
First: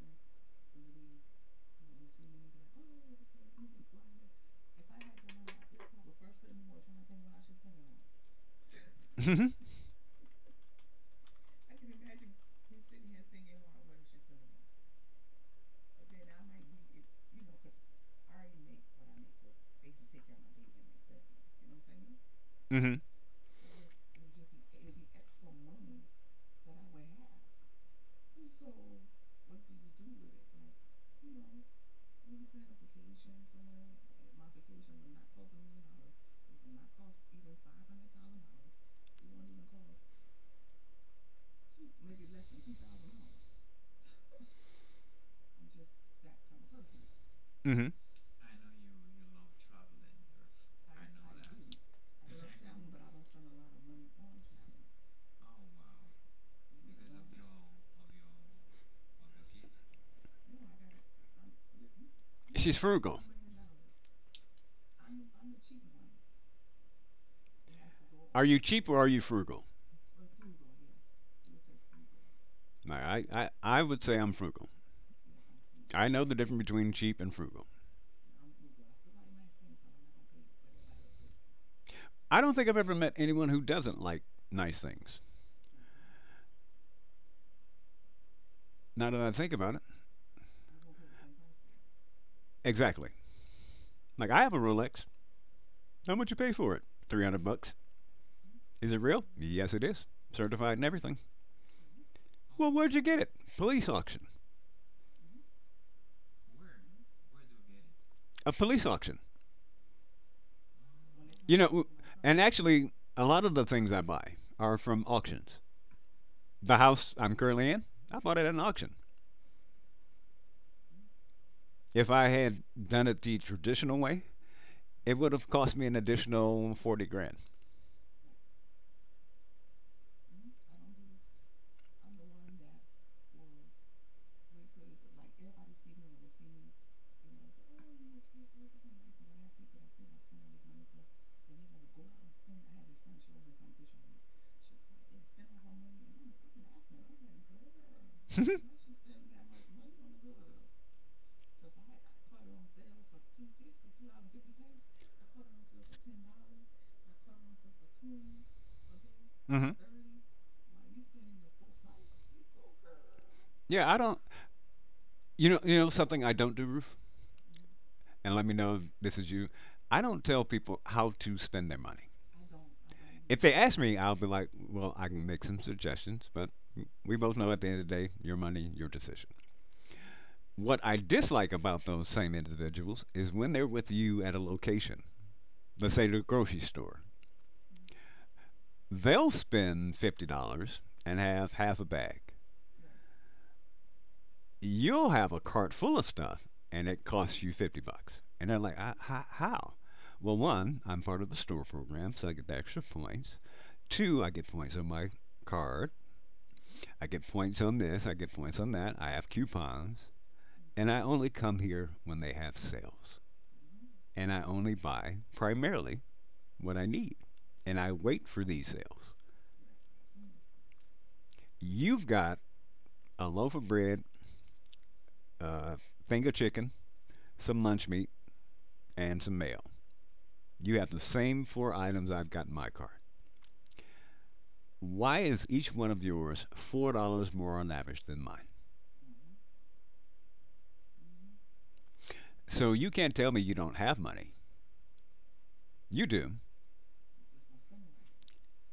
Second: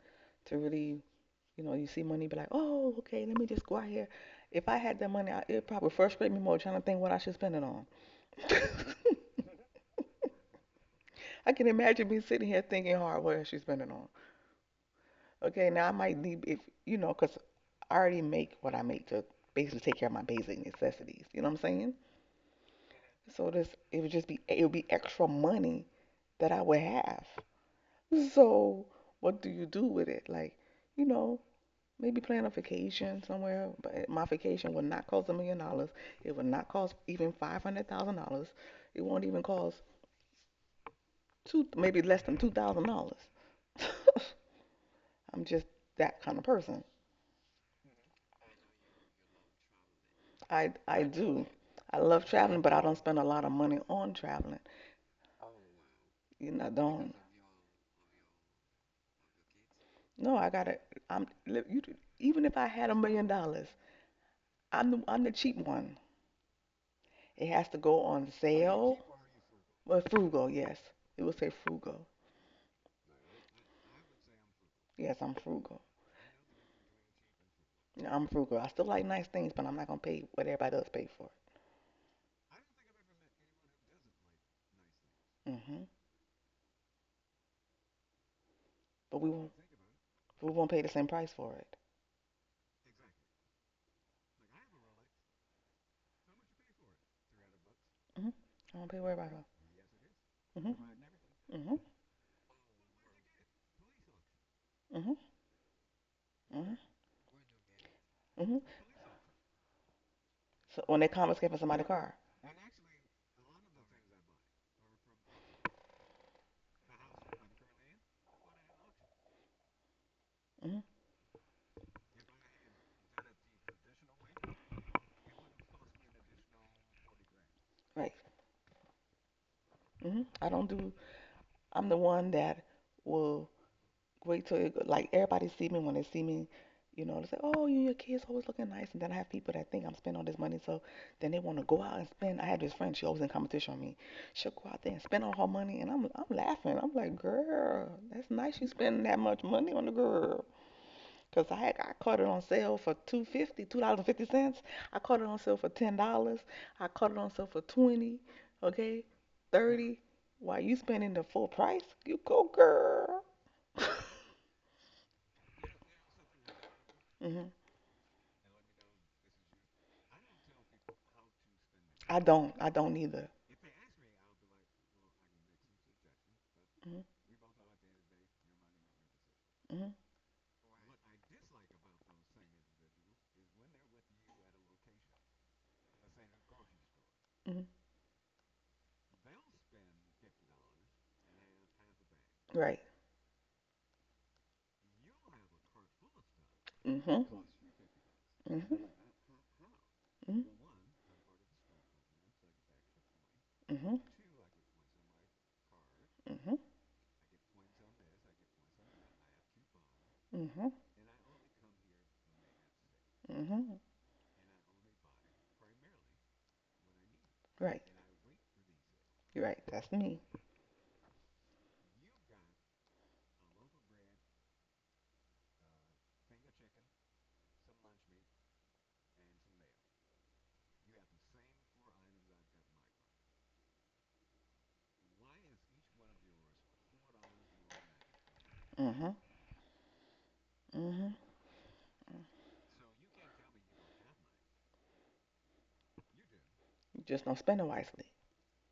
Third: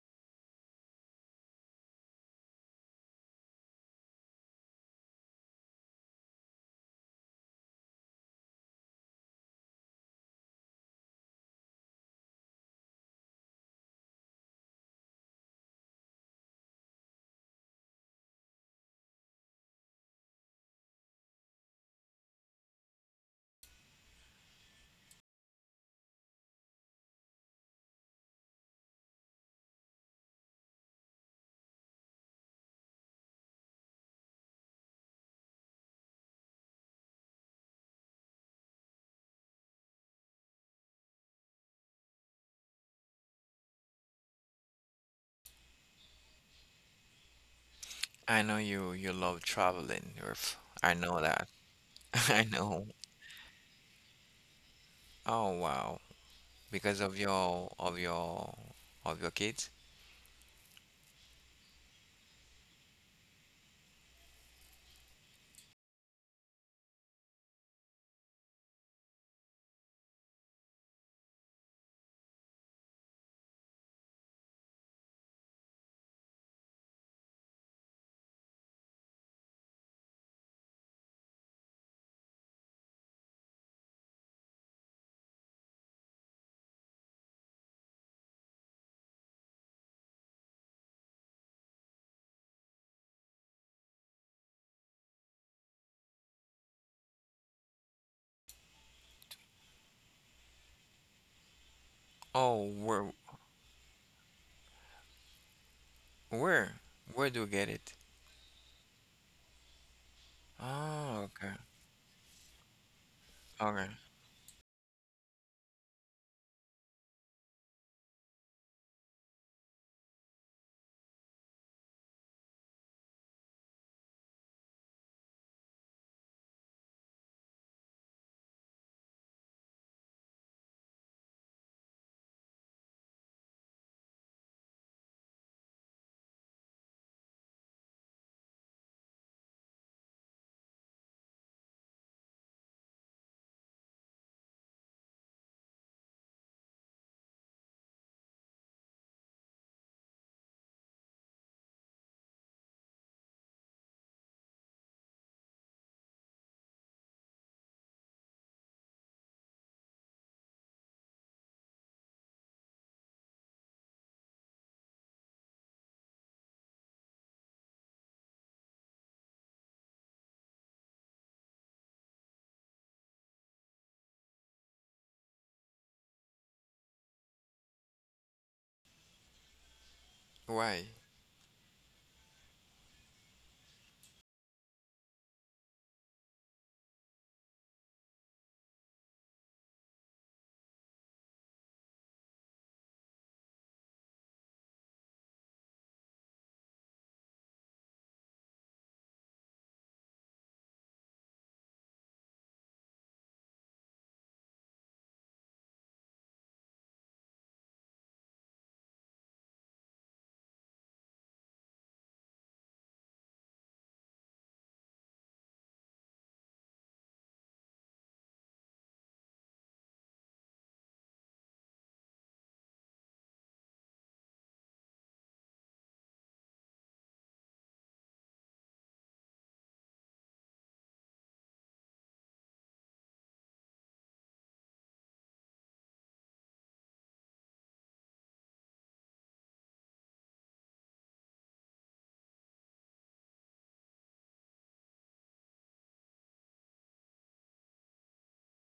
Speaker 2: to really, you see money, be like, oh, okay, let me just go out here. If I had that money, it'd probably frustrate me more trying to think what I should spend it on.
Speaker 3: Mm hmm.
Speaker 2: I can imagine me sitting here thinking hard, what I should spend it on. Okay, now I might need if, 'cause I already make what I make to basically take care of my basic necessities. You know what I'm saying?
Speaker 3: Mm hmm.
Speaker 2: So this it would be extra money that I would have. So, what do you do with it? Like, you know, maybe plan a vacation somewhere. But my vacation will not cost $1 million. It will not cost even $500,000. It won't even cost two, maybe less than $2,000. I'm just that kind of person.
Speaker 3: Mm hmm.
Speaker 1: I know you you love traveling, Earth.
Speaker 2: I
Speaker 1: I
Speaker 2: I
Speaker 1: know that.
Speaker 2: do. I love
Speaker 1: I
Speaker 2: traveling, but I
Speaker 1: know.
Speaker 2: don't spend a lot of money on traveling.
Speaker 1: Oh wow.
Speaker 2: You know, I
Speaker 1: Because of
Speaker 2: don't.
Speaker 1: your of your of your kids?
Speaker 2: No, I gotta. You. Even if I
Speaker 3: She's
Speaker 2: had a
Speaker 3: frugal.
Speaker 2: million dollars, I'm the cheap one. It has to go on
Speaker 3: Are you cheap or
Speaker 2: sale.
Speaker 3: are you frugal?
Speaker 2: Well, frugal, yes. It will say frugal.
Speaker 3: I would say I'm frugal.
Speaker 2: Yes, I'm frugal.
Speaker 3: I know the difference between cheap and frugal.
Speaker 2: You know, I'm frugal. I still like nice things, but I'm not gonna pay what everybody else pay for.
Speaker 3: I don't think I've ever met anyone who doesn't like nice things.
Speaker 2: Hmm.
Speaker 3: Now that
Speaker 2: But
Speaker 3: I
Speaker 2: we
Speaker 3: think
Speaker 2: won't.
Speaker 3: about it,
Speaker 2: We won't pay the same price for it.
Speaker 3: exactly. Like I have a Rolex. How much you pay for it? $300.
Speaker 2: Hmm. I
Speaker 3: Is
Speaker 2: won't pay
Speaker 3: it
Speaker 2: what
Speaker 3: real?
Speaker 2: everybody else.
Speaker 3: Yes, it is.
Speaker 2: Hmm.
Speaker 3: Certified and everything.
Speaker 2: Hmm.
Speaker 1: Oh,
Speaker 3: Well, where'd you get it? Police auction.
Speaker 2: Hmm. Hmm.
Speaker 1: where, where do you get it?
Speaker 3: A
Speaker 2: Hmm.
Speaker 3: police auction.
Speaker 2: So when they
Speaker 1: Oh, okay,
Speaker 2: confiscate
Speaker 3: You
Speaker 2: from
Speaker 3: know,
Speaker 2: somebody's car.
Speaker 3: and actually, a lot of the
Speaker 1: okay.
Speaker 3: things I buy are from auctions. The house I'm currently in, I bought it at an auction.
Speaker 2: Hmm.
Speaker 3: If I had done it the traditional way, it would have cost me an additional 40 grand.
Speaker 2: Right. Hmm. I don't do. I'm the one that will wait till like everybody see me when they see me, they say, "Oh, you your kids always looking nice," and then I have people that think I'm spending all this money, so then they want to go out and spend. I had this friend; she always in competition with me. She'll go out there and spend all her money, and I'm laughing. I'm like, "Girl, that's nice you spending that much money on the girl." 'Cause I caught it on sale for 2.50, $2 and 50 cents. I caught it on sale for $10. I caught it on sale for 20. Okay,
Speaker 3: hmm
Speaker 2: 30. Why you spending the full price? You go, girl.
Speaker 3: Yeah, I don't. You know something I don't do, Ruth. And let me know if this is you. I don't tell people how to spend their money.
Speaker 2: I don't. I don't either.
Speaker 3: If they ask me, I'll be like, "Well, I can make some suggestions," but
Speaker 2: Hmm.
Speaker 3: we both know at the end of the day, your money, your decision.
Speaker 2: Hmm.
Speaker 3: What
Speaker 1: Why?
Speaker 3: I dislike about those same individuals is when they're with you at a location, let's say the grocery store.
Speaker 2: Hmm.
Speaker 3: They'll spend $50 and have half a bag.
Speaker 2: Right.
Speaker 3: You'll have a cart full of stuff and
Speaker 2: Hmm.
Speaker 3: it
Speaker 2: Hmm.
Speaker 3: costs you $50. And they're like,
Speaker 2: Hmm.
Speaker 3: How? Well,
Speaker 2: Hmm.
Speaker 3: one, I'm part of the store program, so I get the extra points.
Speaker 2: Hmm.
Speaker 3: Two, I get points on my card. I get points on this. I get points on that. I have coupons.
Speaker 2: Hmm.
Speaker 3: And I only come here when they have sales.
Speaker 2: Hmm.
Speaker 3: And I only buy primarily what I need. And
Speaker 2: Right.
Speaker 3: I wait for these sales.
Speaker 2: You're right. That's me.
Speaker 3: You've got a loaf of bread, a thing of chicken, some lunch meat, and some mail. You have the same four items I've got in my cart. Why is each one of yours $4 more lavish than mine?
Speaker 2: Hmm. Hmm.
Speaker 3: So you can't tell me you don't have money. You do.
Speaker 2: You just don't spend it wisely.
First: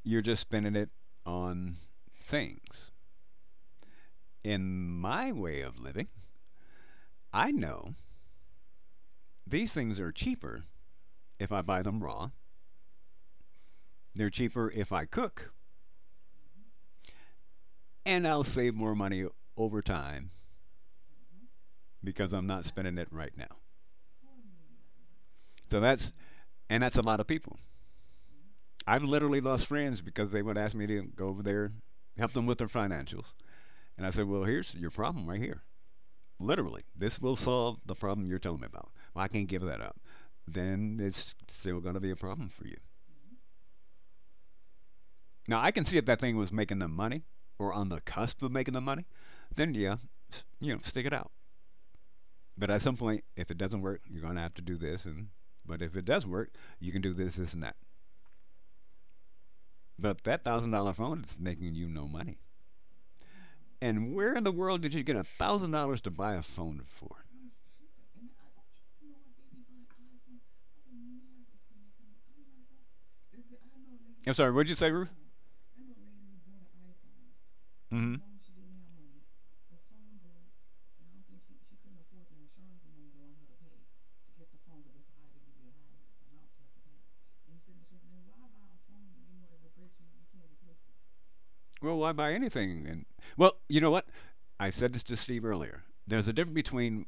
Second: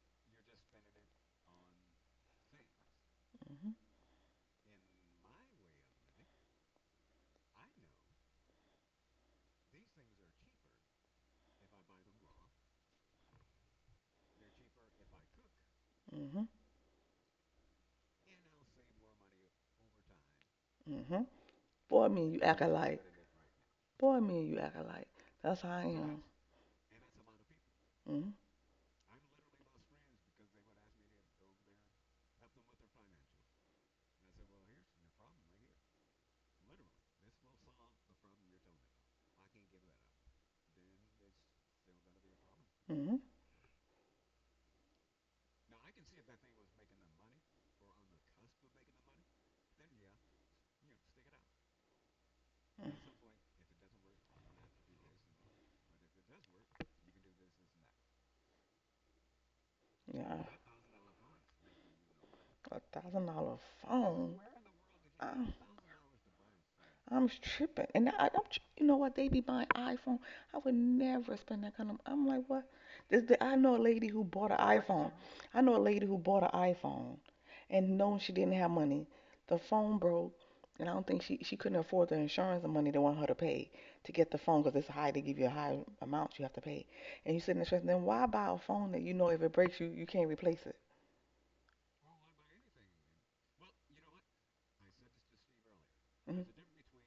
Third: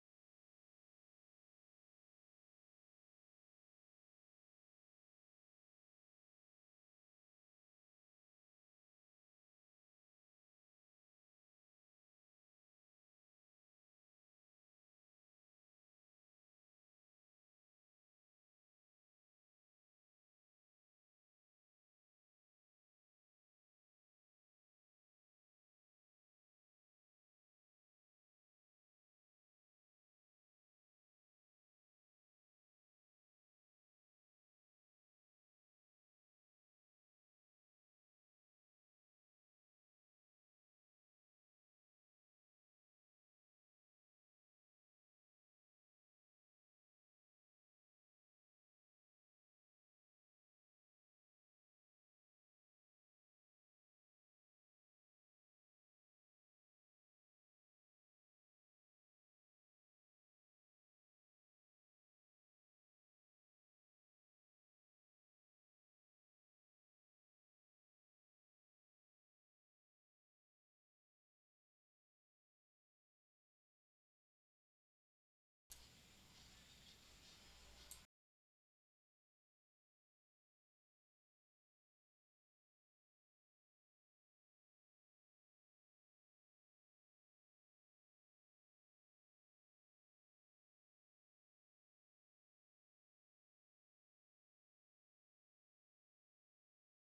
Speaker 3: You're just spending it on things. In my way of living, I know these things are cheaper if I buy them raw. They're cheaper if I cook,
Speaker 2: Hmm. Hmm.
Speaker 3: and I'll save more money over time
Speaker 2: Hmm. Boy, me
Speaker 3: because
Speaker 2: and you
Speaker 3: I'm not
Speaker 2: acting
Speaker 3: spending
Speaker 2: like.
Speaker 3: it right now.
Speaker 2: Boy, me and you acting like. That's how
Speaker 3: So
Speaker 2: I
Speaker 3: that's,
Speaker 2: am.
Speaker 3: and that's a lot of people.
Speaker 2: Hmm.
Speaker 3: I've literally lost friends because they would ask me to go over there, help them with their financials. And I said, well, here's your problem right here. Literally, this will solve the problem you're telling me about. Well, I can't give that up. Then it's still going to be a problem for you.
Speaker 2: Hmm.
Speaker 3: Now, I can see if that thing was making them money or on the cusp of making them money, then yeah, stick it out. But at
Speaker 2: At.
Speaker 3: some point, if it doesn't work, you're going to have to do this. And but if it does work, you can do this, this, and that. But that
Speaker 2: Yeah,
Speaker 3: $1,000 phone is making you no money.
Speaker 2: $1,000
Speaker 3: And where
Speaker 2: phone.
Speaker 3: in the world did you get a
Speaker 2: Uh,
Speaker 3: thousand dollars to buy a phone for?
Speaker 2: I'm tripping, and I'm, you know what? They be buying iPhone. I would never spend that kind of. I'm like, what? I know a lady who
Speaker 3: I'm
Speaker 2: bought
Speaker 3: sorry,
Speaker 2: an
Speaker 3: what'd you say,
Speaker 2: iPhone.
Speaker 3: Ruth?
Speaker 2: I know a lady who bought an iPhone, and
Speaker 3: Mm-hmm.
Speaker 2: knowing she didn't have money, the phone broke, and I don't think she couldn't afford the insurance the money they want her to pay to get the phone because it's high. They give you a high amount you have to pay, and you sit in the stress. Then why buy a phone that you know if it breaks you can't replace it?
Speaker 3: Well, why buy anything? And well, you know what? I said this to Steve earlier. There's a
Speaker 2: Hmm.
Speaker 3: difference between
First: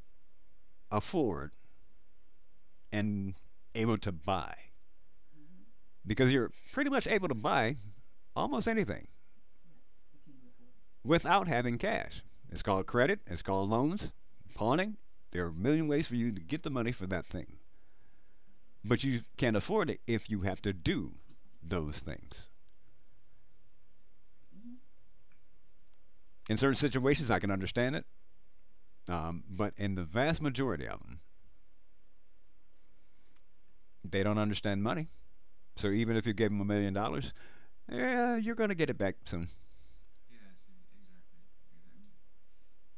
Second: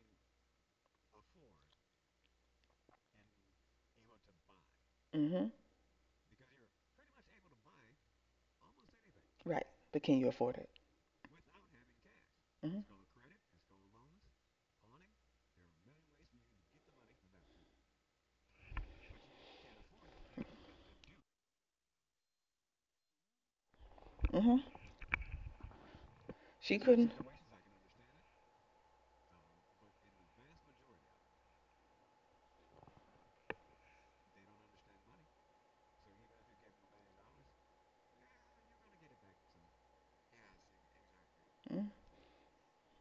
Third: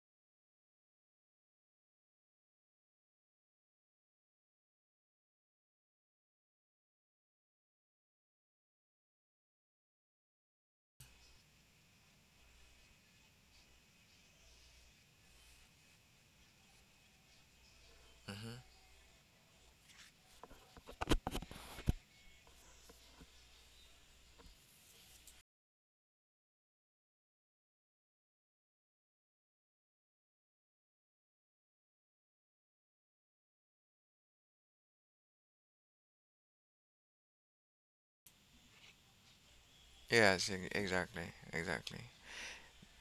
Speaker 3: afford and able to buy,
Speaker 2: Hmm.
Speaker 3: because you're pretty much able to buy almost anything
Speaker 2: Right. But can you afford it?
Speaker 3: without having cash. It's called
Speaker 2: Hmm.
Speaker 3: credit. It's called loans, pawning. There are a million ways for you to get the money for that thing,
Speaker 1: Hmm
Speaker 3: but you can't afford it if you have to do those things.
Speaker 2: Hmm.
Speaker 3: In
Speaker 2: She
Speaker 3: certain
Speaker 2: couldn't.
Speaker 3: situations, I can understand it. But in the vast majority of them, they don't understand money. So even if you gave them $1,000,000, yeah, you're going to get it back soon.
Speaker 1: Yes, e- exactly,
Speaker 2: Mhm.
Speaker 1: exactly,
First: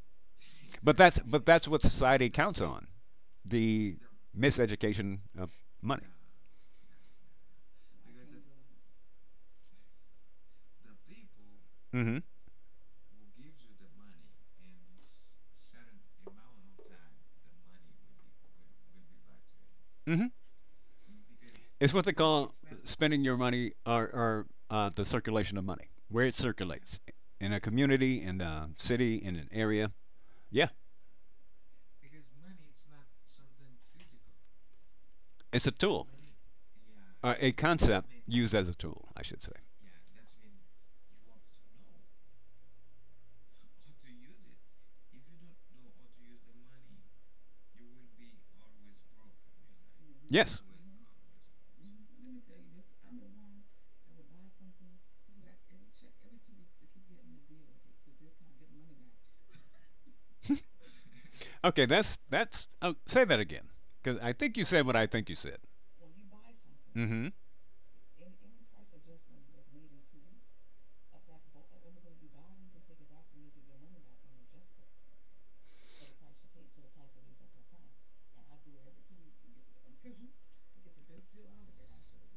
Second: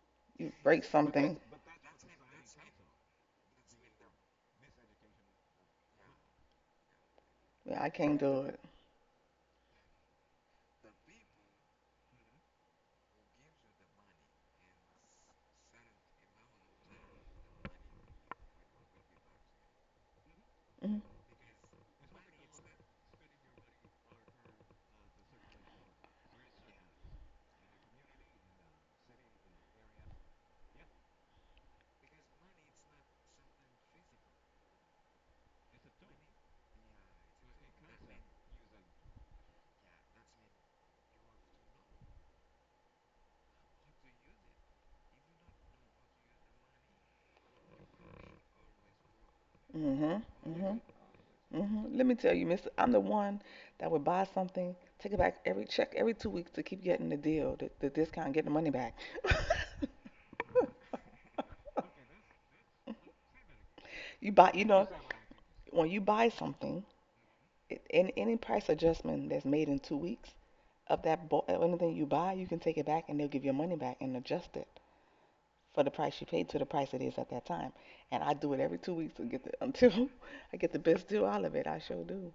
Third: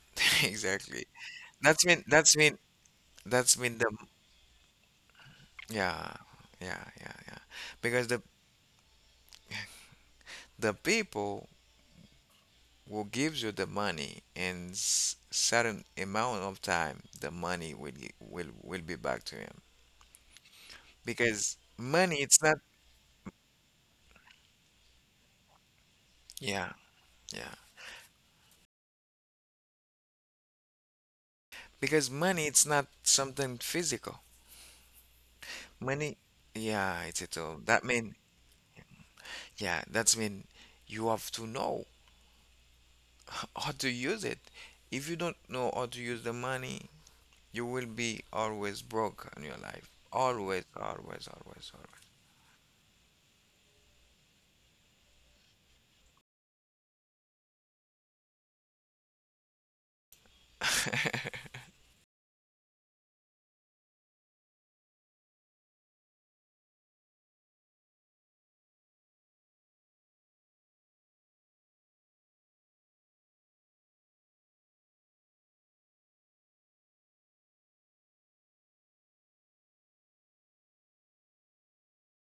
Speaker 2: You break
Speaker 3: But
Speaker 1: exactly.
Speaker 2: something.
Speaker 3: that's what
Speaker 1: That's mean.
Speaker 3: society
Speaker 1: That's mean.
Speaker 3: counts on,
Speaker 1: That's mean. The
Speaker 3: the miseducation of money.
Speaker 1: yeah, yeah, yeah, yeah.
Speaker 2: Yeah, I
Speaker 1: Because
Speaker 2: can't do it.
Speaker 1: the people
Speaker 3: Mm hmm
Speaker 1: who gives you the money in certain amount of time, the money will will be back to him.
Speaker 3: mm hmm
Speaker 2: Mm-hmm.
Speaker 1: Because
Speaker 3: It's what they
Speaker 1: money, it's
Speaker 3: call
Speaker 1: not.
Speaker 3: spending your money, or the circulation of money, where it
Speaker 1: Yeah,
Speaker 3: circulates in
Speaker 1: yeah.
Speaker 3: a community, in a city, in an area. Yeah,
Speaker 1: Because money, it's not something physical.
Speaker 3: it's a tool,
Speaker 1: Many, yeah, it's it
Speaker 3: a
Speaker 1: all. That
Speaker 3: concept
Speaker 1: mean,
Speaker 3: used as a tool, I should say.
Speaker 1: yeah, that's mean you have to know how to use it. If you don't know how to use the money, you will be always broke in your life.
Speaker 2: Mm-hmm.
Speaker 3: Yes.
Speaker 1: Always, always,
Speaker 2: Mm-hmm.
Speaker 1: always,
Speaker 2: Mm-hmm. Let me tell you, Mister, I'm the one that would buy something, take it back every check every 2 weeks to keep getting the deal, the discount, getting the money back.
Speaker 1: always.
Speaker 3: Okay, that's that's. Oh, say that again, because I think you
Speaker 2: You
Speaker 3: said
Speaker 2: know,
Speaker 3: what I think you said.
Speaker 2: when you buy something,
Speaker 3: Hmm
Speaker 2: any price adjustment that's made in 2 weeks of anything you buy, you can take it back and they'll give you your money back and adjust it for the price you paid to the price it is at that time. And I do it every 2 weeks to get until I get the best deal out of it. I sure do.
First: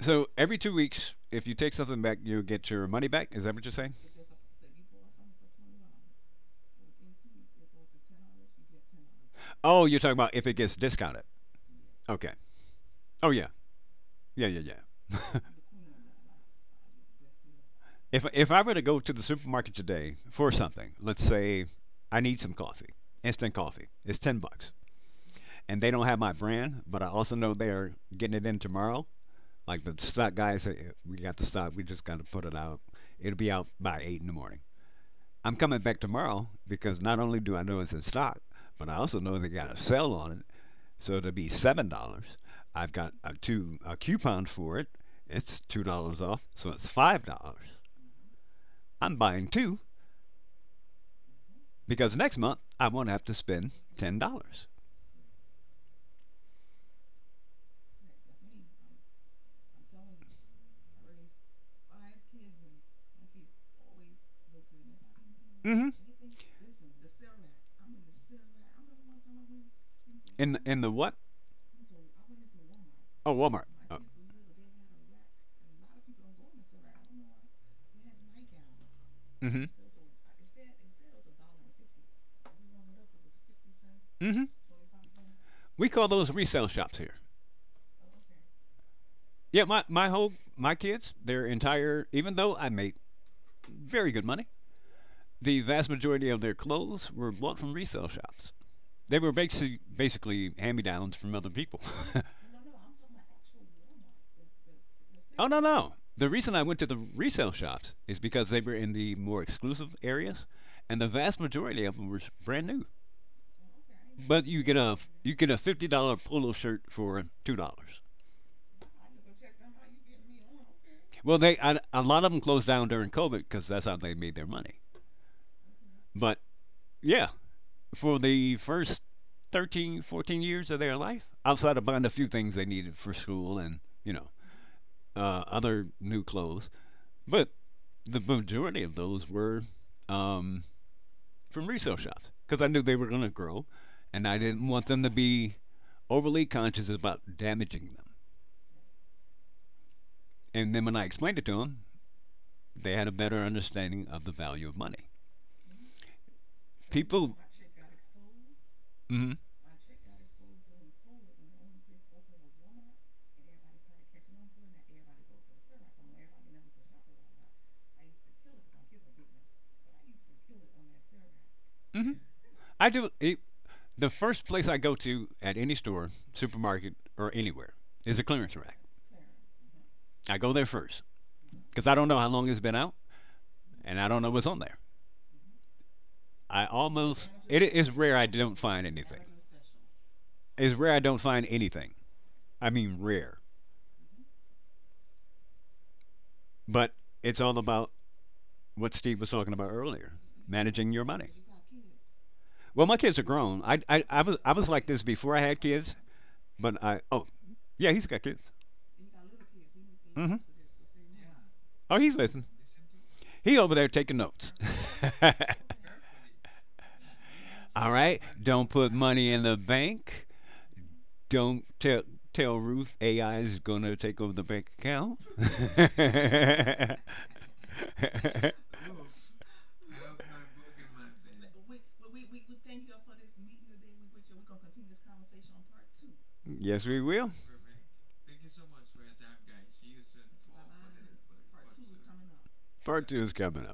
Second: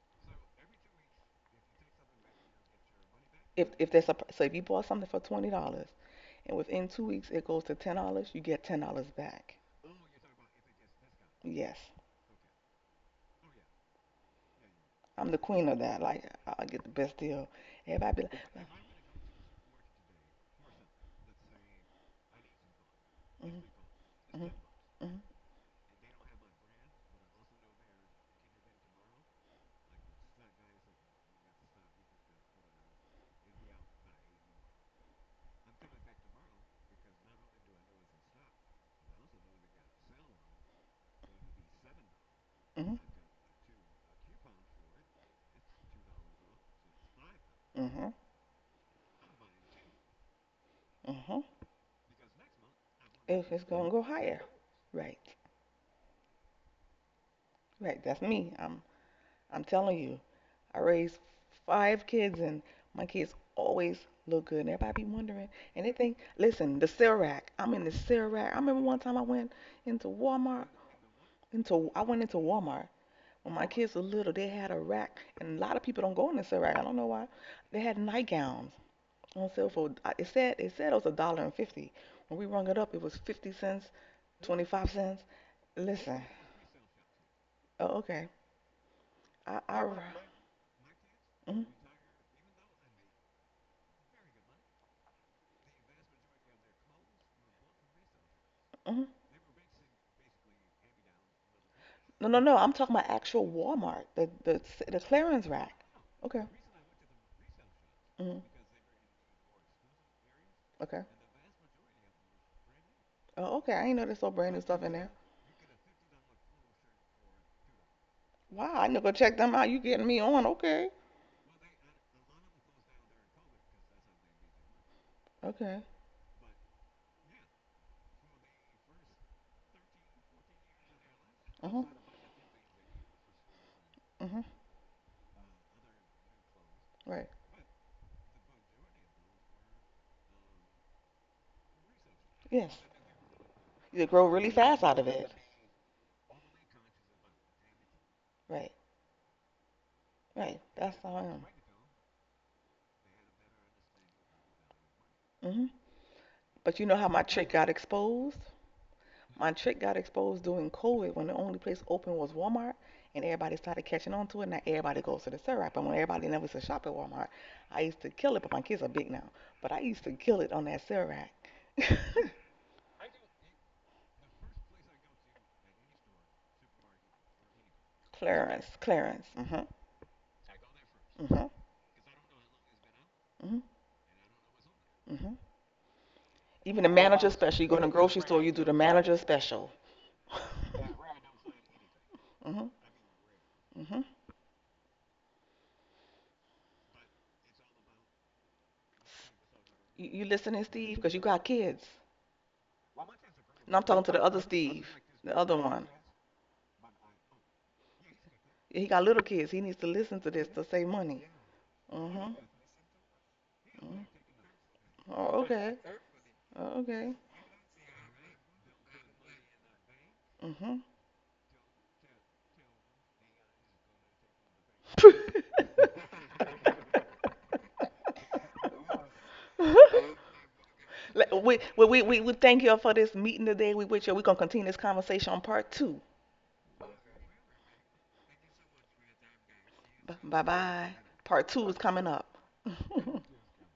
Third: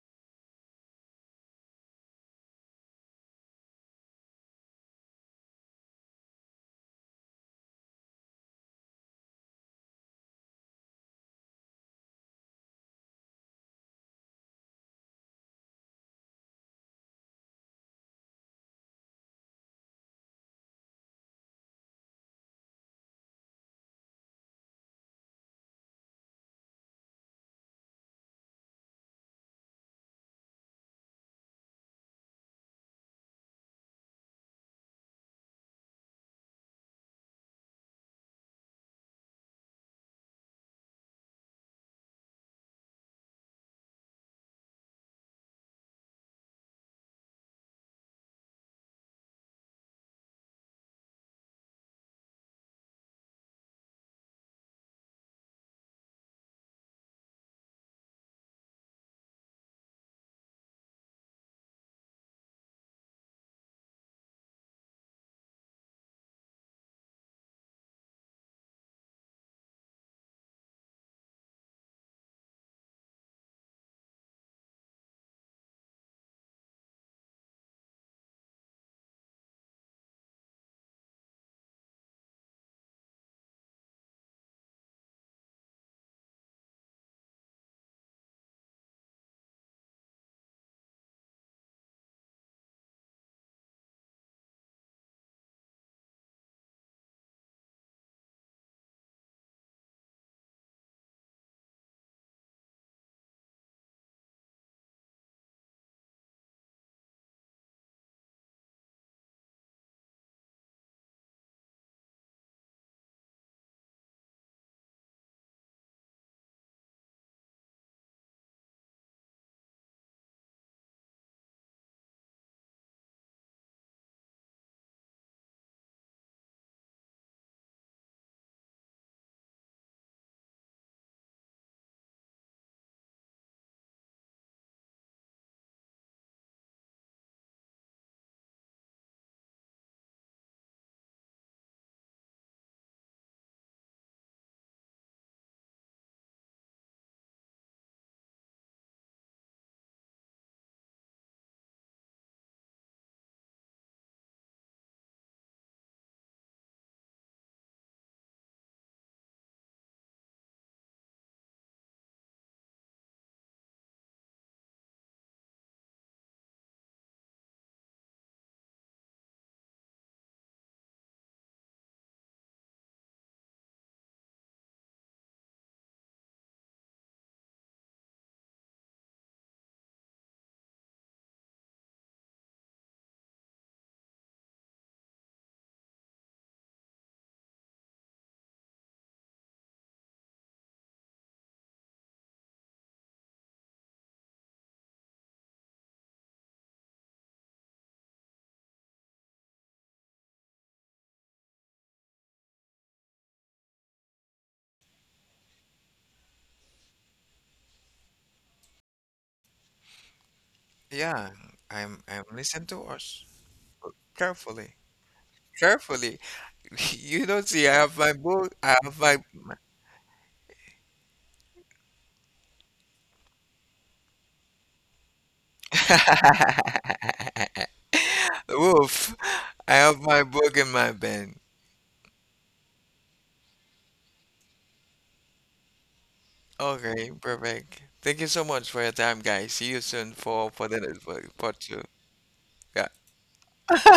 Speaker 3: So every 2 weeks, if you take something back, you get your money back. Is that what you're
Speaker 2: If
Speaker 3: saying?
Speaker 2: there's a so if you bought something for $20 and within 2 weeks it goes to $10, you get $10 back.
Speaker 3: Oh, you're talking about if it gets discounted.
Speaker 2: Yes,
Speaker 3: Okay. Oh yeah, yeah, yeah,
Speaker 2: I'm the
Speaker 3: yeah.
Speaker 2: queen of that. Like I get the best deal. Everybody be
Speaker 3: If I
Speaker 2: like,
Speaker 3: were to go to the supermarket today for something, let's say I need some coffee, instant coffee. It's
Speaker 2: mm,
Speaker 3: ten
Speaker 2: mm,
Speaker 3: bucks,
Speaker 2: mm,
Speaker 3: and they don't have my brand, but I also know they are getting it in tomorrow. Like the stock guys, say, we got the stock. We just got to put it out. It'll be out by eight in the morning. I'm coming back tomorrow because not only do I know it's in stock, but I also know they got a sale on it. So it'll be $7. I've
Speaker 2: mm,
Speaker 3: got a two a coupon for it. It's $2 off, so it's $5.
Speaker 2: mm,
Speaker 3: I'm buying two
Speaker 2: mm.
Speaker 3: because next month I won't have to
Speaker 2: If it's
Speaker 3: spend
Speaker 2: gonna go
Speaker 3: ten
Speaker 2: higher,
Speaker 3: dollars.
Speaker 2: right, right. That's me. I'm telling you. I raised 5 kids, and my kids always look good. And everybody be wondering. And
Speaker 3: Mm-hmm.
Speaker 2: they think, listen, the Cerac. I'm in the Cerac. I remember one time I went into Walmart.
Speaker 3: In the what?
Speaker 2: Into I went into Walmart
Speaker 3: Oh,
Speaker 2: when
Speaker 3: Walmart.
Speaker 2: my kids
Speaker 3: Oh.
Speaker 2: were little. They had a rack, and a lot of people don't go in the Cerac. I don't know why. They had nightgowns on
Speaker 3: Mm-hmm.
Speaker 2: sale for. It said it was a dollar and 50. When we rung it up, it was 50 cents,
Speaker 3: Mm-hmm.
Speaker 2: 25 cents.
Speaker 3: We call
Speaker 2: Listen.
Speaker 3: those resale shops here.
Speaker 2: Oh, okay. I
Speaker 3: Yeah, my
Speaker 2: I.
Speaker 3: my whole my kids, their
Speaker 2: Mm.
Speaker 3: entire even though I made very good money, the vast majority of their clothes were bought from resale shops.
Speaker 2: Mm.
Speaker 3: They were basically hand me downs from other people.
Speaker 2: No, no, no. I'm talking about actual Walmart, the
Speaker 3: Oh,
Speaker 2: clearance
Speaker 3: no,
Speaker 2: rack.
Speaker 3: no. The
Speaker 2: Okay.
Speaker 3: reason I went to the resale shops is because they
Speaker 2: Hmm.
Speaker 3: were in the more exclusive areas, and
Speaker 2: Okay.
Speaker 3: the vast majority of them were brand new.
Speaker 2: Oh, okay. I ain't know there's so
Speaker 3: But
Speaker 2: brand new stuff in there.
Speaker 3: you get a $50 polo shirt for $2.
Speaker 2: Wow. I need to go check them out. You getting me on? Okay.
Speaker 3: Well, a lot of them closed down during COVID because that's how they made their money.
Speaker 2: Okay.
Speaker 3: But yeah, for the first 13, 14 years of their life,
Speaker 2: Uh
Speaker 3: outside of
Speaker 2: huh.
Speaker 3: buying a few things they needed for school and,
Speaker 2: Uh huh.
Speaker 3: other new clothes.
Speaker 2: Right.
Speaker 3: But the majority of those were um, from resale shops because I
Speaker 2: Yes.
Speaker 3: knew they were going to grow
Speaker 2: You grow
Speaker 3: and I
Speaker 2: really
Speaker 3: didn't
Speaker 2: fast
Speaker 3: want
Speaker 2: out
Speaker 3: them
Speaker 2: of
Speaker 3: to
Speaker 2: it.
Speaker 3: be overly conscious about damaging them.
Speaker 2: Right. Right.
Speaker 3: And then when
Speaker 2: That's
Speaker 3: I
Speaker 2: how I
Speaker 3: explained it to them, they had a better understanding of the value of money.
Speaker 2: am. Hmm. But you know how my
Speaker 3: People.
Speaker 2: trick got exposed?
Speaker 3: mm
Speaker 2: My trick got exposed during COVID when the only place open was Walmart, and everybody started catching on to it. Now everybody goes to the syrup, and when everybody never used to shop at Walmart, I used to kill it. But my kids are big now, but I used to kill it on that syrup.
Speaker 3: hmm Mm hmm I do. The first place I go to at any store, supermarket, or anywhere is a clearance rack.
Speaker 2: Clarence, Clarence. Mhm.
Speaker 3: I go there first
Speaker 2: Mhm.
Speaker 3: because I don't know how long it's been out
Speaker 2: Mhm.
Speaker 3: and I don't know what's on there.
Speaker 2: Mhm.
Speaker 3: I
Speaker 2: Even the
Speaker 3: almost
Speaker 2: manager
Speaker 3: it
Speaker 2: special. You go to
Speaker 3: is
Speaker 2: the
Speaker 3: rare I
Speaker 2: grocery store, you
Speaker 3: don't
Speaker 2: do the
Speaker 3: find
Speaker 2: manager
Speaker 3: anything.
Speaker 2: special.
Speaker 3: It's rare I don't find anything.
Speaker 2: Mhm.
Speaker 3: I
Speaker 2: Mhm.
Speaker 3: mean rare. But it's all about what Steve was talking about
Speaker 2: You,
Speaker 3: earlier,
Speaker 2: you listening,
Speaker 3: managing
Speaker 2: Steve?
Speaker 3: your
Speaker 2: Cause you
Speaker 3: money.
Speaker 2: got kids.
Speaker 3: Well, my kids are grown. I
Speaker 2: No, I'm
Speaker 3: I,
Speaker 2: talking to
Speaker 3: I
Speaker 2: the
Speaker 3: was
Speaker 2: other
Speaker 3: like
Speaker 2: Steve,
Speaker 3: this before
Speaker 2: the
Speaker 3: I
Speaker 2: other
Speaker 3: had
Speaker 2: one.
Speaker 3: kids, but I oh yeah, he's got kids.
Speaker 2: He got little kids. He needs to
Speaker 3: Mm
Speaker 2: listen to
Speaker 3: Mhm.
Speaker 2: this to save money.
Speaker 1: Yeah,
Speaker 3: Oh, he's
Speaker 1: I'm
Speaker 2: Mm-hmm.
Speaker 3: listening.
Speaker 1: listening to us
Speaker 3: He over there taking notes.
Speaker 1: carefully.
Speaker 2: Oh, okay.
Speaker 1: Carefully.
Speaker 2: Oh, okay.
Speaker 1: You don't see I
Speaker 3: All
Speaker 1: have my
Speaker 3: right.
Speaker 1: book.
Speaker 3: Don't
Speaker 1: I
Speaker 3: put
Speaker 1: have my
Speaker 3: money in the bank.
Speaker 2: Mm-hmm.
Speaker 3: Don't tell tell Ruth AI is going to take over the bank account.
Speaker 1: Woof. I have my book in my bed.
Speaker 2: We thank you all for this meeting today. We with you. We're going to continue this conversation on part 2.
Speaker 3: Yes, we
Speaker 1: Okay,
Speaker 3: will.
Speaker 1: perfect. Thank you so much for your time, guys. See you soon
Speaker 2: Bye
Speaker 1: for for
Speaker 2: bye.
Speaker 1: the for
Speaker 2: Part
Speaker 1: part
Speaker 2: two is
Speaker 1: two.
Speaker 2: coming up.
Speaker 1: Yeah.
Speaker 3: Part two is coming up.